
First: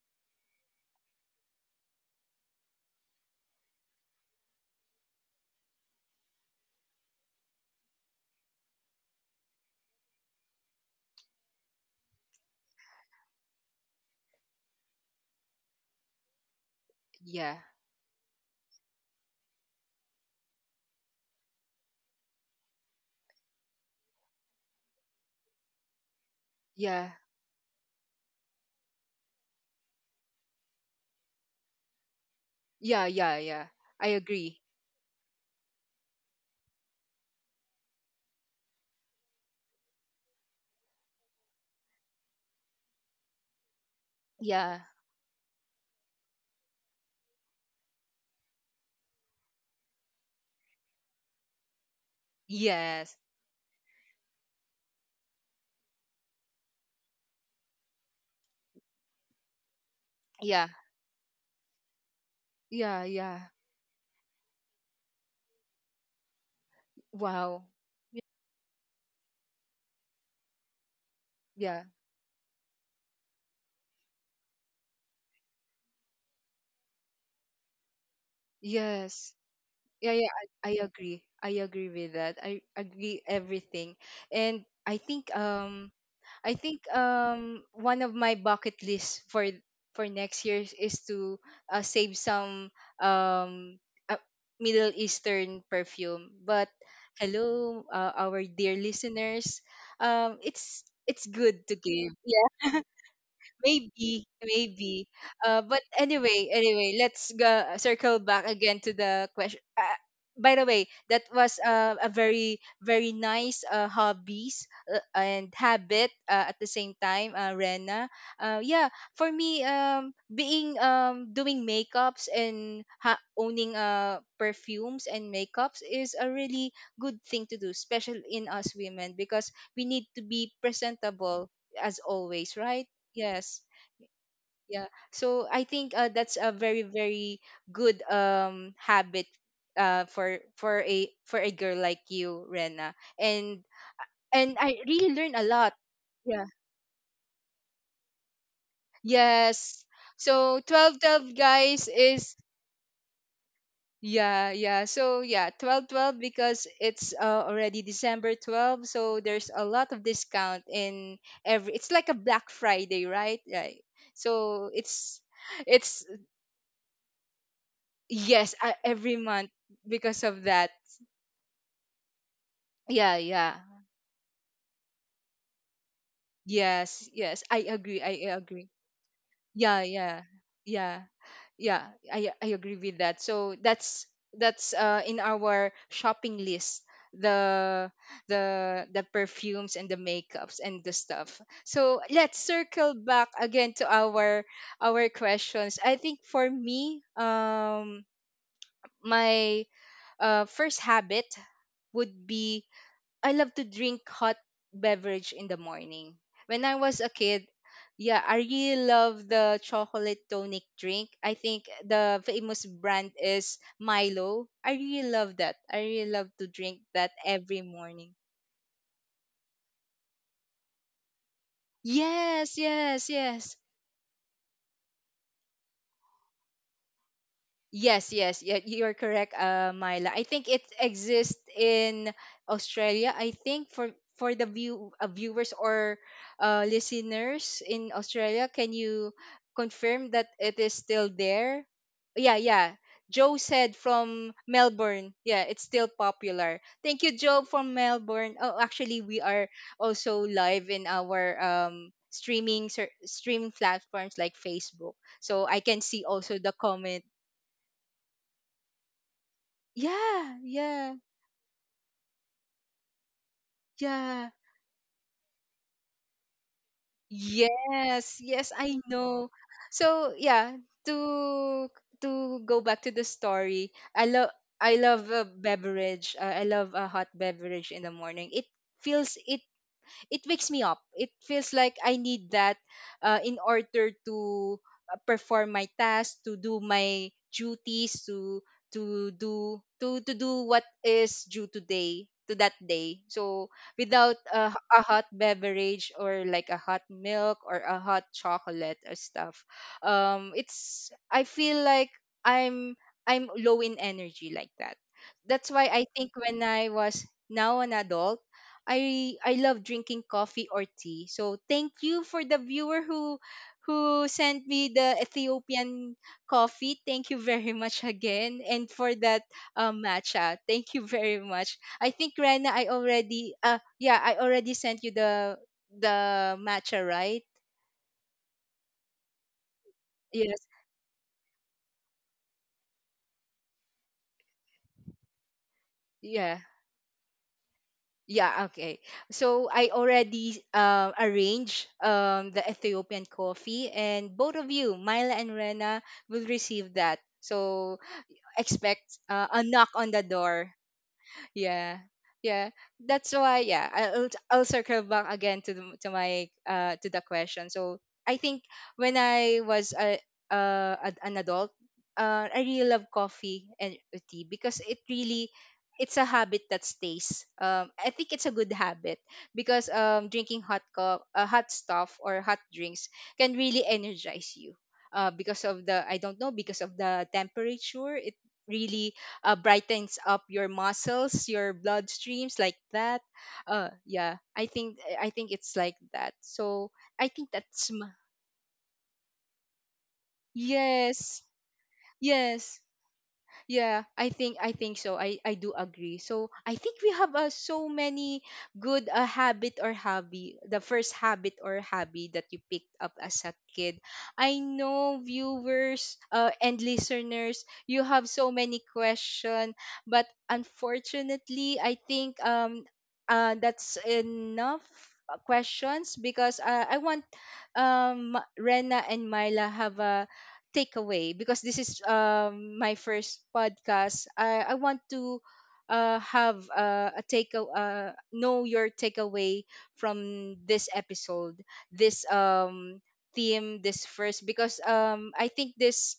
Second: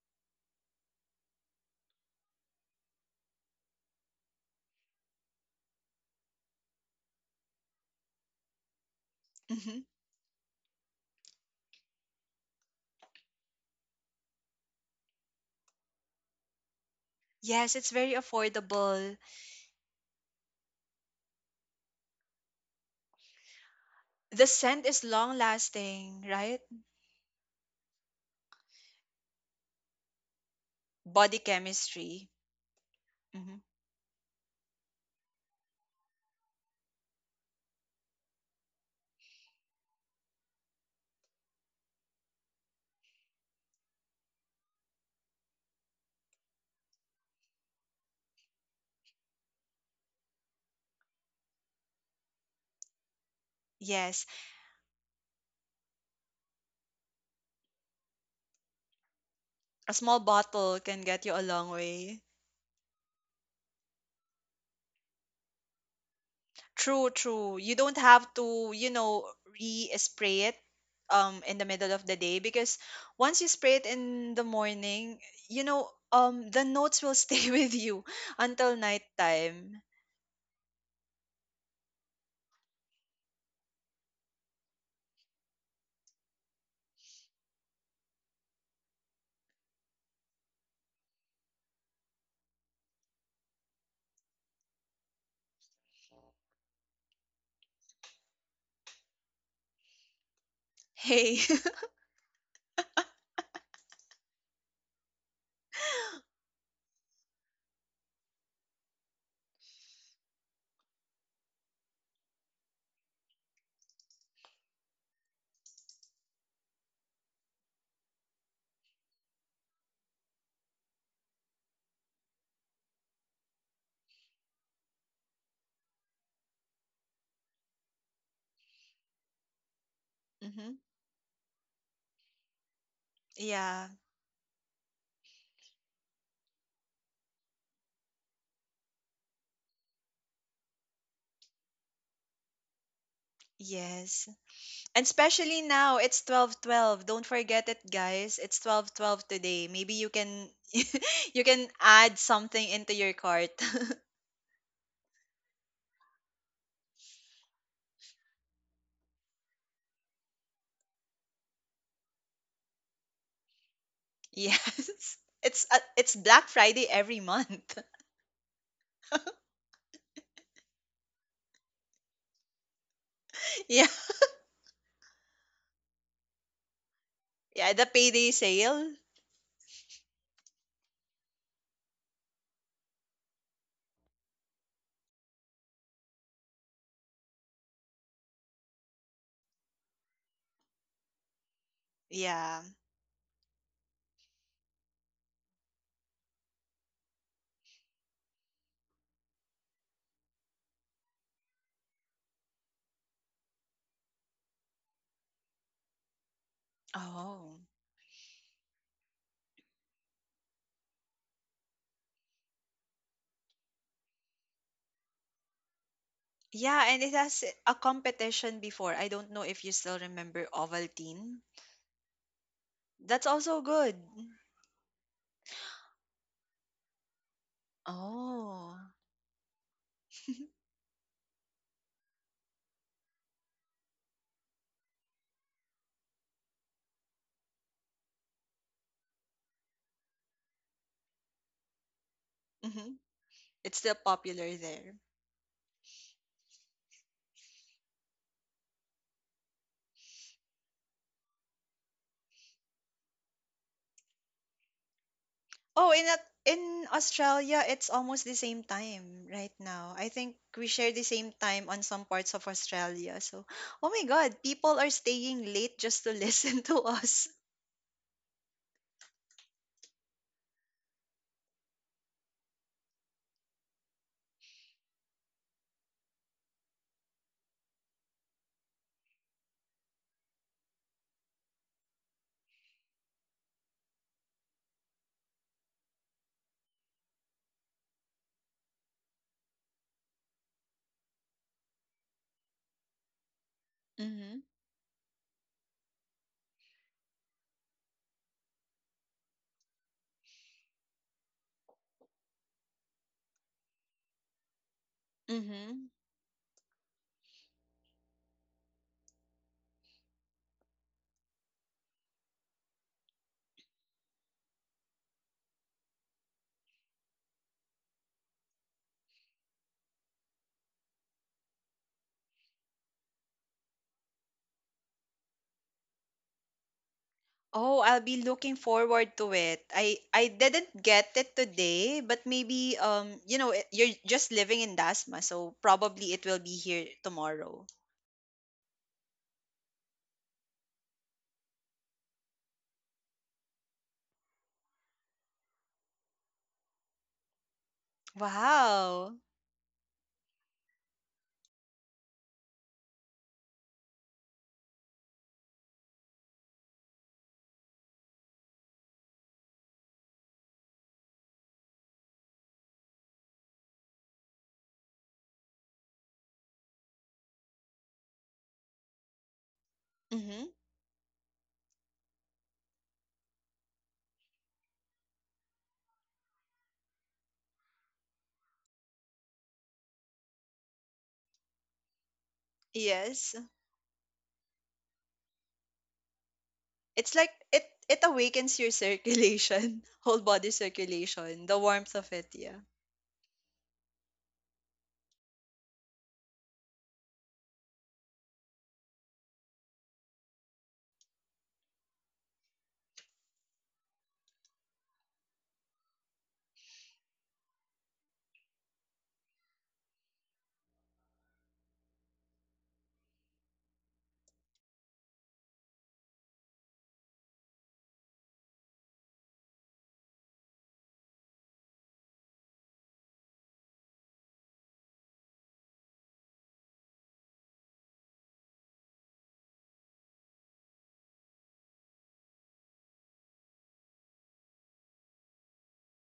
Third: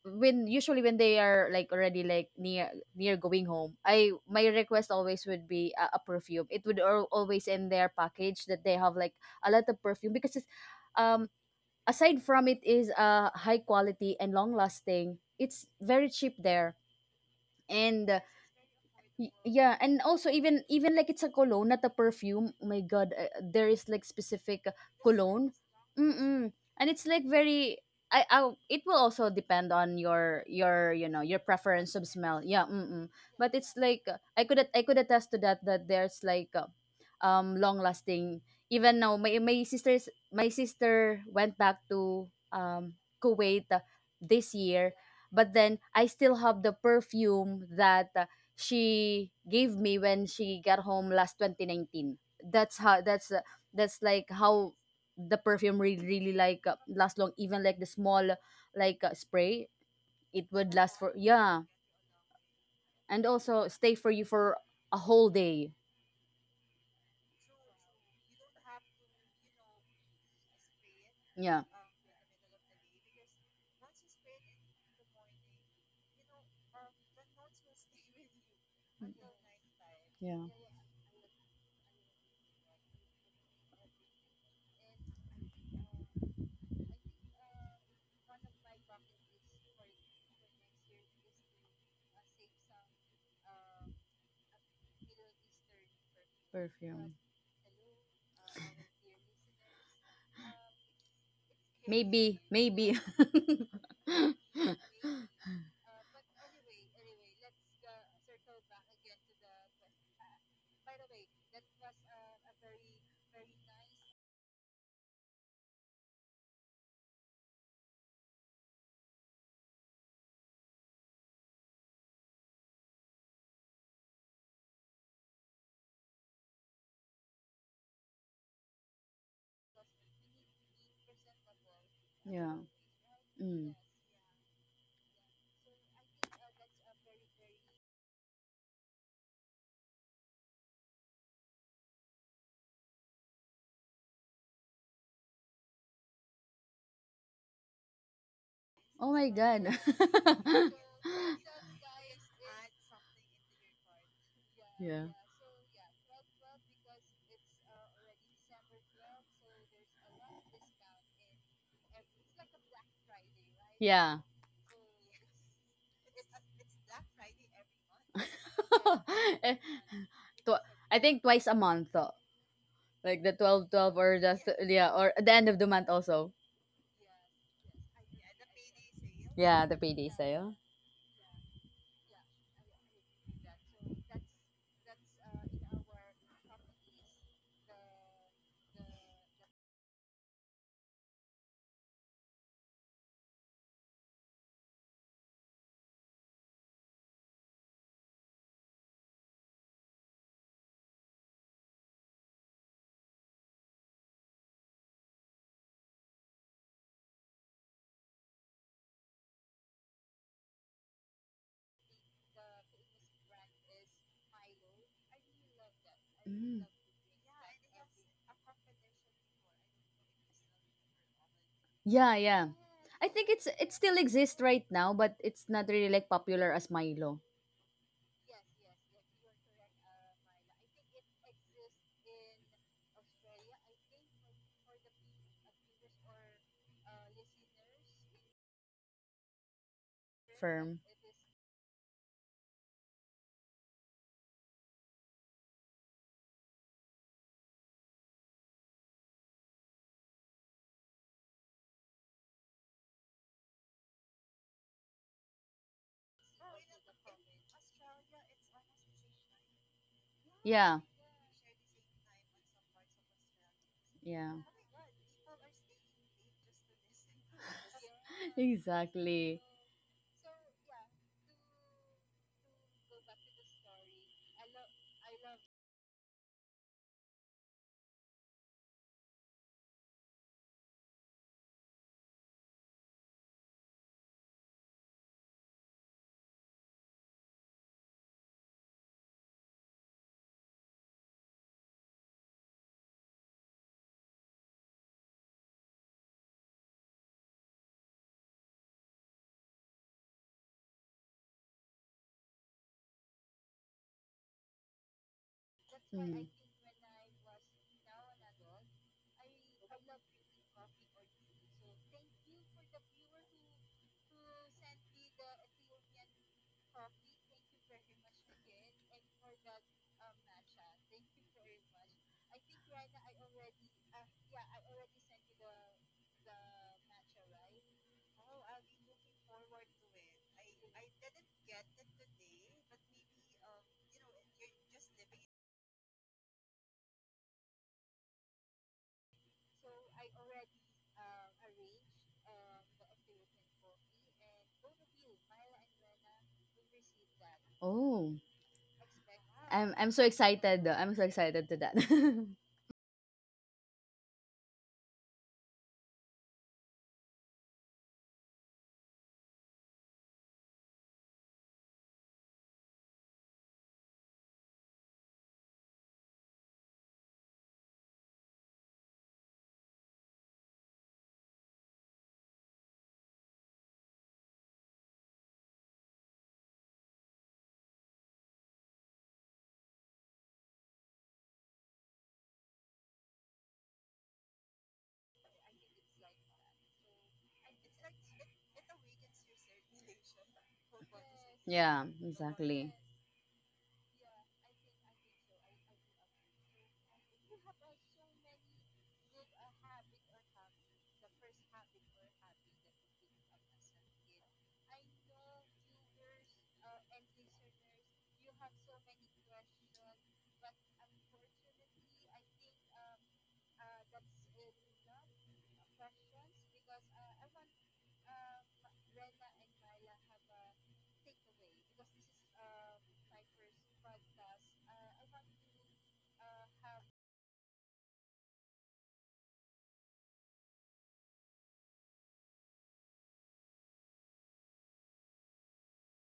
C: when usually when they are like already like near going home, I my request always would be a, perfume. It would always in their package that they have like a lot of
B: Hmm.
C: perfume because it's, um aside from it is, high quality and long lasting. It's very cheap there.
A: Yeah.
B: Yes, it's
C: And,
B: very affordable.
C: Yeah, and also even, like it's a cologne, not a perfume. Oh my god, there is like
B: The
C: specific,
B: scent is long
C: cologne.
B: lasting,
C: Mm-mm.
B: right?
C: And it's
A: Yeah.
C: like very, I it will also depend on your, your
B: Body
C: preference of
B: chemistry.
C: smell. Yeah,
A: Yeah.
C: mm-mm.
A: Yeah.
C: But
B: Mm-hmm.
A: Yeah.
C: it's like,
A: I
C: i could
A: agree.
C: at- i could attest to that, that there's like, long lasting. Even now, my sister went back to Kuwait, this
A: Yeah.
C: year. But then I still have the perfume that, she gave me when she got home last 2019.
A: Yes.
C: That's, that's like
B: Yes,
C: how the perfume really really like, last long. Even like the small like, spray,
B: a small
C: it
A: Yeah.
C: would
B: bottle
C: last
B: can
C: for,
B: get you a
C: yeah,
B: long way.
A: Yeah.
C: and
A: Yeah.
C: also stay for you for a whole day.
B: True, true.
A: Wow.
B: You don't
A: Y-
B: have to, you know, re-spray it in
C: Yeah.
B: the
A: Yeah.
B: middle of the day, because once you spray it in the morning, you know, the notes will stay with you until
A: Yes.
B: nighttime.
A: Yeah, yeah, I agree. I agree with that. I agree everything. And I think one of my bucket lists for next year is to save some um uh, Middle Eastern perfume. But
C: Perfume.
A: hello our dear listeners. It's
B: Hey.
A: good to give.
C: Maybe,
A: Yeah,
C: maybe.
A: maybe maybe but anyway anyway, let's go circle back again to the question. By the way, that was a very very nice hobbies and habit at the same time, rena. Yeah, for me being doing makeups and owning perfumes and makeups is a really good thing to do, especially in us women, because we need to be
B: Hmm.
A: presentable as always,
C: Yeah.
A: right? Yes.
C: Mm.
B: Yeah.
A: Yeah. So I think that's a very very good habit for a girl like you, Rena. And
B: Yes.
A: and I
B: And
A: really learn a
B: especially
A: lot.
B: now, it's
A: Yeah.
B: 12:12. Don't forget it, guys. It's
C: Oh my
B: 12:12
C: God.
B: today.
A: Yes.
B: Maybe you can
A: So 12 12
B: you can
A: guys
B: add
A: is
B: something into your cart.
A: yeah, yeah.
C: Yeah.
A: So yeah, 12 12, because it's already December 12, so there's a lot of discount in every. It's like a Black Friday, right? Right.
C: Yeah.
A: So
B: Yes.
A: it's it's
B: It's Black Friday every month.
A: yes, every month
C: Eh,
A: because of
C: tw-
A: that.
C: I think twice a month though.
A: Yeah,
C: Like the
A: yeah.
C: twelve,
B: Yeah.
C: twelve or just, yeah, or at the end of the month also.
A: Yes, yes. I
B: Yeah, the
A: agree. I
B: payday
A: agree.
B: sale.
C: Yeah, the
A: Yeah,
C: payday
A: yeah.
C: sale.
A: Yeah. Yeah. I agree with that. So that's in our shopping list, the the perfumes and the makeups and the stuff. So let's
B: Yeah.
A: circle back again to our questions. I think for me, my first habit would be I love to drink hot beverage in the morning. When I was a kid,
B: Oh.
A: yeah, I really love the chocolate tonic drink. I think the famous brand is Milo. I really love that. I really love to
C: Mm.
A: drink
B: Yeah, and
A: that
B: it has
A: every
B: a
A: morning.
B: competition before. I don't know if you still remember Ovaltine.
C: Yeah, yeah.
A: Yes, yes,
C: I
B: That's
C: think it's,
A: yes.
B: also
C: it
B: good.
C: still exists right now, but it's not really like popular as Milo.
A: Yes, yes, yeah,
B: Oh.
A: you are correct, Myla. I think it exists in Australia. I think for the viewers or listeners in Australia, can you confirm that it is
C: Firm.
A: still there? Yeah, yeah.
B: Hmm.
A: Joe said
B: It's still
A: from
B: popular there.
A: Melbourne. Yeah, it's still popular. Thank you, Joe from Melbourne. Oh, actually, we are also live in our streaming platforms like Facebook, so I can
B: Oh,
A: see
B: in Au-
A: also the
B: in
A: comment.
B: Australia, it's almost the same time right now. I
A: Yeah,
B: think we
C: Yeah.
B: share
A: yeah,
B: the same time on some parts of Australia. So, oh my
A: yeah.
B: God, people are staying late just to listen to us.
A: Yes, yes, I know.
C: Exactly.
A: So yeah, to to go back to the story, I love a beverage. I love a hot beverage in the morning. It feels it wakes me up. It feels like I need that in order to perform my task, to do my duties, to do what is due today to that day. So without
B: Mm-hmm.
A: a, a hot beverage or like a hot milk or a hot chocolate or stuff, it's I feel like i'm I'm low in energy, like that. That's why I
B: Mm-hmm.
A: think
C: Mm.
A: when I was now an adult, I love drinking coffee or tea. So thank you for the viewer who sent me the Ethiopian coffee. Thank you very much again, and for that matcha. Thank you very much. I think Rena, I already yeah I already sent you the matcha, right?
B: Oh, I'll be looking forward to it. I
A: Yes.
B: didn't get it today, but maybe you know it- you're just living in Dasma, so probably it
A: Yeah.
B: will be here tomorrow.
A: Yeah, okay. So I already arranged the Ethiopian coffee, and both of you, Myla and Rena, will receive that. So
C: Oh,
A: expect
B: Wow.
A: a knock
C: I'm
A: on
C: I'm
A: the
C: so
A: door.
C: excited. I'm so excited to that.
A: Yeah, yeah, that's why, yeah, I'll circle back again to the, to my to the question. So I think when I was an adult, I really love coffee and tea, because it really it's a habit that stays. I think it's a good habit because drinking
B: Mm-hmm.
A: hot stuff or hot drinks can really energize you, because of the I don't know, because of the temperature. It really brightens up your muscles, your blood streams, like that.
B: Yes.
A: Yeah, I think it's like that. So I
B: It's
A: think
B: like— it it awakens your circulation, whole body
A: yes,
B: circulation, the
C: Yeah,
B: warmth of it,
A: yes,
B: yeah.
C: exactly.
A: yeah, I think so. I do agree. So I think we have so many good habit or hobby. The first habit or hobby that you picked up as a kid. I know viewers and listeners, you have so many question, but unfortunately, I think that's enough questions, because I want Rena and Myla have a takeaway, because this is my first podcast. I want to have a take know your takeaway from this episode, this theme, this first, because I think this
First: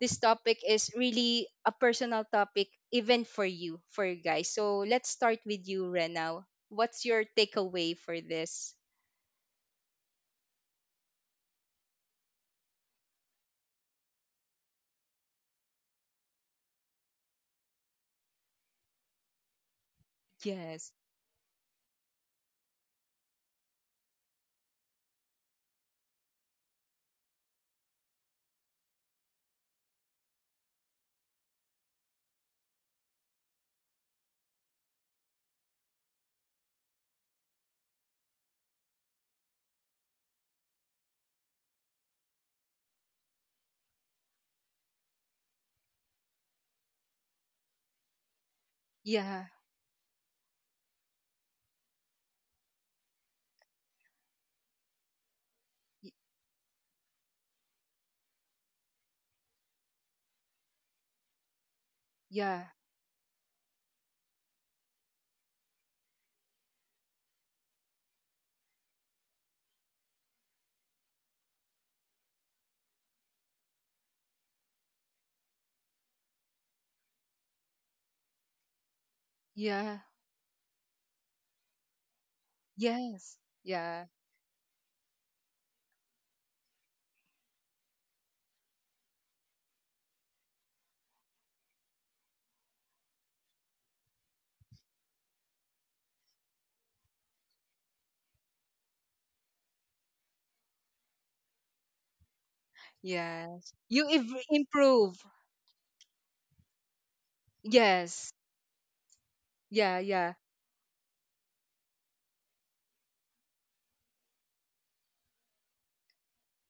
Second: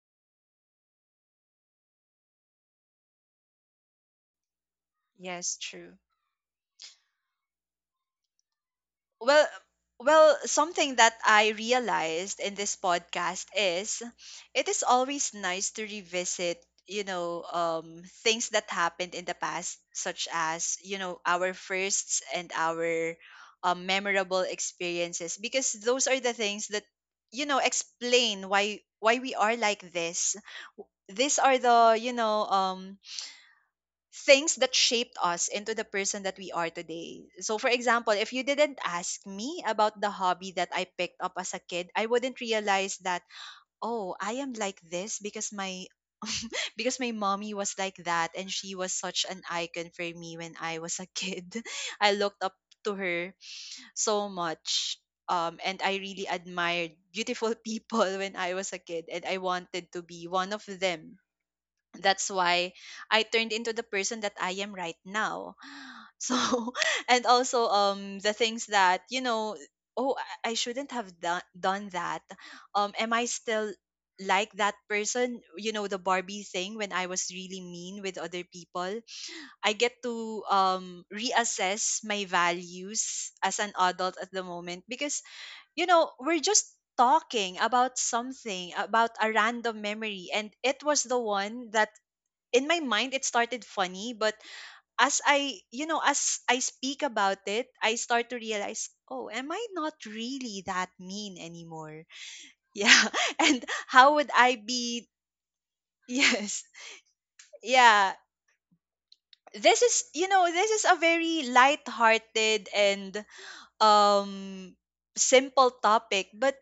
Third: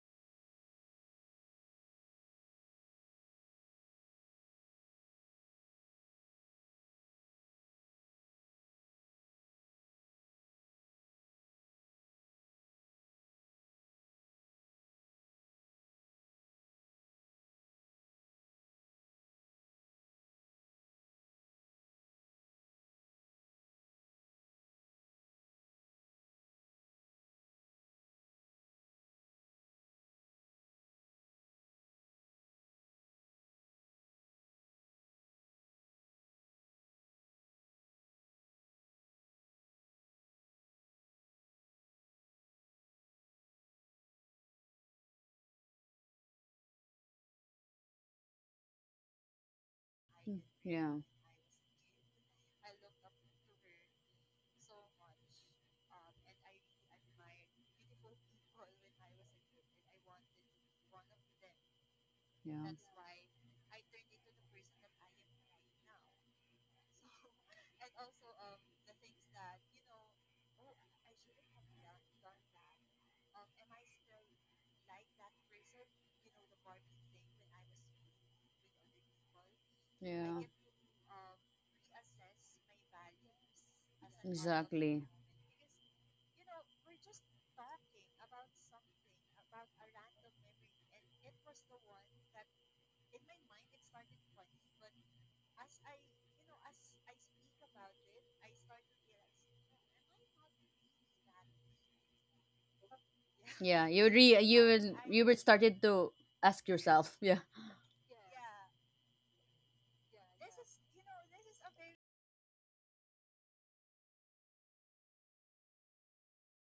A: this topic is really a personal topic, even for you, for you guys. So let's start
B: Yes,
A: with you,
B: true.
A: Renal. What's your takeaway for this?
B: Well, well, something that I realized in this podcast is it is always nice to revisit, you know, things that happened in the past, such as,
A: Yes.
B: you know, our firsts and our memorable experiences, because those are the things that, you know, explain why we are like this. These are the things that shaped us into the person that we are today. So for example, if you didn't ask me about the hobby that I picked up as a kid, I wouldn't realize that, oh, I am like this because my— because my mommy was like that, and she was such
A: Yeah.
B: an icon for me when
C: Hmm.
B: I was a kid. I looked up to her so much, and I
A: Y-
B: really admired beautiful people when I was a kid, and I wanted to be one of them. That's
A: Yeah.
B: why I turned into the person that I am right now. So, and also the things that, you know, oh, I shouldn't have done that. Am I still like that person? You know, the Barbie thing when I was really mean with other people. I
A: Yeah.
B: get
C: Yeah,
B: to reassess my values
A: Yes.
B: as an
A: Yeah.
B: adult at the moment
C: exactly.
B: because you know we're just talking about something about a random memory, and it was the one that, in my mind, it started funny, but as I you know as I speak about it, I start to realize, oh, am I not really that mean anymore? Yeah. And
A: Yes.
C: Yeah,
A: You
B: how would I be—
A: improve.
C: you would started to
B: yes,
C: ask yourself. Yeah,
B: yeah,
A: Yes.
B: this
A: Yeah,
B: is, you
A: yeah.
B: know, this is a very light-hearted and um simple topic, but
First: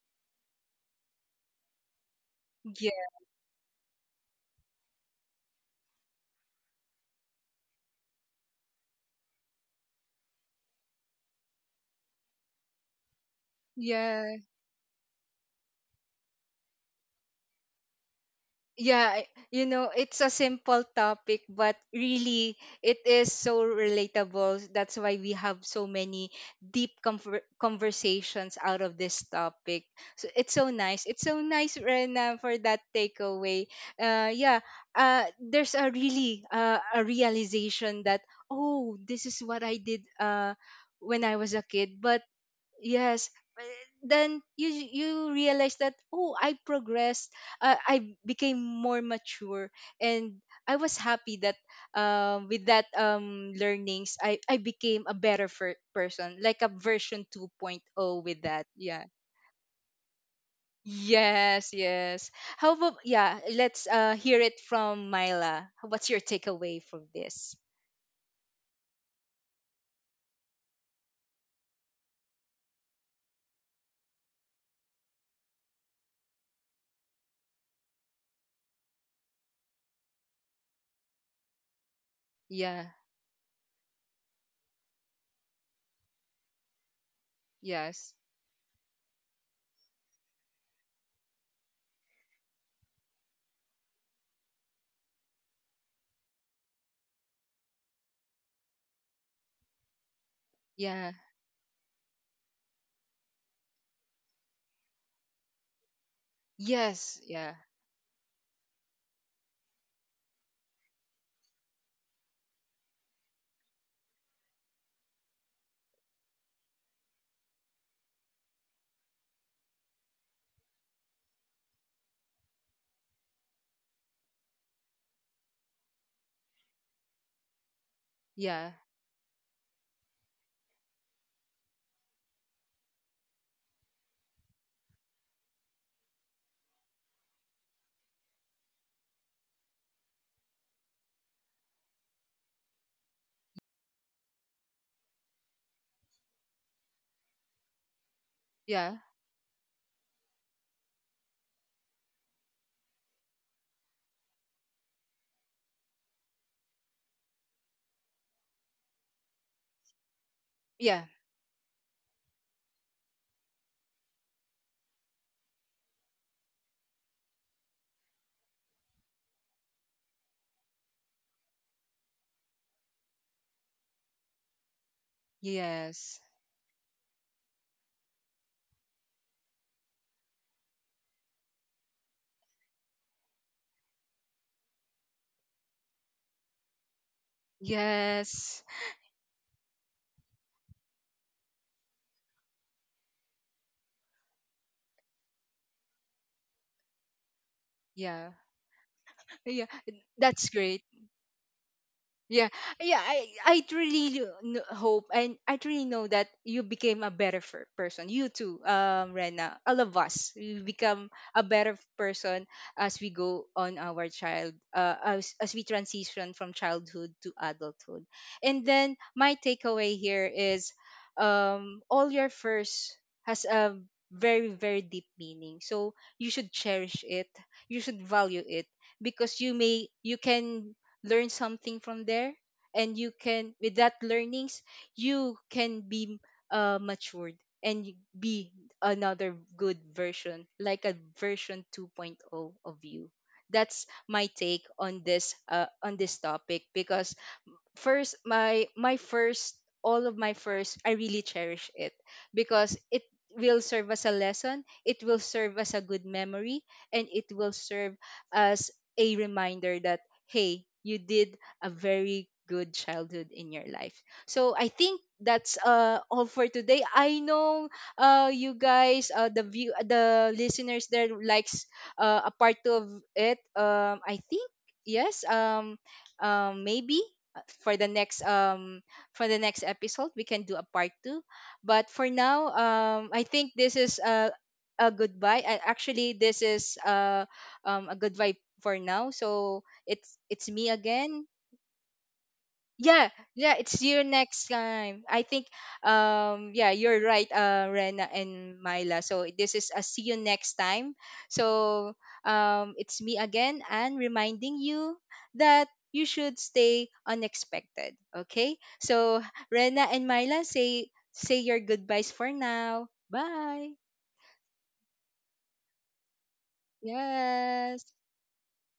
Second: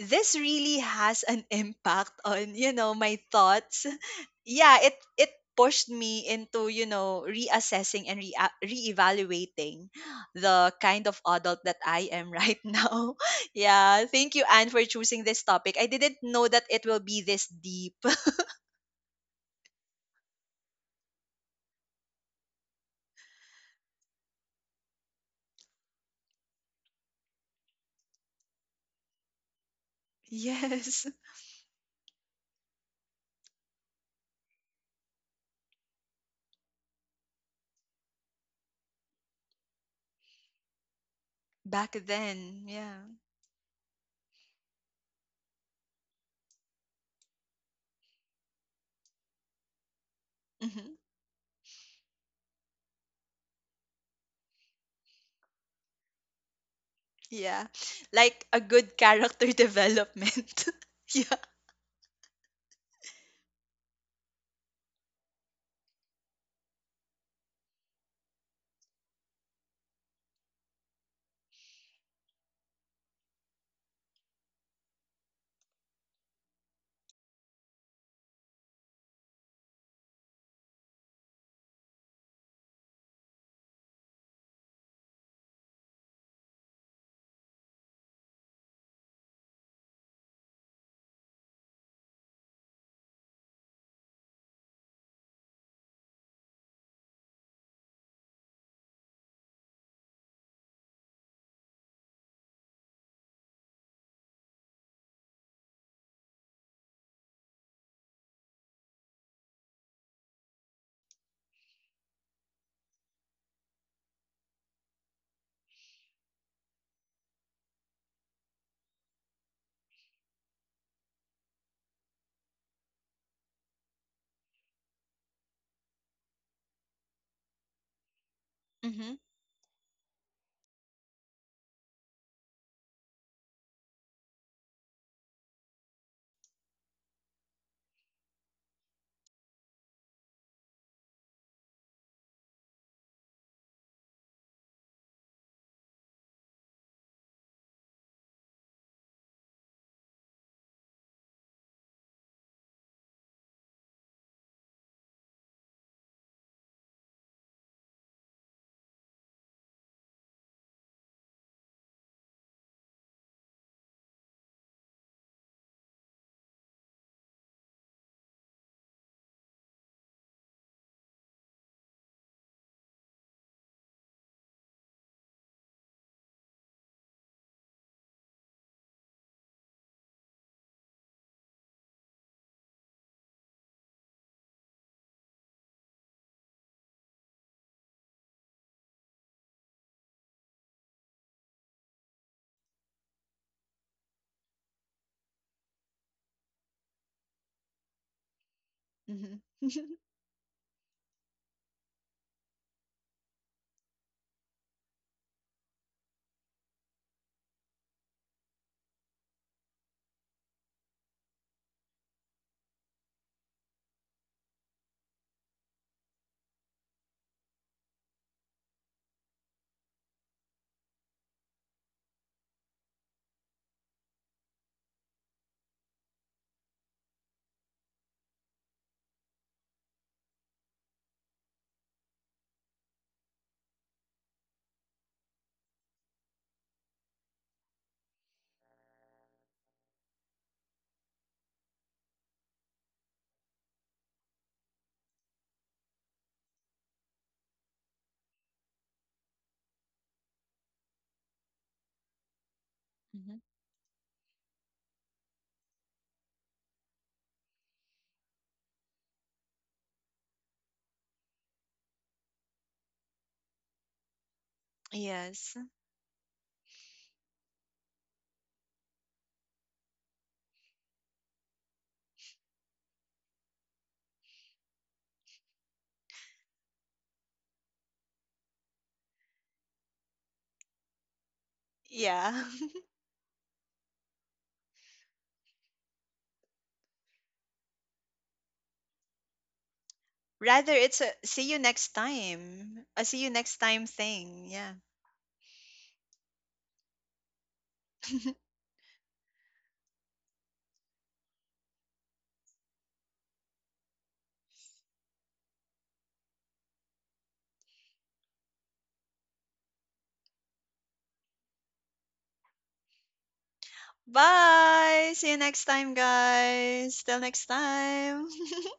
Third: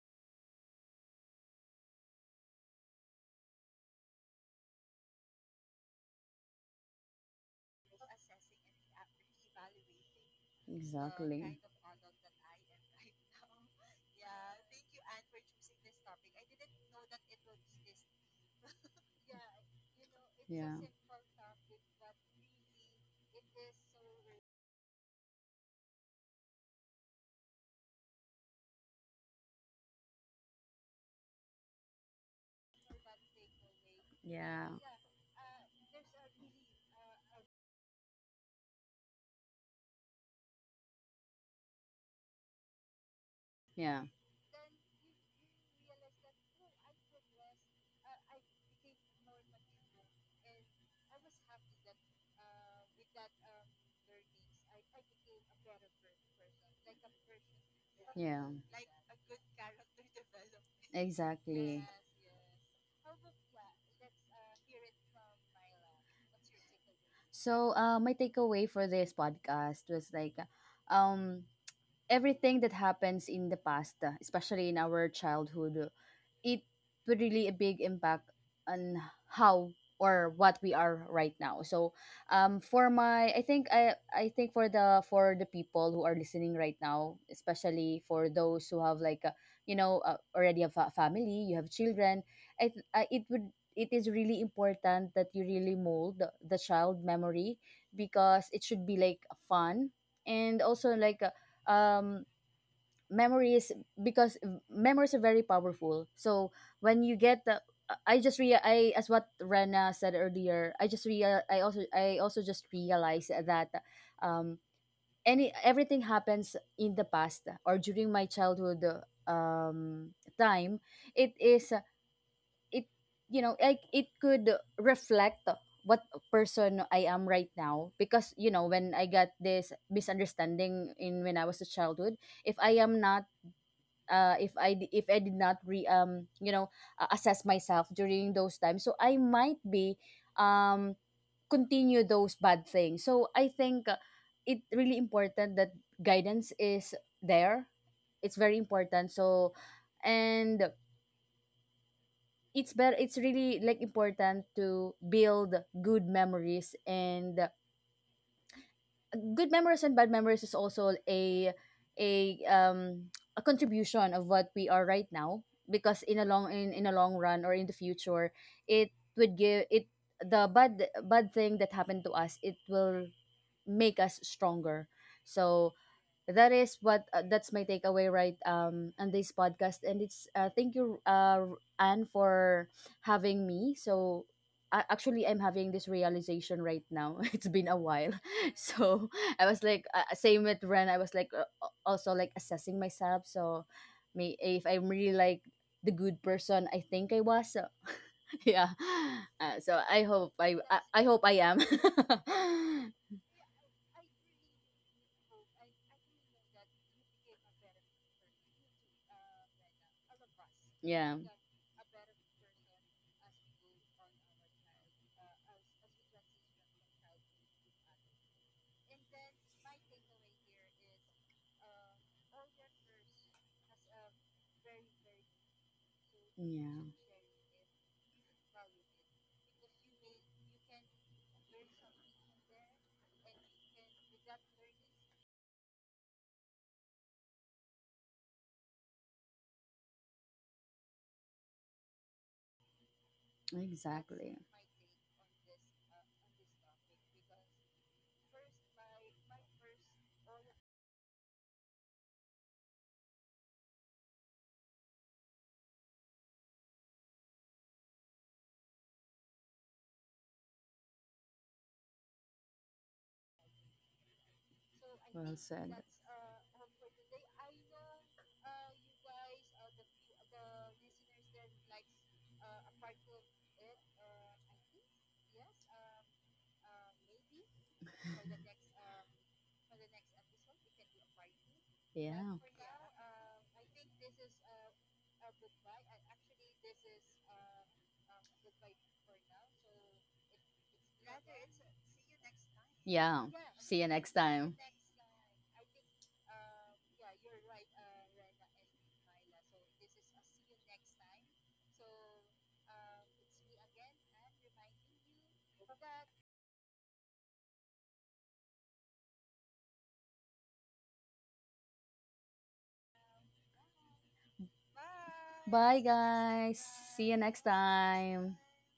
B: this really has an impact on, you know,
A: Yeah.
B: my thoughts. Yeah, it pushed me into, you know, reassessing and re- reevaluating the kind of adult
C: exactly.
B: that I am right now. Yeah, thank
A: Yeah.
B: you, Anne, for choosing this topic. I didn't know that it will be this deep.
A: Yeah, I- you know, it's a simple topic, but really it is so relatable. That's why we have so many deep conversations out of this topic. So it's so nice.
B: Yes.
A: It's so nice, Rena, for that takeaway. Yeah,
C: Yeah.
A: there's a really a realization that oh, this is what I did when I was a
B: Back
A: kid, but
B: then, yeah.
A: yes, but
C: Yeah.
A: then you realize that oh, I progressed, I became more mature, and I
B: Hmm.
A: was happy that with that learnings, I became a better person, like a version
B: Yeah,
A: 2.0, with
C: Yeah.
B: like a
A: that.
B: good
A: Yeah,
B: character development. Yeah.
A: yes,
C: Exactly.
A: yes. How about, yeah, let's hear it from Myla. What's your takeaway from this?
C: So, my takeaway for this podcast was like, um, everything that happens in the past, especially in our childhood, it would really a big impact on how or what we are right now. So,
A: Yeah,
C: for my I think for the people who are listening right now, especially
A: yes,
C: for those who have already have a family, you have children, I, th- I it is really important that you really mold the child memory, because it should be like fun, and also
A: yeah,
C: like, um memories, because memories are very powerful. So when
A: yes,
C: you
A: yeah,
C: get the, I, as what Rena said earlier, I also just realized that, um any everything happens in the past, or during my childhood, um time, it is it you know like it could reflect what person I am right now. Because, you
A: yeah,
C: know, when I
B: Hmm.
C: got this misunderstanding in when I was a childhood, if I am not, if I did not, re you know assess myself during those times, so I might be, um continue those bad things. So I think, it really important that guidance is there. It's very
A: yeah,
C: important. So, and it's better. It's really like important to build good memories. And good memories and bad memories is also
A: yeah,
C: a contribution of what we are right now. Because in a long run, or in the future, it would give it, the bad bad thing that happened to us, it will make us stronger. So
A: yes.
C: that is what that's my takeaway, right, on this podcast. And it's, thank you, Anne, for having me. So, actually I'm having this realization right now. It's been a while.
A: Yes.
C: So I was like, same with Ren. I was like, also like assessing myself. So may if I'm really like the good person, I think I was. So,
A: Yeah.
C: yeah,
B: Hmm.
A: Yeah.
C: so
B: Hmm.
C: I hope,
A: That's great.
C: I am.
A: Yeah, yeah. I really hope, and I really know that you became a better person. You too, Rena. All of us, we become
C: Yeah.
A: a better person as we go on our as we transition from childhood to adulthood. And then my takeaway here is, all your first has a very very deep meaning. So you should cherish it. You should value it, because you can learn something from there, and you can, with that learnings, you can be matured, and you be another good version, like a version 2.0 of you. That's my take on this topic, because first my my first, all of my first, I really cherish it, because it will serve as a lesson, it will serve as a good memory, and it will serve as a reminder that hey, you did a very good childhood in your life. So I think that's
B: Yes.
A: all for today. I know you guys, the listeners there likes a part two of it, I think yes, maybe uh, for the next um for the next episode we can do a part two. But for
C: Yeah.
B: Yeah.
A: now, I think this is a goodbye. Actually this is a goodbye for now, so it's it's me
B: Rather, it's a
A: again.
B: see you next time, a
A: Yeah,
B: see
C: Yeah.
B: you
A: yeah,
B: next
A: it's
C: See
B: time
C: you
A: your
C: next
B: thing,
A: next
C: time.
B: yeah.
A: time. I think yeah, you're right, Rena and Myla. So this is a see you next time. So it's me again, and reminding you that you should stay unexpected. Okay? So Rena and Myla, say your goodbyes for now. Bye.
B: Bye. See you next
C: Bye,
B: time,
C: guys.
B: guys.
C: See
B: Till
C: you next
B: next
A: Yes.
B: time.
C: time.